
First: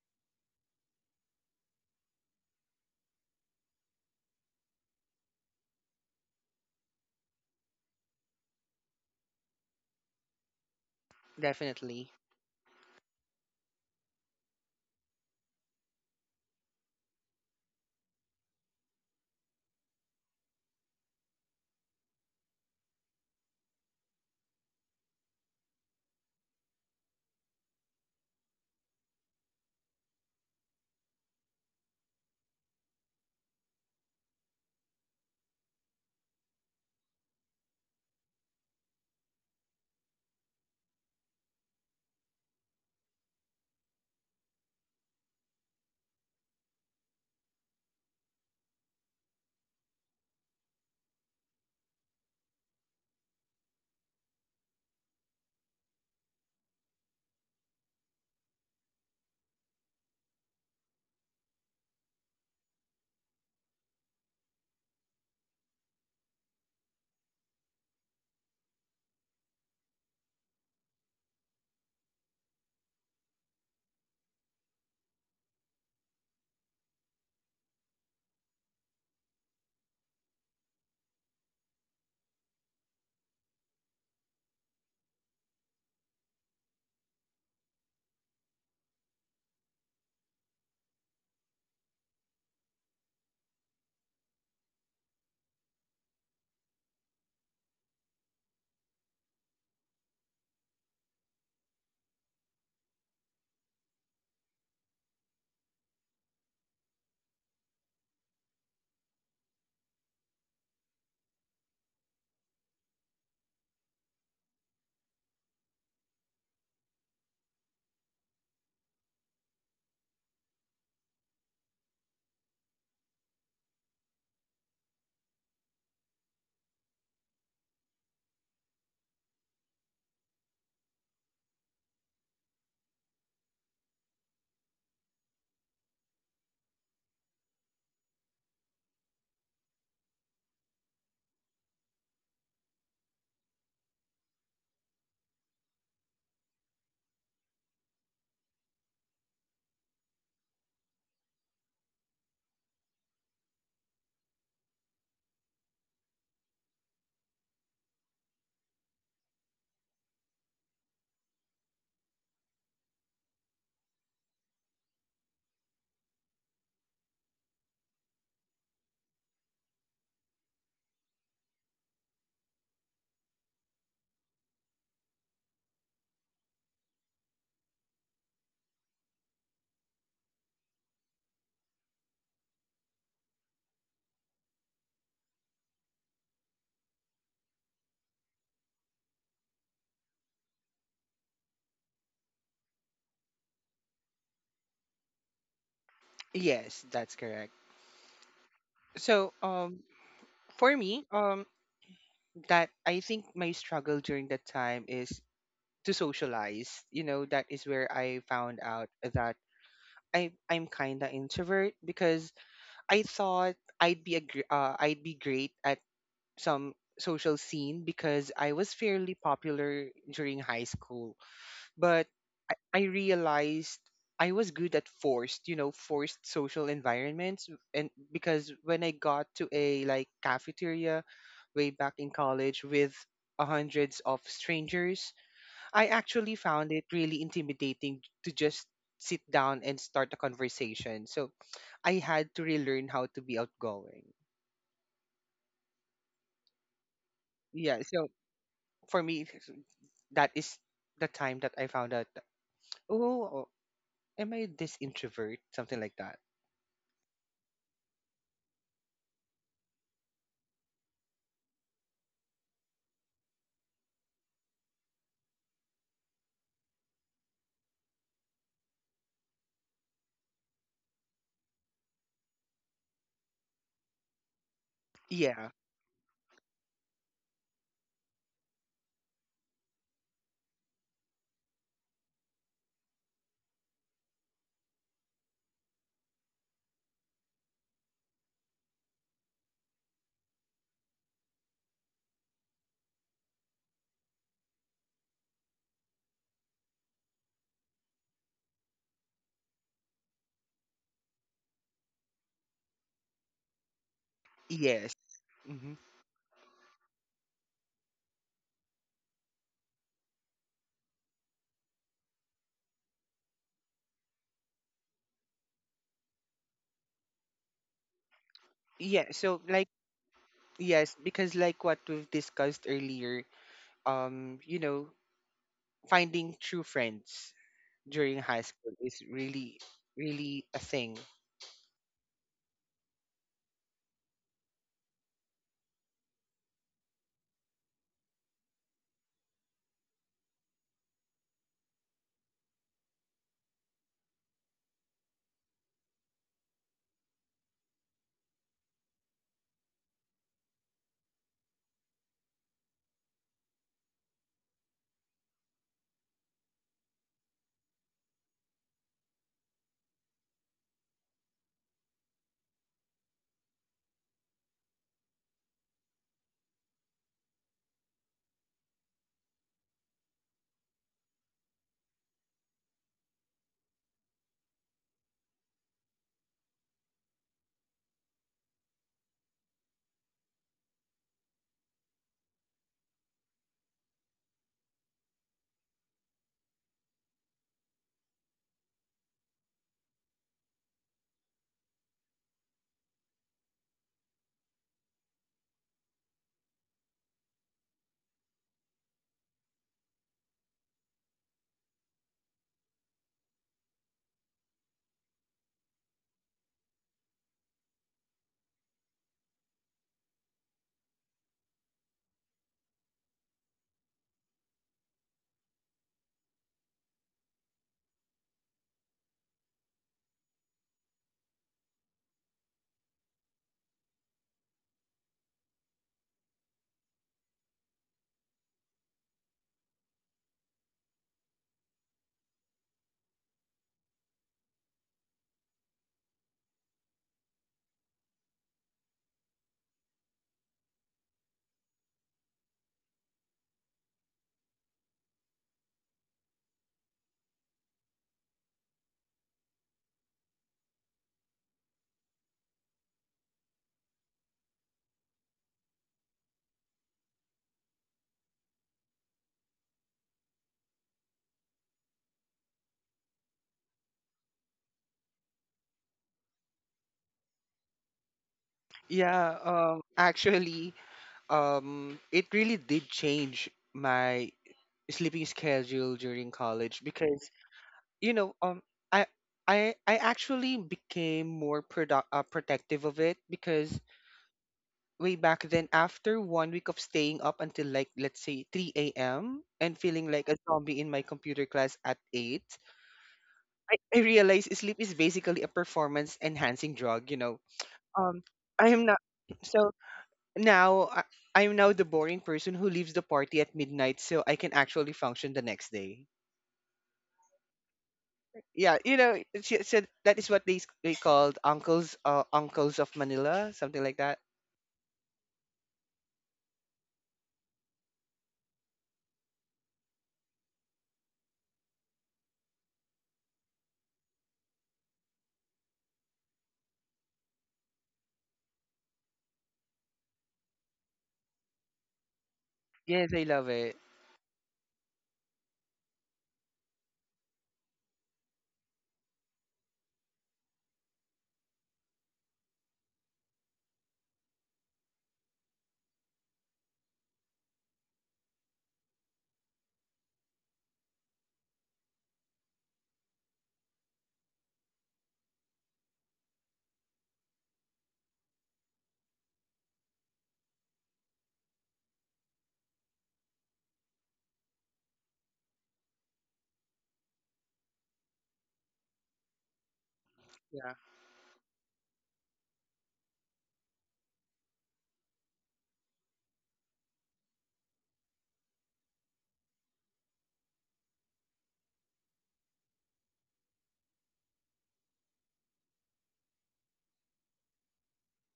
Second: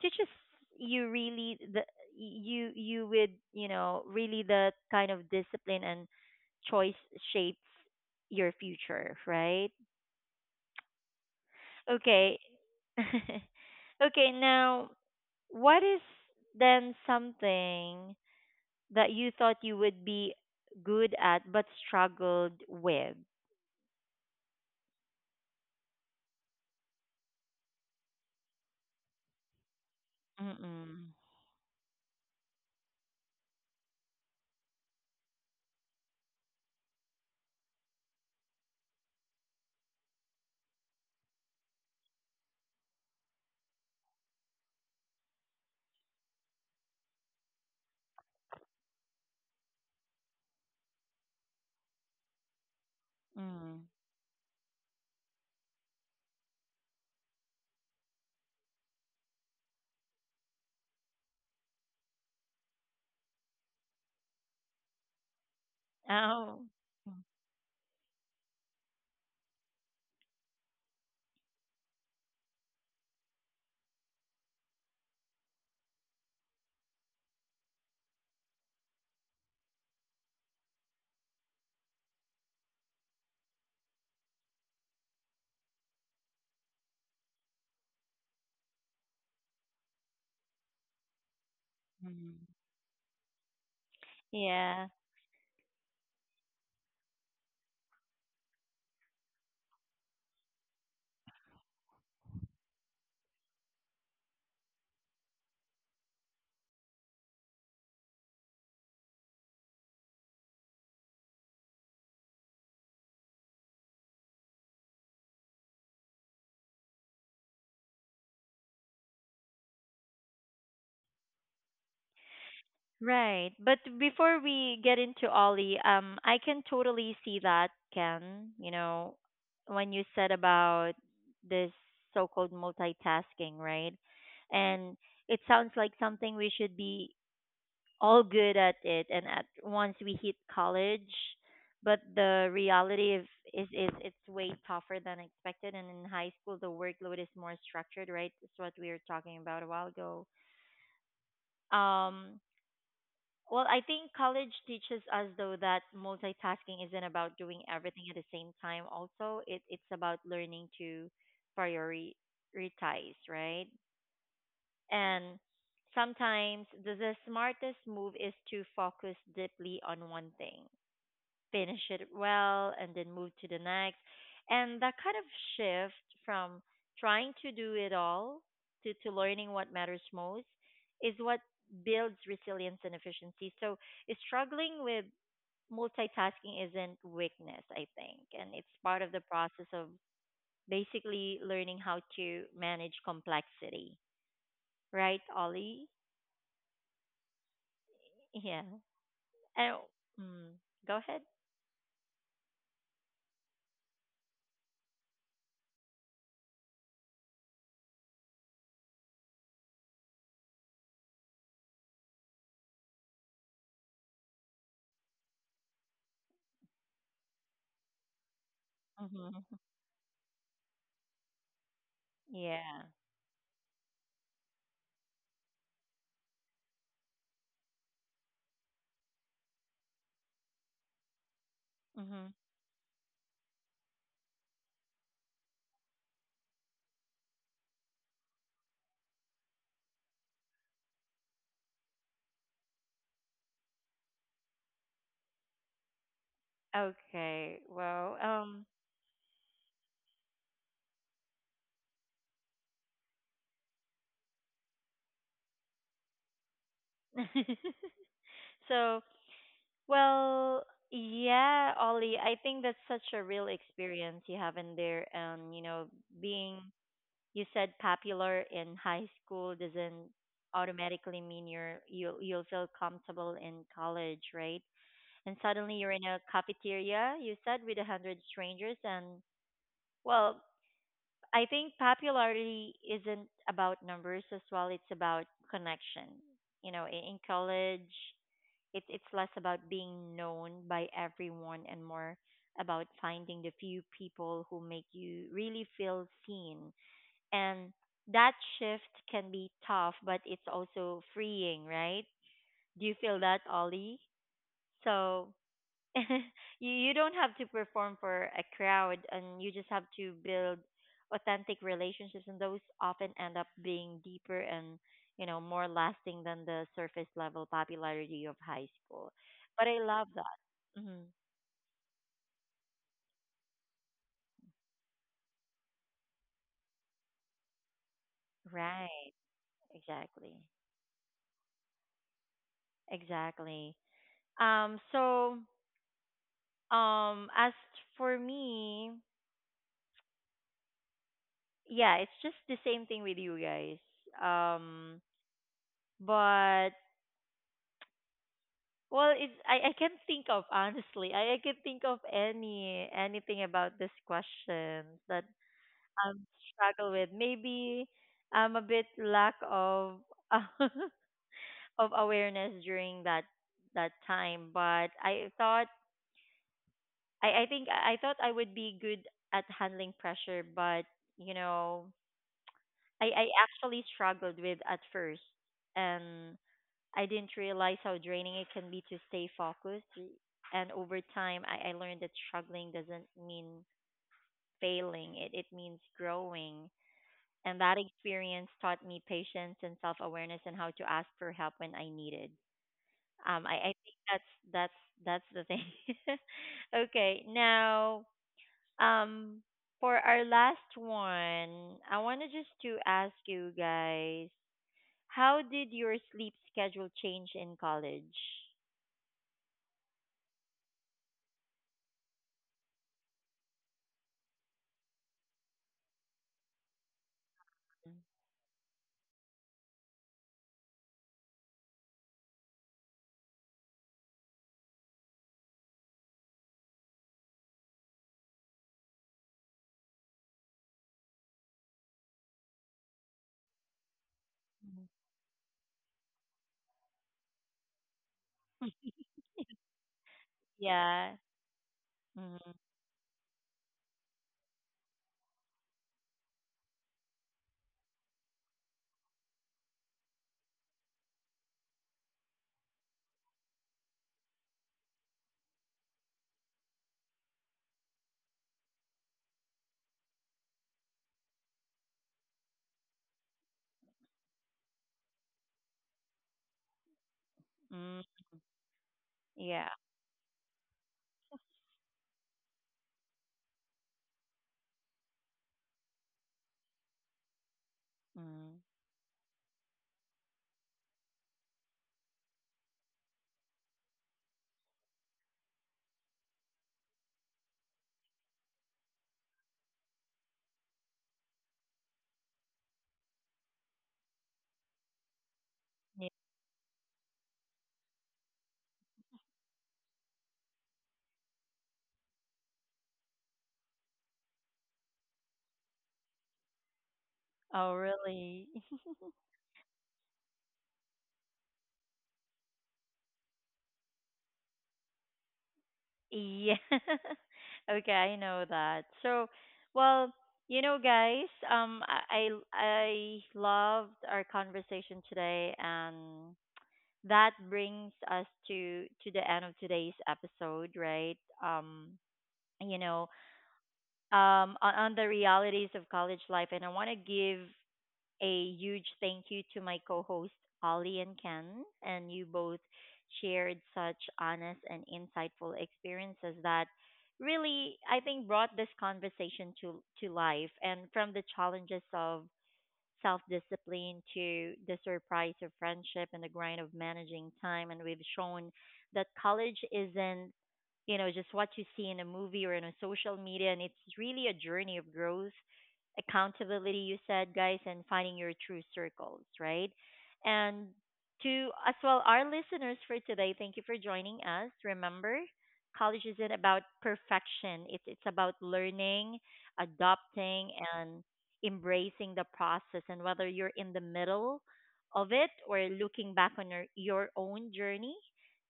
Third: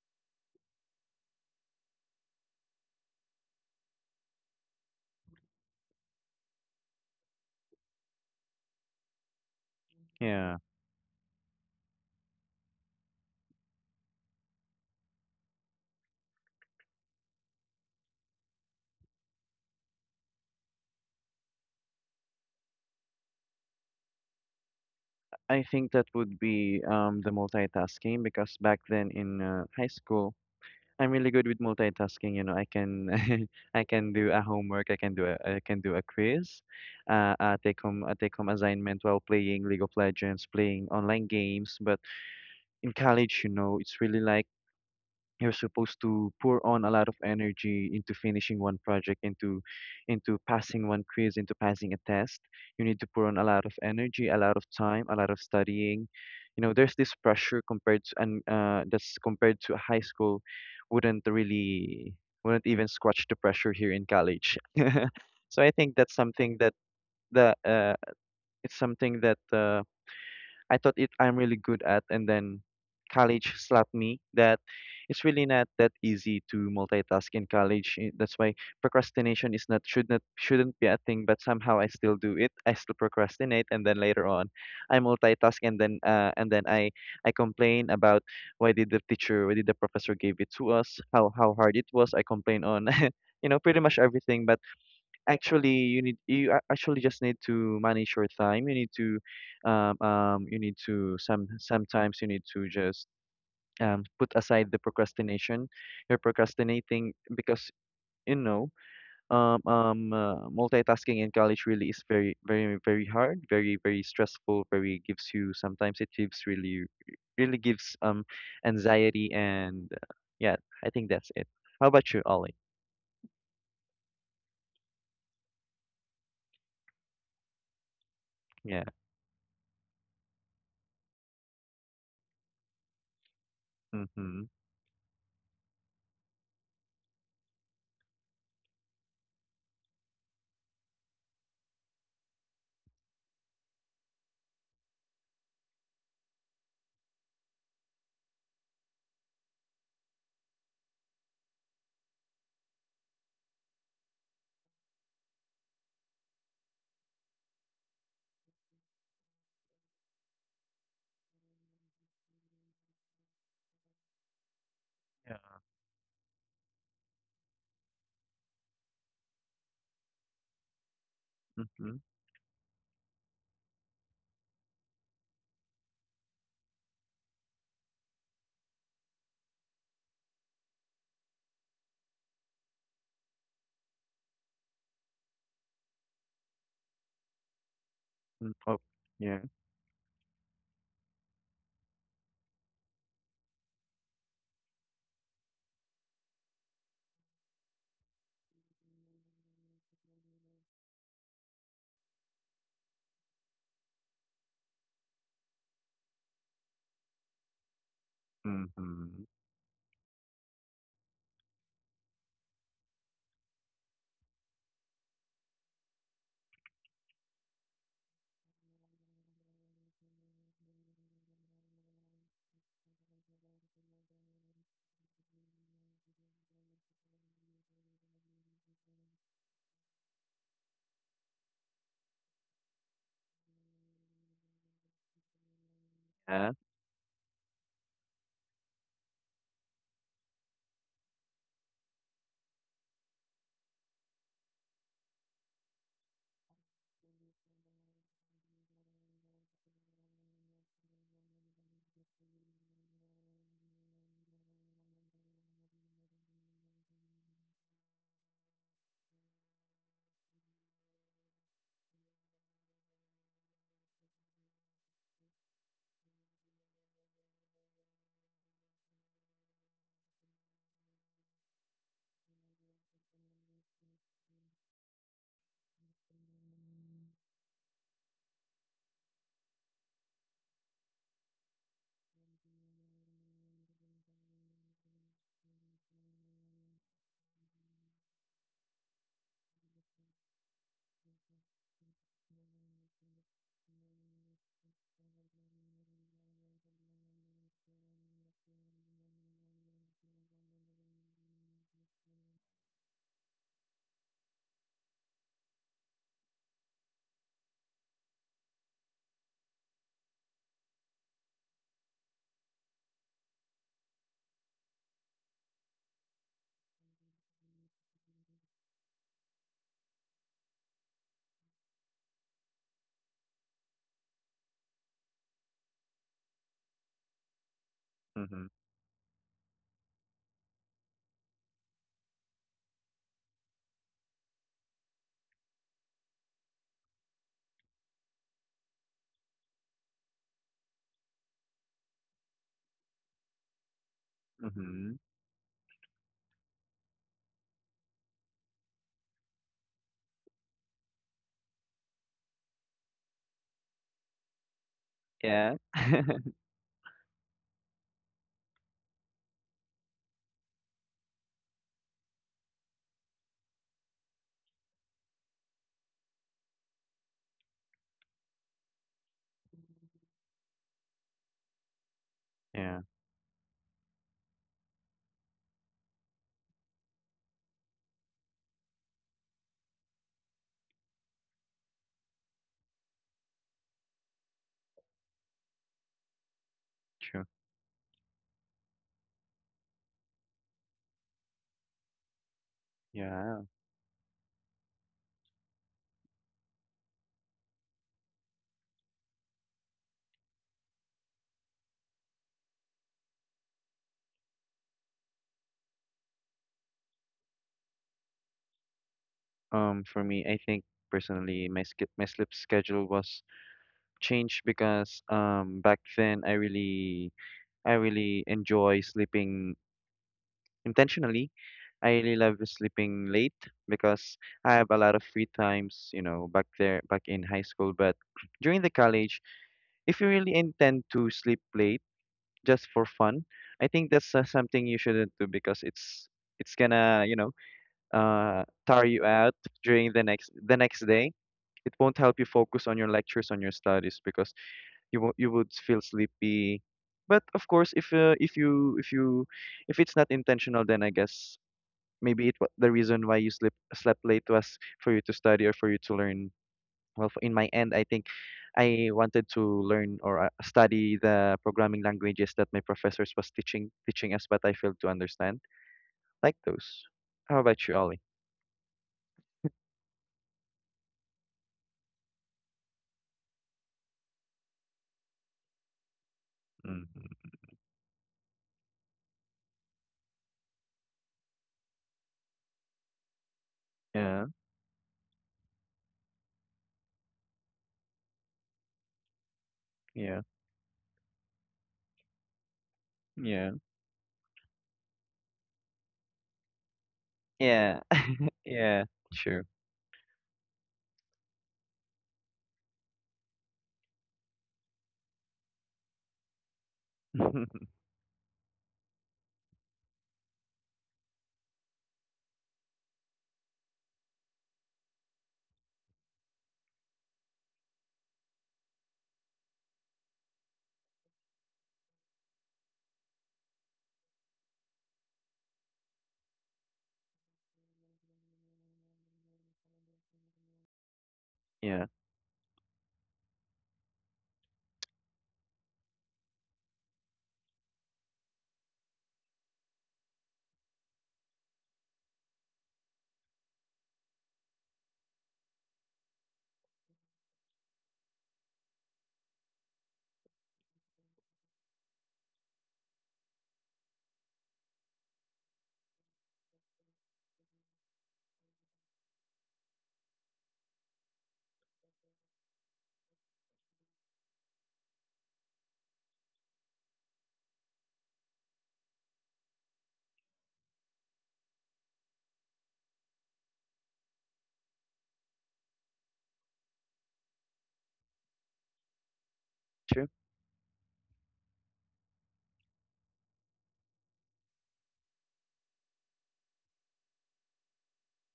Speaker 1: teaches you really the you you with you know really the kind of discipline, and choice shapes your future, right?
Speaker 2: Yeah.
Speaker 3: Definitely,
Speaker 1: Okay. okay, now what is then something that you thought you would be good at but struggled with?
Speaker 2: I think that would be the multitasking because back then in high school,
Speaker 1: Mm-mm.
Speaker 2: I'm really good with multitasking. You know, I can I can do a homework, I can do a quiz, a take home assignment while playing League of Legends, playing online games. But in college, you know, it's really like you're supposed to pour on a lot of energy into finishing one project, into passing one quiz, into passing a test. You need to pour on a lot
Speaker 1: Mm.
Speaker 2: of energy, a lot of time, a lot of studying. You know, there's this pressure compared to, and that's compared to high school. wouldn't really wouldn't even scratch the pressure here in college. So I think that's
Speaker 1: Oh.
Speaker 2: something that the it's something that, I thought it I'm really good at, and then college slapped me that it's really not that easy to multitask in college. Eh, that's why procrastination is not should not shouldn't be a thing, but somehow I still do it. I still procrastinate, and then later on, I multitask, and then I complain about why did the teacher, why did the professor gave it to us, how hard it was.
Speaker 1: Mm.
Speaker 2: I complain on. You know, pretty much everything, but
Speaker 1: Yeah.
Speaker 2: actually you need actually just need to manage your time. You need to you need to sometimes you need to just put aside the procrastination. You're procrastinating because, you know, multitasking in college really is very very very hard, very very stressful, very gives you, sometimes it gives really really gives anxiety, and yeah, I think that's it. How about you, Ollie?
Speaker 1: Right. But before we get into Ollie, I can totally see that, Ken. You
Speaker 2: Yeah.
Speaker 1: know, when you said about this so called multitasking, right?
Speaker 2: Mm-hmm.
Speaker 1: And it sounds like something we should be all good at it, and at once we hit college. But the reality of is it's way tougher than expected. And in high school the workload is more structured, right? It's what we were talking about a while ago. Um, well, I think college teaches us though that multitasking isn't about doing everything at the same time. Also, it's about learning to prioritize, right? And
Speaker 2: Yeah.
Speaker 1: sometimes the smartest move is to focus deeply on one thing, finish it
Speaker 2: Mm-hmm.
Speaker 1: well, and then move to the next. And that kind of shift from trying to do it all to learning what matters most is what builds resilience and efficiency. So struggling with multitasking isn't weakness, I think. And it's
Speaker 2: Mm,
Speaker 1: part
Speaker 2: oh.
Speaker 1: of the process
Speaker 2: Yeah.
Speaker 1: of basically learning how to manage complexity. Right, Ollie?
Speaker 3: yes, that's correct.
Speaker 1: Yeah.
Speaker 3: So,
Speaker 1: Oh, mm, go
Speaker 3: for
Speaker 1: ahead.
Speaker 3: me, that I think my struggle during that time is to socialize. You know, that is where I found out
Speaker 2: Mhm.
Speaker 3: that I'm kind of introvert because I thought I'd be great at some social scene because I was
Speaker 1: Hmm.
Speaker 3: fairly popular during high school. But
Speaker 1: Yeah.
Speaker 3: I realized I was good at forced social environments, and because when I got to a like cafeteria way back
Speaker 1: Hmm.
Speaker 3: in college with hundreds of strangers, I actually
Speaker 2: Yeah.
Speaker 3: found it really intimidating to just sit down and start a conversation. So I had to relearn how to be outgoing.
Speaker 1: Okay.
Speaker 3: Yeah,
Speaker 1: Well,
Speaker 3: so for me, that is the time that I found out that, oh, oh, am I this introvert? Something like that.
Speaker 1: so well, yeah, Ollie, I think that's such a real experience you have in there. You know, being, you said, popular in high school doesn't automatically mean you you'll feel comfortable in college, right? And suddenly
Speaker 3: Yeah.
Speaker 1: you're in a cafeteria, you said, with a hundred strangers. And well, I think popularity isn't about numbers as well. It's about connection. You know, in college, it's less about being known by everyone and more about finding the few people who make you really feel seen. And that shift can be tough, but it's also freeing, right? Do you feel that, Ollie?
Speaker 3: Yes.
Speaker 1: So
Speaker 3: Hmm.
Speaker 1: you don't have to perform for a crowd, and you just have to build authentic relationships, and those often end up being deeper and, you know, more lasting than the surface level popularity of high school.
Speaker 3: Yeah.
Speaker 1: But
Speaker 3: So
Speaker 1: I
Speaker 3: like
Speaker 1: love that. Hmm.
Speaker 3: yes, because like what we've discussed earlier, um, you know, finding true friends during high
Speaker 2: Mhm.
Speaker 3: school
Speaker 1: Right.
Speaker 3: is really,
Speaker 1: Exactly.
Speaker 3: really a thing.
Speaker 1: Exactly. Um so as for me, yeah, it's just the same thing with you guys, um,
Speaker 2: Mhm.
Speaker 1: but well, it's I can't think of, honestly. I can think of any anything about this question that
Speaker 2: Yeah.
Speaker 1: I'm struggle with. Maybe I'm a bit lack of of awareness during that time, but I thought I thought I would be good at handling pressure, but you know, I,
Speaker 2: Yeah,
Speaker 1: I actually struggled with at first. And I didn't realize how draining it can be to stay focused. And over time, I learned that struggling doesn't mean failing, it means growing.
Speaker 2: true.
Speaker 1: And that experience taught me patience and self awareness and how to ask for help when I needed. I,
Speaker 2: Yeah.
Speaker 1: I think that's that's that's the thing. Okay, now, um, for our last one, I wanted just to ask you guys, how did your sleep schedule change in college?
Speaker 2: For me, I think personally, my sk my sleep schedule was changed because back then I really enjoy sleeping intentionally. I really love sleeping late because I have a lot of free times, you know, back there back in high school. But during the college, if you really intend to sleep late just for fun, I think that's
Speaker 1: Mhm.
Speaker 2: something you shouldn't do because it's gonna, you know, tire you out during the
Speaker 1: Yeah.
Speaker 2: next day. It won't help you
Speaker 1: Mm-hmm.
Speaker 2: focus on your lectures, on your studies because you would feel sleepy. But of course, if if you if it's not intentional, then I guess maybe the reason why you sleep slept late was for you to study or for you to learn. Well, in my end, I think I wanted to learn or study the programming languages that my professors was teaching us, but I failed to understand like those. How about
Speaker 1: Mm.
Speaker 2: you, Ollie?
Speaker 3: Yeah.
Speaker 1: Yeah.
Speaker 3: Actually, it really did change my sleeping schedule during college
Speaker 2: Hmm.
Speaker 3: because you
Speaker 1: Mm.
Speaker 3: know um I I actually became more product protective of it because
Speaker 2: Yeah,
Speaker 3: way back then after one week of staying up until, like, let's say 3 a.m. and feeling
Speaker 2: yeah,
Speaker 3: like a zombie in my computer class at 8,
Speaker 2: yeah,
Speaker 3: I realized sleep is basically a
Speaker 1: Yeah.
Speaker 3: performance enhancing drug
Speaker 2: yeah.
Speaker 3: um I am
Speaker 2: Yeah.
Speaker 3: not.
Speaker 2: True.
Speaker 3: So now I'm now the boring person who leaves the party at midnight so I can actually function the next day.
Speaker 1: Oh, really?
Speaker 3: Yeah, she said that is what they called uncles of Manila, something like that.
Speaker 1: Yeah. Okay, I know that. So, well, you know, guys, I loved our conversation today, and that brings us to the end of today's episode, right? Um,
Speaker 2: Yeah,
Speaker 1: you know,
Speaker 3: Yes, I love it.
Speaker 1: on the realities of college life. And I want to give a huge thank you to my co hosts, Ollie and Ken. And you both shared such honest and insightful experiences that really, I think, brought this conversation to life. And from the challenges of self discipline to the surprise of friendship and the grind of managing time. And we've shown that college isn't, you know, just what you see in a movie or in a social media. And it's really a journey of growth, accountability, you said, guys, and finding your true circles, right? And
Speaker 3: Yeah.
Speaker 1: to as well our listeners for today, thank you for joining us. Remember, college isn't about perfection. It's about learning,
Speaker 2: true.
Speaker 1: adopting, and embracing the process. And whether you're in the middle of it or looking back on your own journey,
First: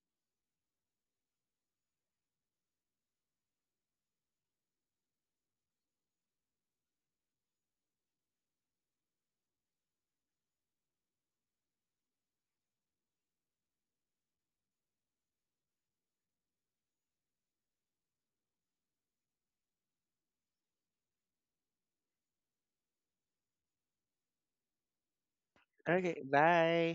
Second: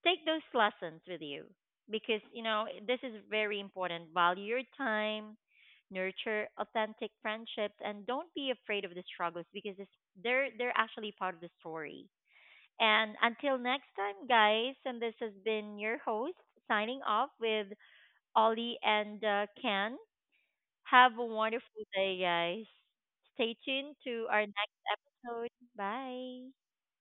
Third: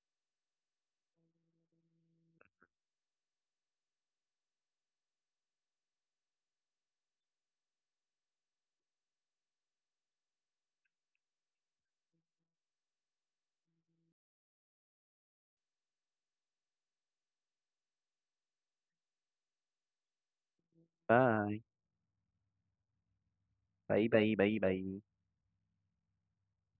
Speaker 1: take those lessons with you, because you know this is very important. Value your time, nurture authentic friendships, and don't be afraid of the struggles, because it's, they're actually part of the story. And until next time, guys, and this has been your host signing off with Ollie and Ken. Have a
Speaker 2: Bye.
Speaker 1: wonderful day, guys. Stay tuned
Speaker 2: Bye,
Speaker 1: to
Speaker 2: bye,
Speaker 1: our
Speaker 2: bye,
Speaker 1: next
Speaker 2: bye.
Speaker 1: episode.
Speaker 3: Okay.
Speaker 1: Bye.
Speaker 3: Bye.